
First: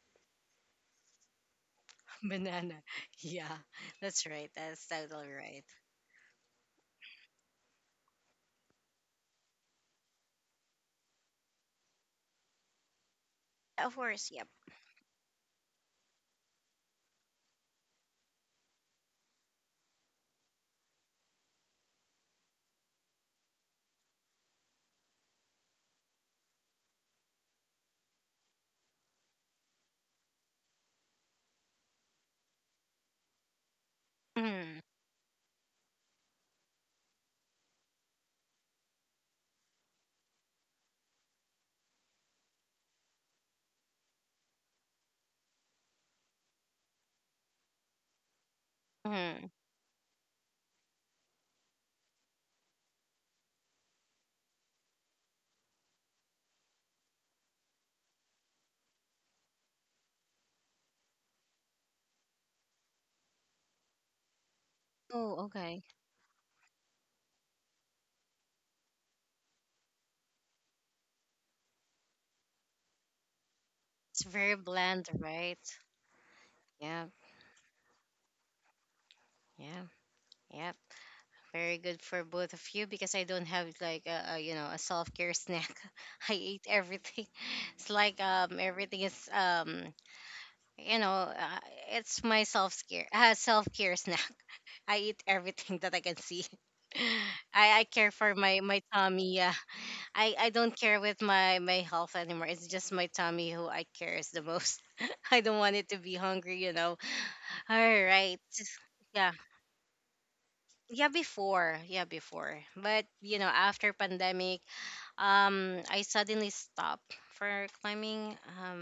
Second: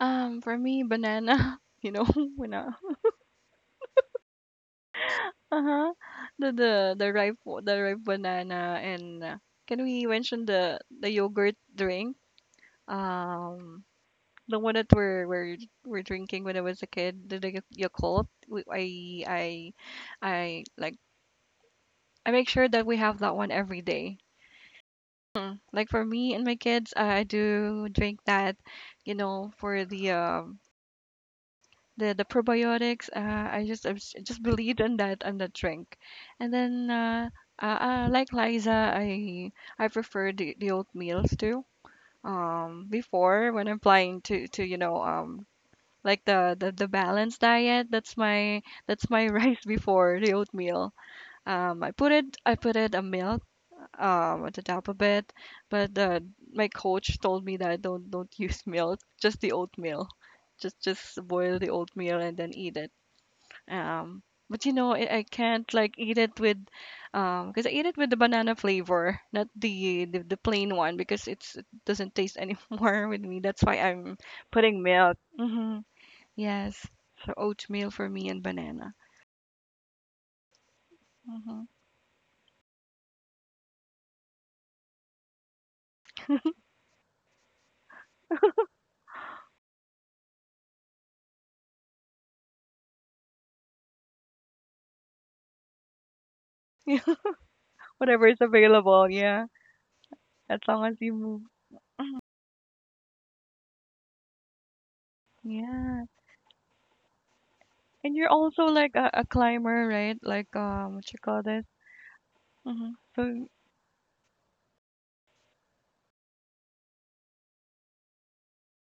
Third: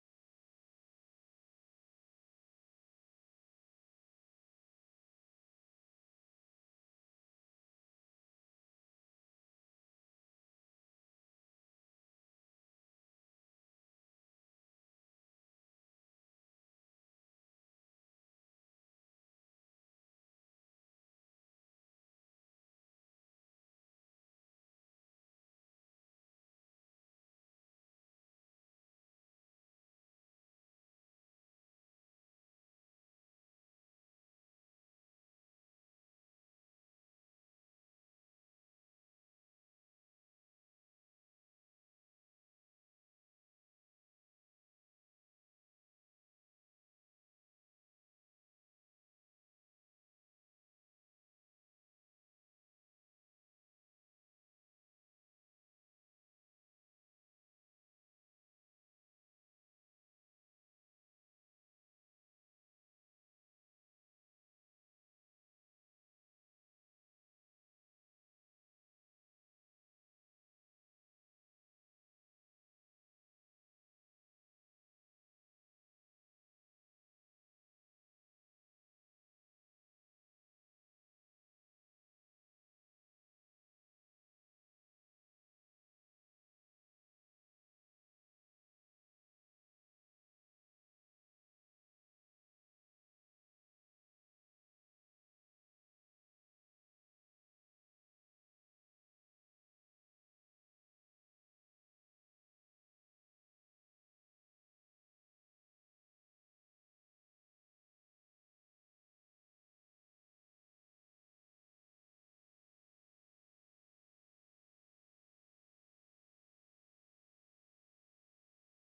For me, banana. [laughs] You know, [laughs] [laughs] when Banana. Yeah, that's right. That's totally right. huh, the ripe banana and, can we mention the yogurt drink? Um, Of course, yep. The one that we're drinking when I was a kid, the Yakult. We, I I like I make sure that we have that one every day. Mm. Like for me and my kids, I do drink that, for the the probiotics. I just Mm, believe in that and that drink, and then like Liza, I prefer the oatmeals too. Before when I'm planning to like the balanced diet. That's my [laughs] mm. rice before the oatmeal. I put it a milk at the top of it, but my coach told me that don't [laughs] use milk, just the oatmeal, just boil the oatmeal and then eat it. Um, but I Oh, can't okay. like eat it with, because I eat it with the banana flavor, not the plain one because it doesn't taste anymore [laughs] with me. That's why I'm It's very putting bland, milk. right? Mhm. Yes. Yeah, So oatmeal for me and banana. yeah, yeah. Mhm. Very good for both of you because I don't have like a you know a self care snack. [laughs] I eat everything. [laughs] It's like everything is you know, it's my self care snack. [laughs] I eat everything that I can see. [laughs] [laughs] I care Whatever for is my available, tummy. yeah. Yeah, I As don't long care as you with move. My health anymore. It's just my tummy who I cares the most. [laughs] I don't want it to Yeah. be hungry, you know. All And you're right. also like a Yeah. climber, right? Like Yeah, what you call this? before. Yeah, before. Mm-hmm. But, you know, So after pandemic, I suddenly stopped for climbing.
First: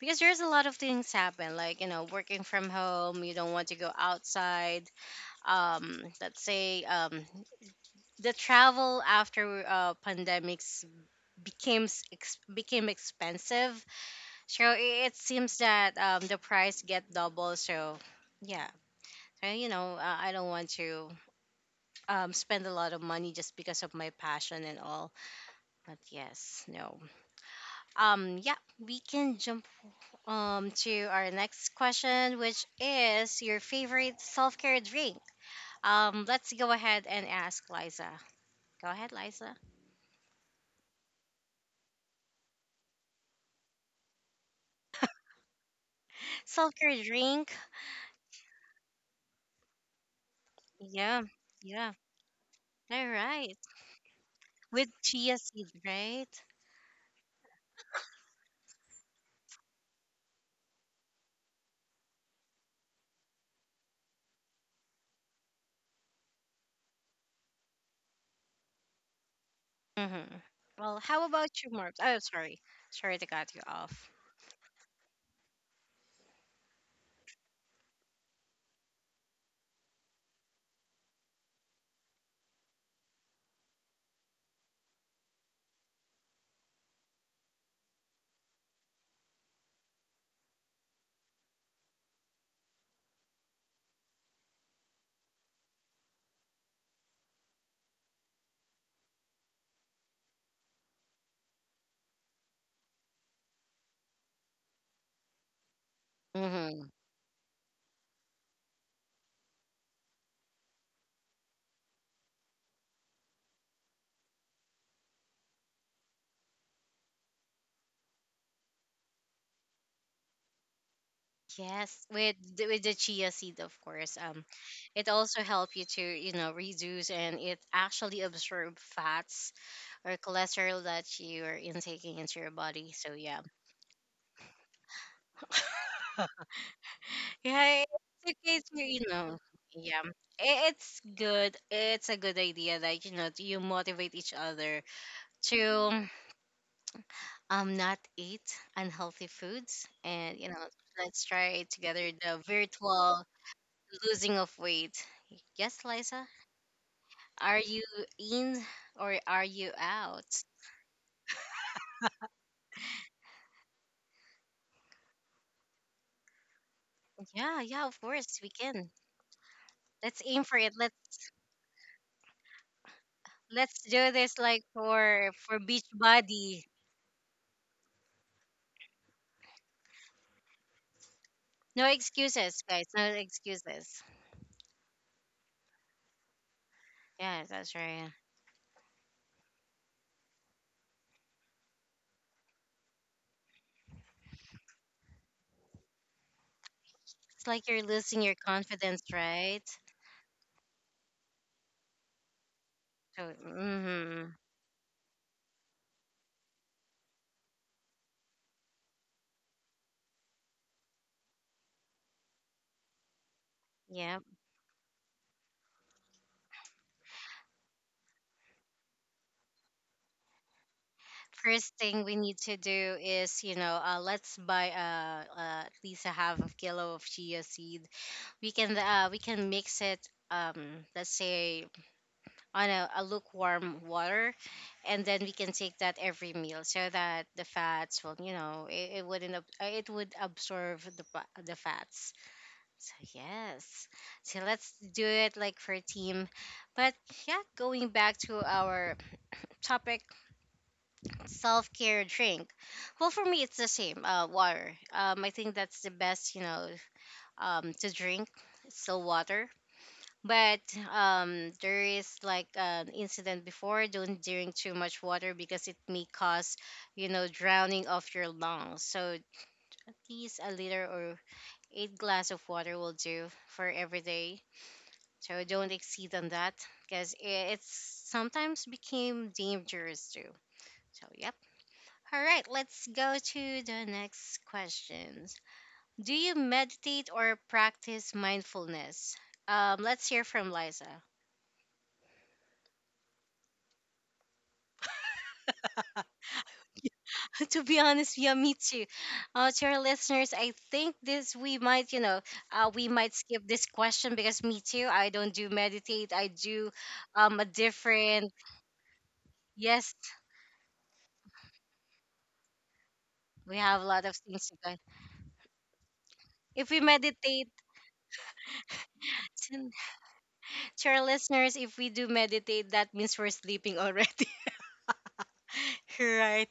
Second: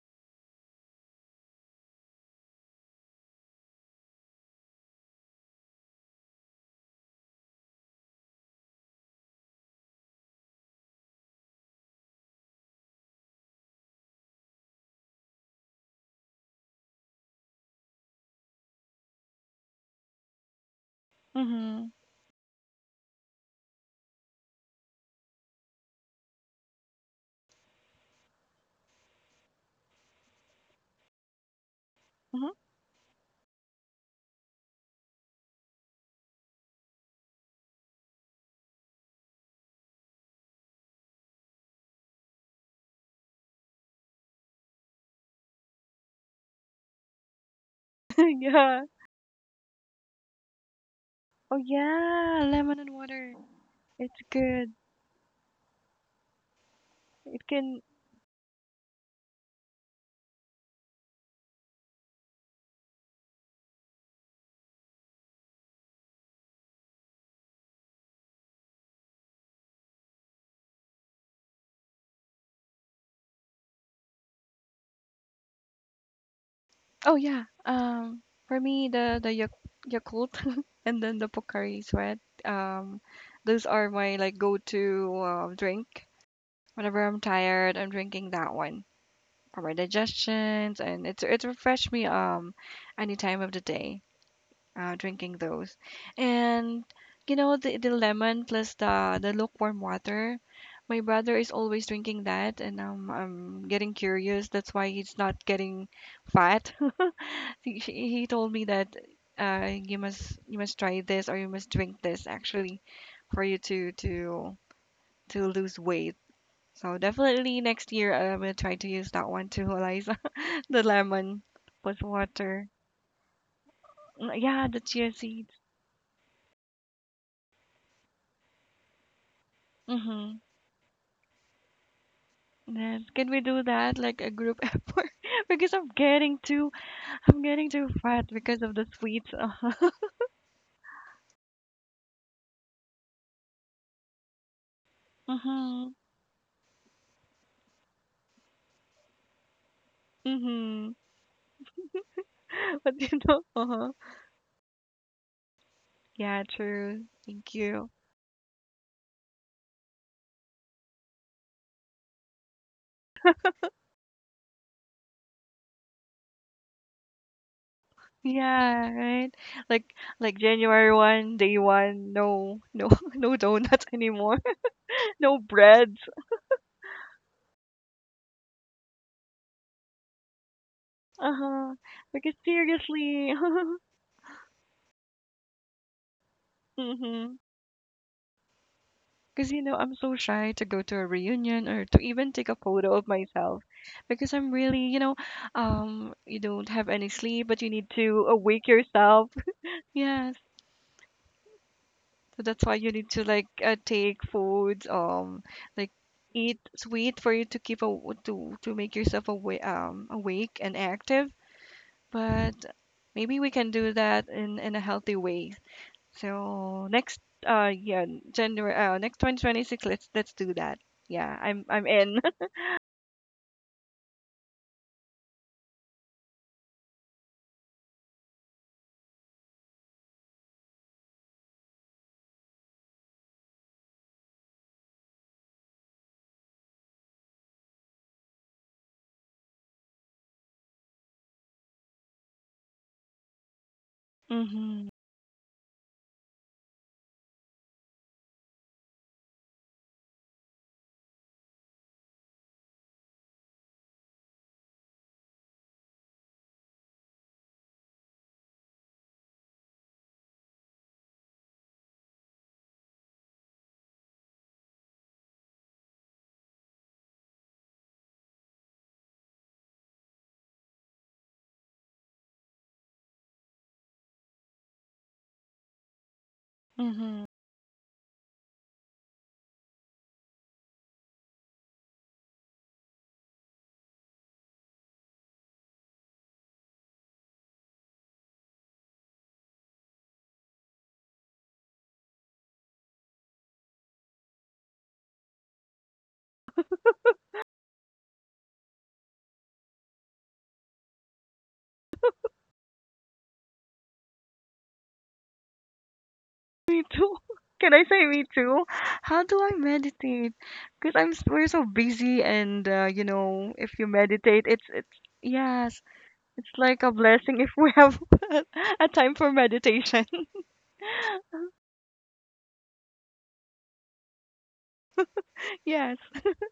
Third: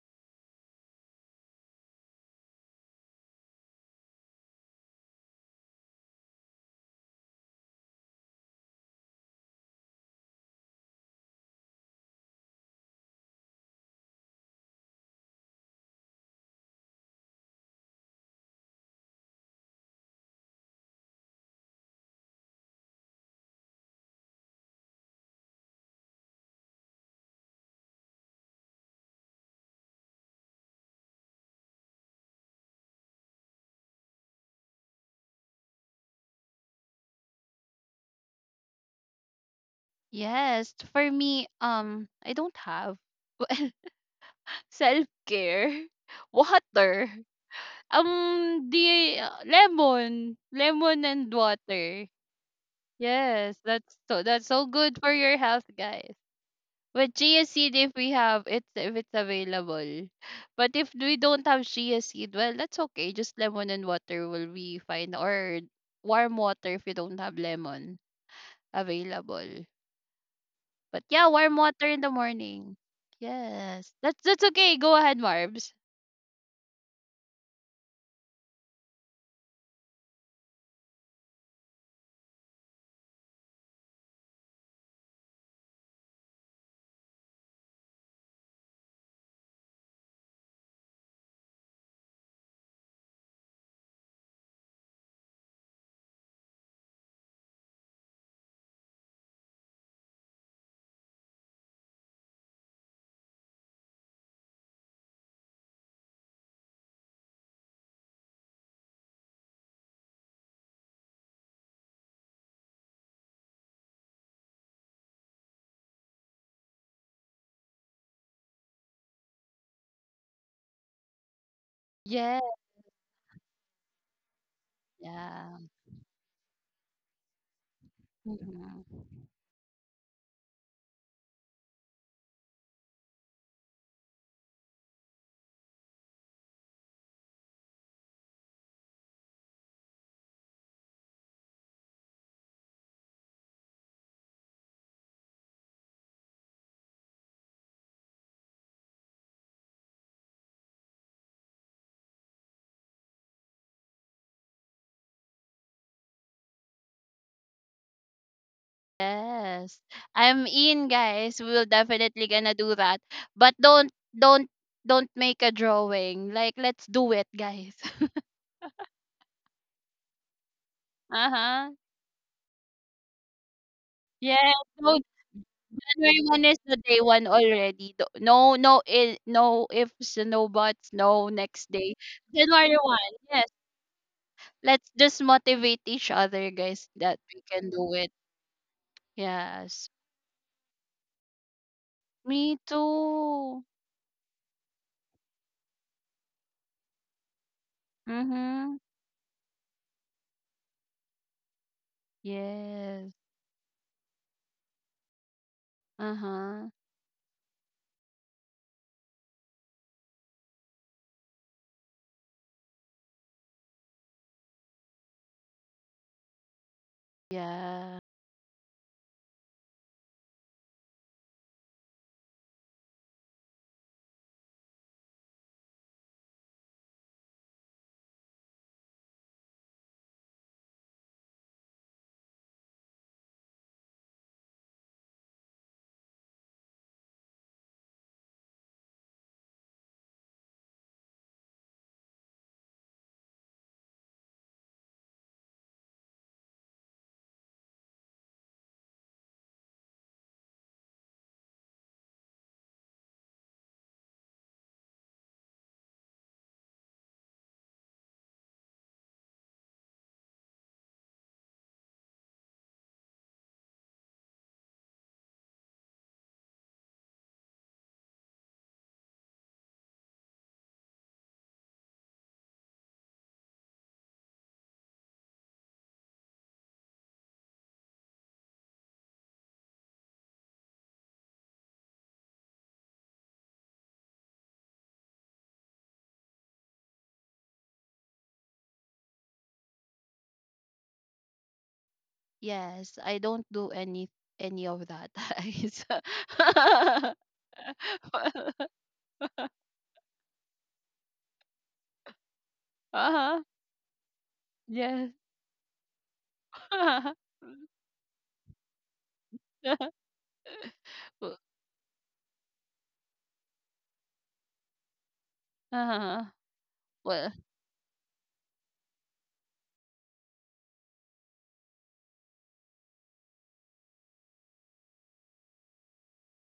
Because there's a lot of things happen like you know working from home you don't want to go outside let's say the travel after pandemics became became expensive so it seems that the price get double so yeah. So, you know I don't want to mm-hmm. Spend a lot of money just because of my passion and all, but yes no. Yeah, we can jump to our next question, Mm-hmm. which is your favorite self care drink. Let's go ahead and ask Liza. Go ahead, Liza. Yes, for me, I don't have, [laughs] self care, [laughs] Self care water. drink. [laughs] Yeah. The lemon Yeah, and Oh yeah. water. yeah, lemon and All water. Yes, right. that's It's so, that's so good. With good for chia your health, seeds, guys. right? But chia It seed, can if we have it, if it's available, but if we don't have chia seed, well, that's okay. Just lemon and water will be fine, or warm water if you don't have lemon available. Mm-hmm. Well, But how yeah, warm about you, water Mark? in the Oh, sorry. morning. Sorry to cut you Yes, off. That's okay. Go ahead, Marbs. oh yeah. Um, for me the Yak- Yakult [laughs] and then the Pocari Sweat. Um, those are my like go to drink. Whenever I'm tired, I'm drinking that one for my digestions, and it's refreshed me any time of the day. Drinking those, and you know the lemon plus the lukewarm water. My brother is always drinking that, and I'm getting curious. That's why he's not getting fat. Mm-hmm. [laughs] he, she- he told me that you must try this or you must drink this actually for you to lose weight, so definitely next year I'm gonna try to use that one too, Eliza. [laughs] the lemon with Yes, Yeah, water. with the chia seed, of course. Mm, yeah, the It chia also seeds. yeah. help you to you know reduce and it actually absorb fats or Mm-hmm. cholesterol that you are intaking into your body. Yes. So Can we yeah, do that like a group [laughs] effort? Because I'm getting yeah, too fat it's because okay of to the you sweets. know, Uh-huh. yeah, it's good. It's a good idea that you know you motivate each other Mm-hmm. to not eat unhealthy foods, and you know Mm-hmm. let's try together the [laughs] But you virtual know, uh-huh. losing of weight. Yes, Liza, Yeah, true. Thank are you you. in or are you Yes. out? I'm in, guys. We will definitely gonna do that. But don't don't make a drawing. Like, let's do it, Yeah, guys. yeah, of [laughs] course we Yeah, can. right. Like Let's like aim for it. January Let's. one, day Uh-huh. one, no, no, [laughs] no Let's donuts do anymore. this Yes. like So not... [laughs] for No bread. January 1 is Beachbody. the day one already. No, no, no ifs, no buts, no next Uh-huh. No day. Because excuses, January guys. No one, seriously. [laughs] yes. excuses. Let's just motivate each other, guys, that Mm-hmm. we Yeah, can that's do right. it. Because, you know, Yes. I'm so shy to go to a reunion or to even take a Me photo of myself too. because I'm really, you don't have any sleep, It's but you like you're need losing to your awake Mm-hmm. confidence, yourself. right? [laughs] Yes. So that's why you need Yes. So, to like take mm-hmm. foods, like eat Uh-huh. sweet for you to keep a to make yourself awake, awake and active. But maybe we can do Yeah. that in a healthy way. So next, Yeah. yeah, January, next 2026. Let's do that. Yeah, I'm First I'm thing we in. need to do is, you know, let's buy at least a half a kilo of chia seed. We can mix it. Let's say on a lukewarm water and then we can take that every meal so that the fats will you know it wouldn't it would absorb the fats so yes. [laughs] So let's hmm do it like for a team, but yeah going back to our topic, self-care drink. Well for me it's the same, uh, water. Um, I think that's the best, you know, to drink. It's still water, but there is like an incident before. Don't drink too much water because it may cause, you know, drowning of your lungs. So at least a liter or eight glass of water will do for every day. So don't exceed on that because hmm it's sometimes became dangerous too. So yep. All right, let's go to the next questions. Do you meditate or practice mindfulness? Let's hear from Liza. Yes, I don't do any of that. [laughs] It's- [laughs] To be honest, yeah, me [laughs] too. To our listeners, I think this we might, you know, we might uh-huh. skip this question because me too. I Yes. don't do meditate. I do Me too. [laughs] A [laughs] Can I say me different. too? How do I Yes, meditate? Because Well, we're so busy, and you know, we if have a you lot of meditate, things to go. it's yes, uh, it's If we like a well, blessing meditate, if we have [laughs] a time for [laughs] to meditation. [laughs] Our listeners, if we do meditate, that means we're sleeping already, Yes, [laughs] right?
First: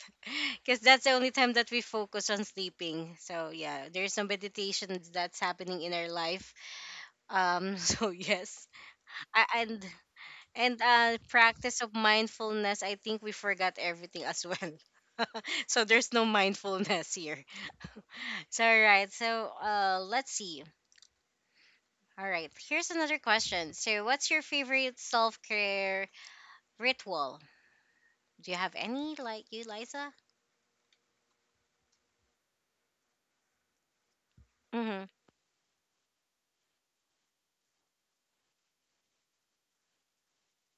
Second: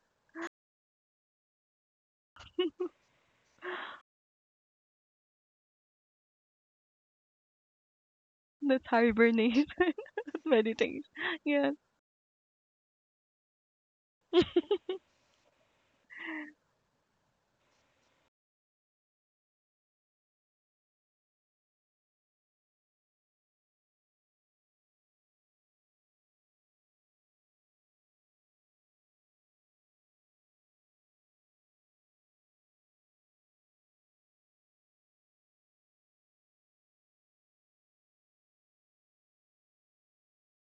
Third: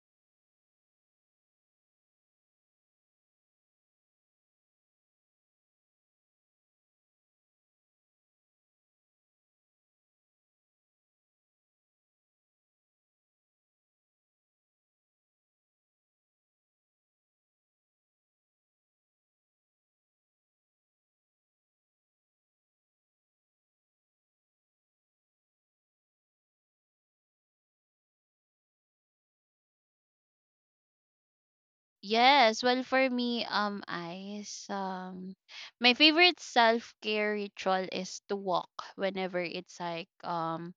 Because that's the only time that we focus on sleeping. So yeah, there's some meditation that's happening in our life. [laughs] So yes, that's I, hibernate, and. [laughs] And meditate. Yes. practice of mindfulness, I think we forgot everything as well. [laughs] So there's no mindfulness here. So, all right. So, let's see. All right. Here's another question. So, what's your favorite self care ritual? Do you have any, like you, Liza? yes. Well, for me, ice. Mm-hmm. My favorite self care ritual is to walk whenever it's like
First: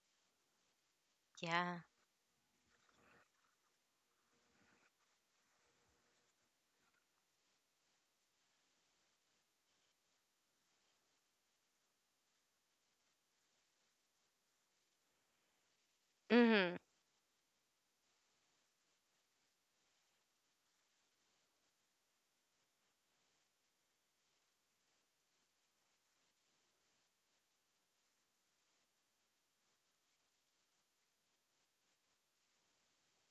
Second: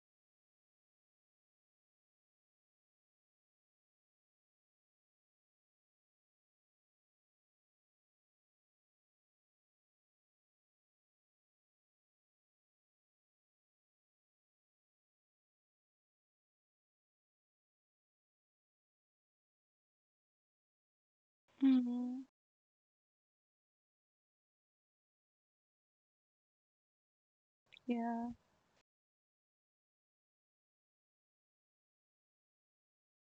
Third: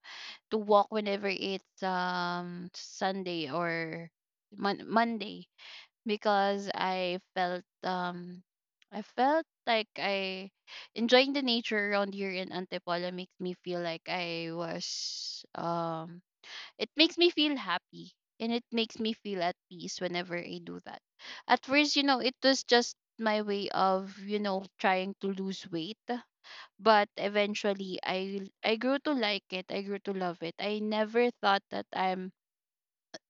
to walk whenever Yeah. it's Sunday or Monday because I felt, I felt like I enjoying the nature around here in Antipolo makes me feel like I was, Mm-hmm. it makes me feel happy, and it makes me feel at peace whenever I do that. At first, you know, Hmm. it was just my way of, you know, trying to lose weight, but eventually Yeah. I grew to like it. I grew to love it. I never thought that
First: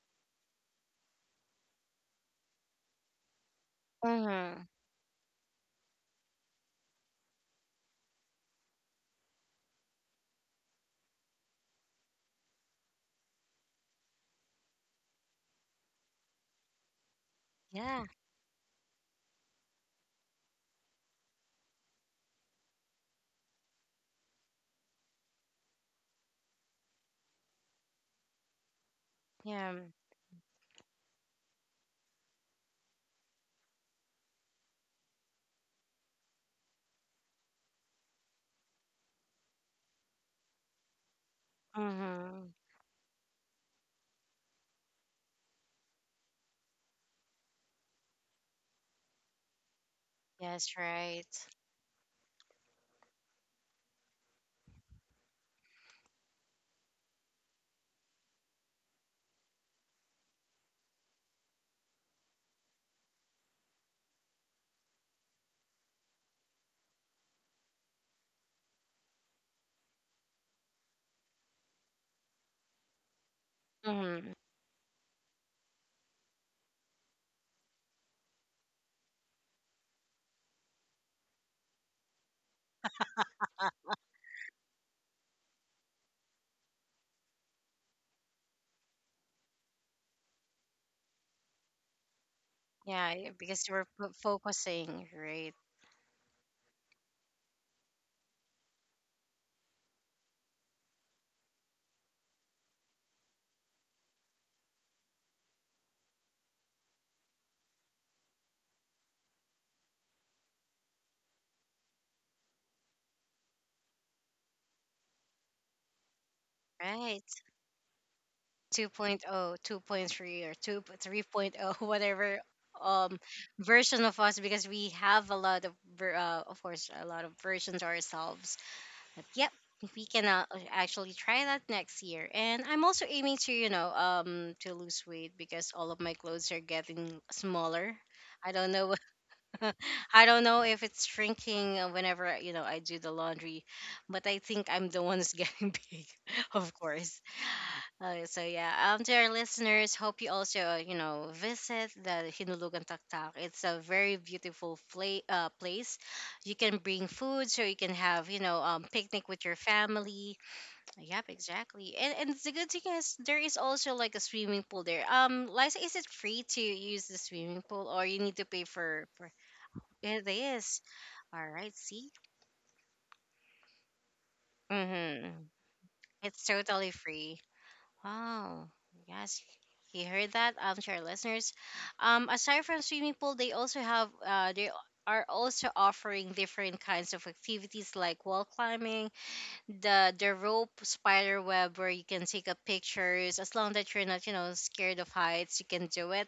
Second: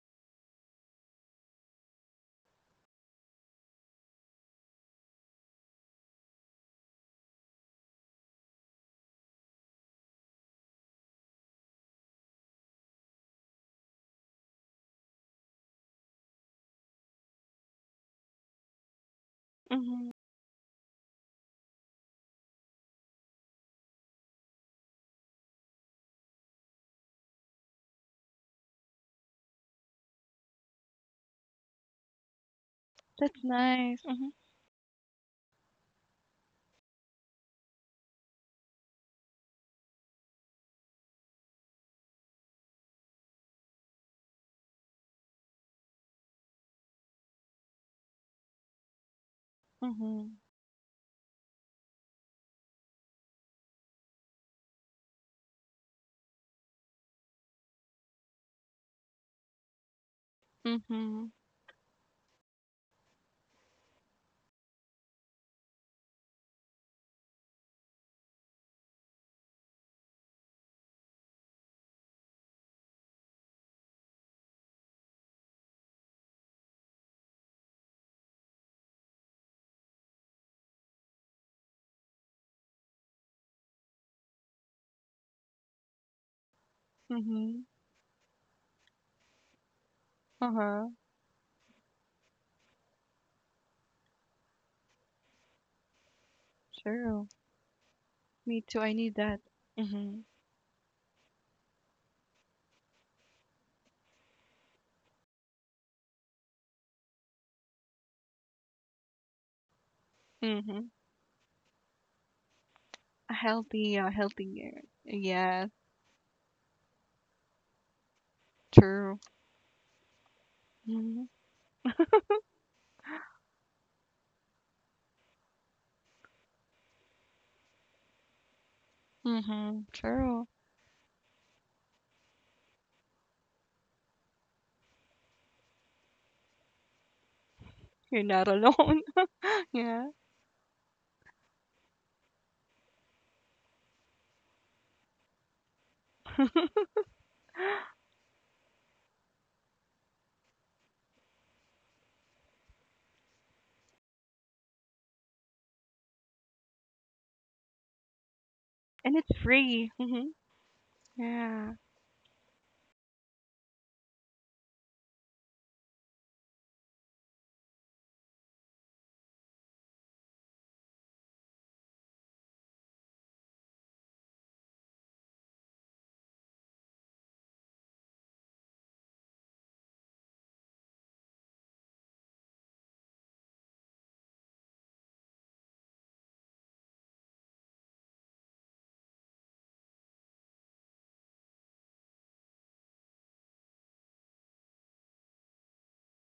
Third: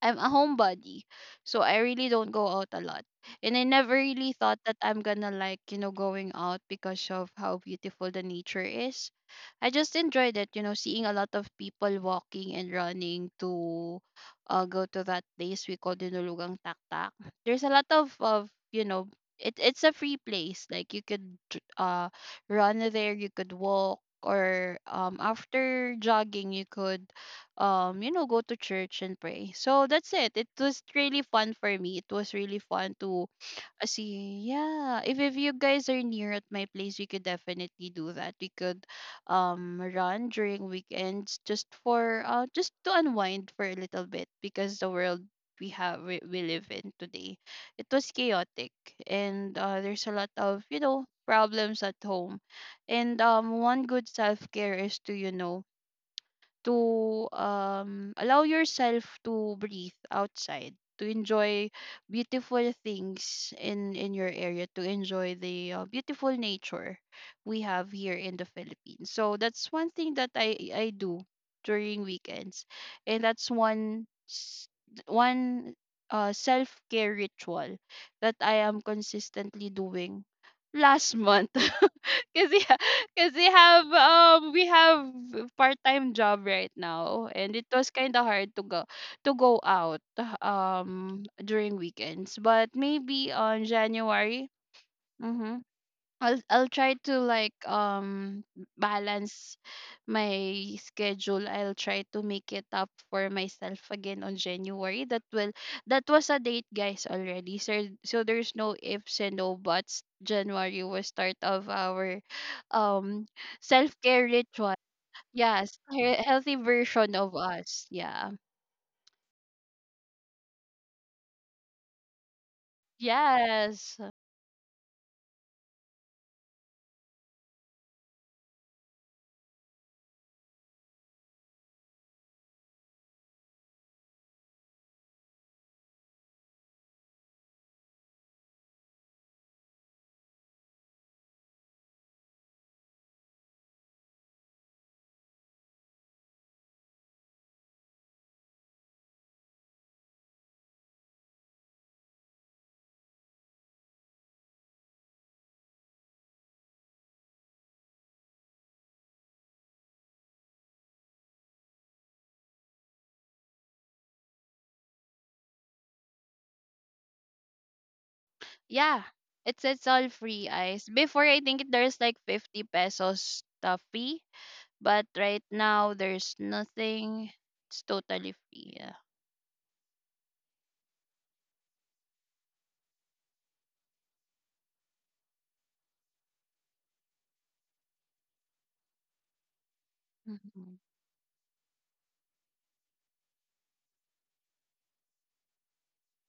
I'm a homebody. So I really don't go out a lot. And I never really thought Mm-hmm. that I'm gonna, like, you know, going out because of how beautiful the nature is. I just enjoyed it, you know, seeing a lot of people walking and running to go to that place we call Dinulugang Taktak. There's a lot Yeah. of, it's a Hmm. free place. Like you could run there, you could walk, or after jogging, you could you know go to church and pray. Yeah. So that's it. It was really fun for me. It was really fun to That's nice. Hmm. see. Yeah, if you guys are near at my place, we could definitely do that. We could run during weekends just for Mm-hmm. just to unwind for a little bit, because the world we live in today, it was chaotic. And there's a lot Hmm. of, Yes, you know, right. problems at home. And one good self-care is to, you know, to allow yourself to breathe outside, to Mhm, enjoy beautiful things in your area, to enjoy the beautiful nature we have here in the Philippines. So that's one thing that I do during weekends. And that's Mm-hmm. One self-care ritual that I am consistently doing last [laughs] month. Cause Yeah, [laughs] cause they have we have part time job right now, and mhm, it was kind of hard to go out uh-huh, during weekends. But Yeah, yeah, maybe on because you were January. focusing, right? mm-hmm, I'll try to, true. like, Me too, I need that. balance Mhm, my schedule. I'll try to make it up for myself again on January. That was a date, guys, already. So so there's no ifs and no buts. January mhm. was start of our um self A care ritual. healthy, yeah, Yes, healthy version of Right. us. Yeah. true. 2.0, 2.3, or 2 Mhm, 3.0, [laughs] whatever um Yes. version of us, because we have a lot of of course a lot of versions ourselves, but yep, mhm, we can true. actually try that next year. And I'm also aiming to to lose weight, because all of my clothes are getting smaller. You're not I don't know, alone. [laughs] Yeah, [laughs] I don't know if it's shrinking whenever I do the laundry, but I think I'm the one who's getting [laughs] big, of course. Oh, so yeah, to our listeners, hope you also visit the Hinulugan Taktak. It's a very beautiful place. You can bring food, so you can have and picnic it's with your free. Mhm, family. Yep, yeah. exactly. And the good thing is there is also like a swimming pool there. Liza, is it free to use the swimming pool, or you need to pay Yeah. for? It's all It free, is. guys. Before, I All think right. there's See. like 50 pesos the fee. But Mm-hmm. right now, there's It's totally nothing. free. It's totally Wow. free. Yeah. Yes. You heard that, to our listeners. Aside from swimming pool, they also have they are also offering different kinds of activities like wall climbing, the rope Hmm. spider web, where you can take up pictures. As long that you're not, you know, scared of heights, you can do it.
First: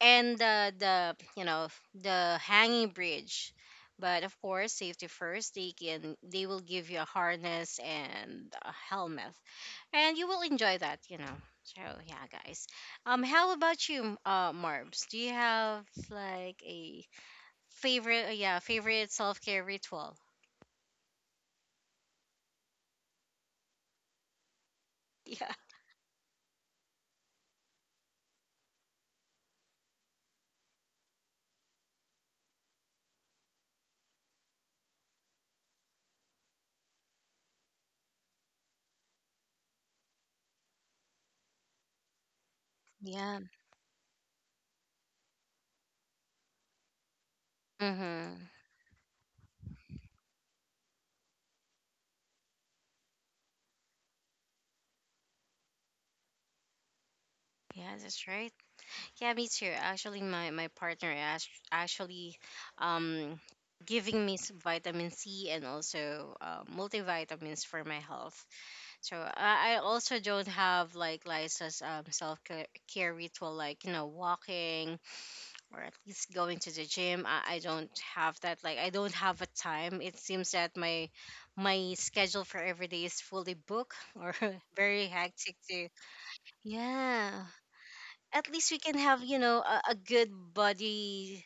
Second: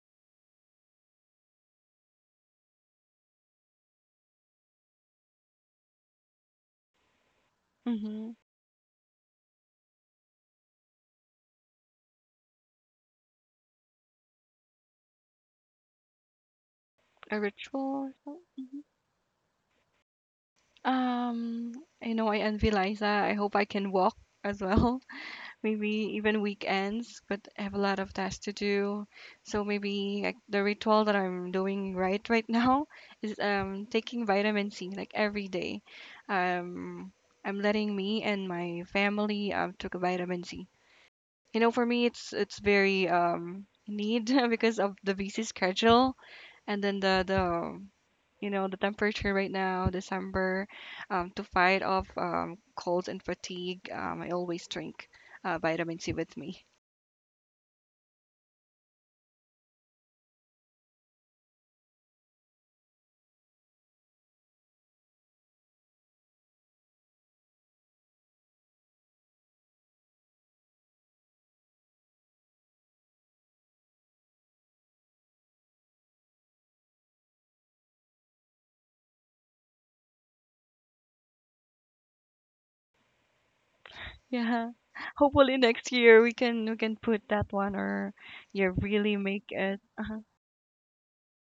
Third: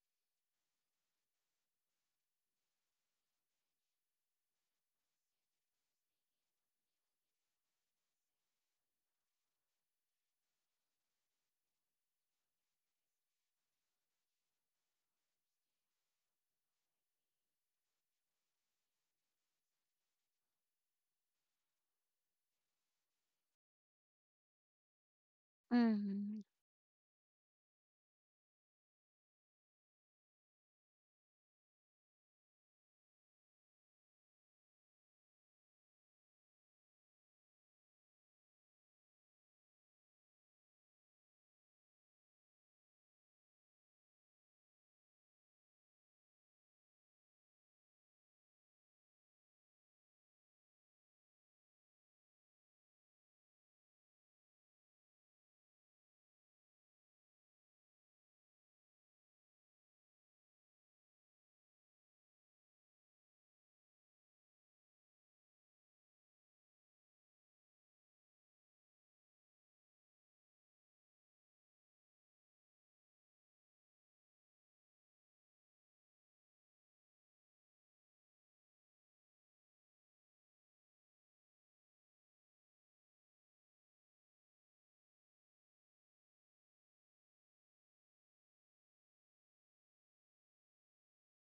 And the the hanging bridge. But of course, safety first. They will give you a harness Mhm. and a helmet, and you will enjoy that, you know. So yeah, guys. How about you, Marbs? Do you have like a A ritual or favorite? Yeah, something. favorite self care ritual. Um, I know I envy Liza. I hope I can walk as well. [laughs] Yeah. Maybe Mm-hmm. even weekends, but I have a lot of tasks to do. So maybe like, the ritual that I'm doing right [laughs] now is taking vitamin C like every day. Um, I'm letting me and my family took a vitamin C. You know, for me, it's very Yeah. Need [laughs] because of the busy schedule and then the Mm-hmm. you know the temperature right now December to fight off colds and fatigue I always drink vitamin C with me. Yeah, that's right. Yeah, me too. Actually, my partner actually um giving me vitamin C and also multivitamins for my health. So I also don't have like Liza's self care ritual, like you know, walking or at least going to the gym. I don't have that, like I don't have a time. It seems that my schedule for every day is fully booked, or Yeah, [laughs] very hectic hopefully too. next year we can put Yeah, that one or at least yeah we can really have, you make know, it a uh-huh. good body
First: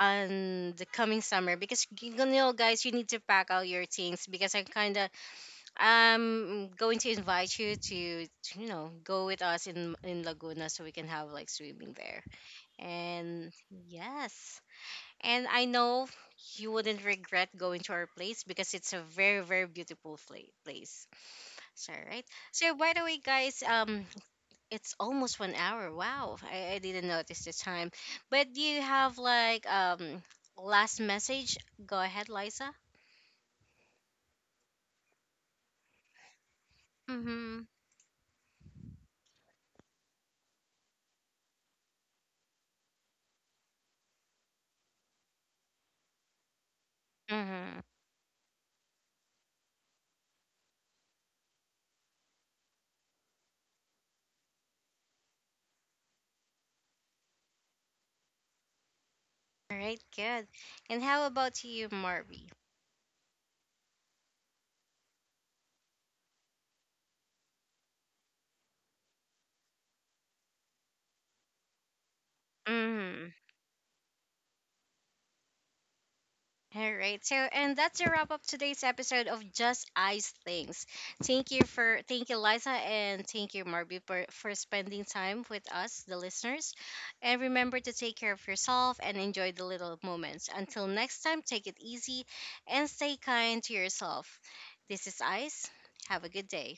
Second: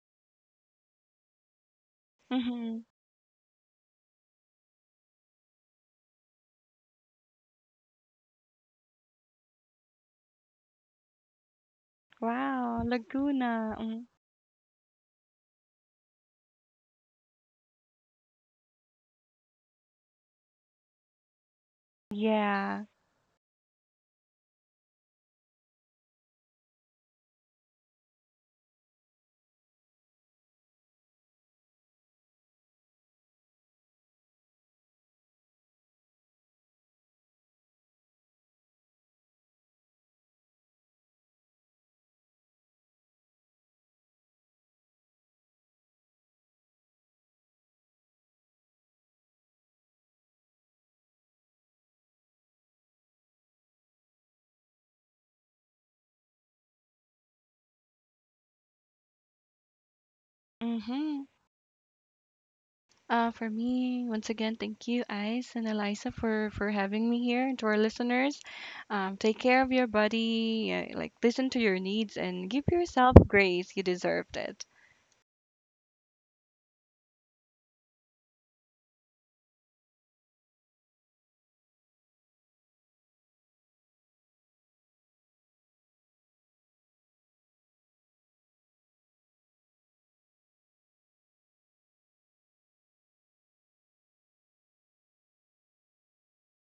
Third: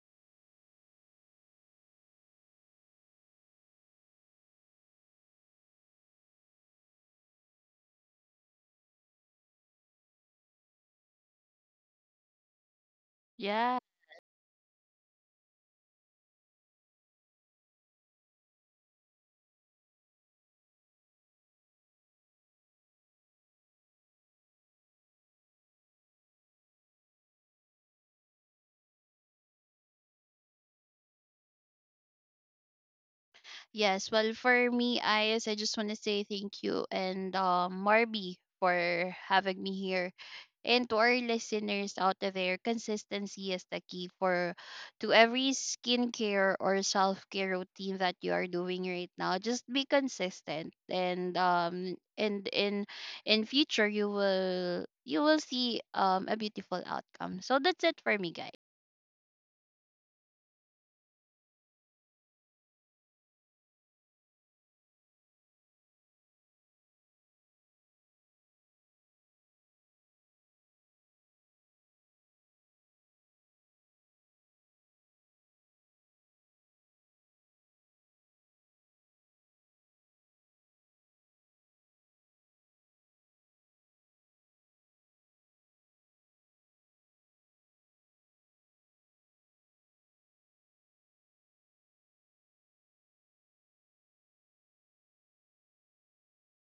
on the coming summer, because you know, Hmm. guys, you need to pack out your things, because I'm kind of, I'm going to invite you to, you know, go with us in Laguna, so we can have like swimming there. Wow, And Laguna. Yeah. Mm. yes, and I know you wouldn't regret going to our place, because it's a very, very beautiful place. So, right. So, Yeah. by the way, guys, it's almost 1 hour. Wow, I didn't notice the time. But do you have like last message? Go ahead, Liza. Yes. Well, for me, Ayes, I just want to say thank you, and Mm-hmm. Marby, for having me here. And to our listeners out there, consistency is the key for to every skincare or self care Mm-hmm. routine that you are doing right now. Just be consistent, and in future you will see a beautiful outcome. So that's it for me, guys. All right, good. And Mm-hmm. how about you, Marby? For me, once again, thank you, Ice and Eliza, for having me here. And to our listeners, take care of your body, like listen to your needs, and give yourself Mm-hmm. grace. You deserved it. All right. So, and that's a wrap up today's episode of Just Ice Things. Thank you, Liza, and thank you, Marby, for spending time with us, the listeners. And remember to take care of yourself and enjoy the little moments. Until next time, take it easy and stay kind to yourself. This is Ice. Have a good day.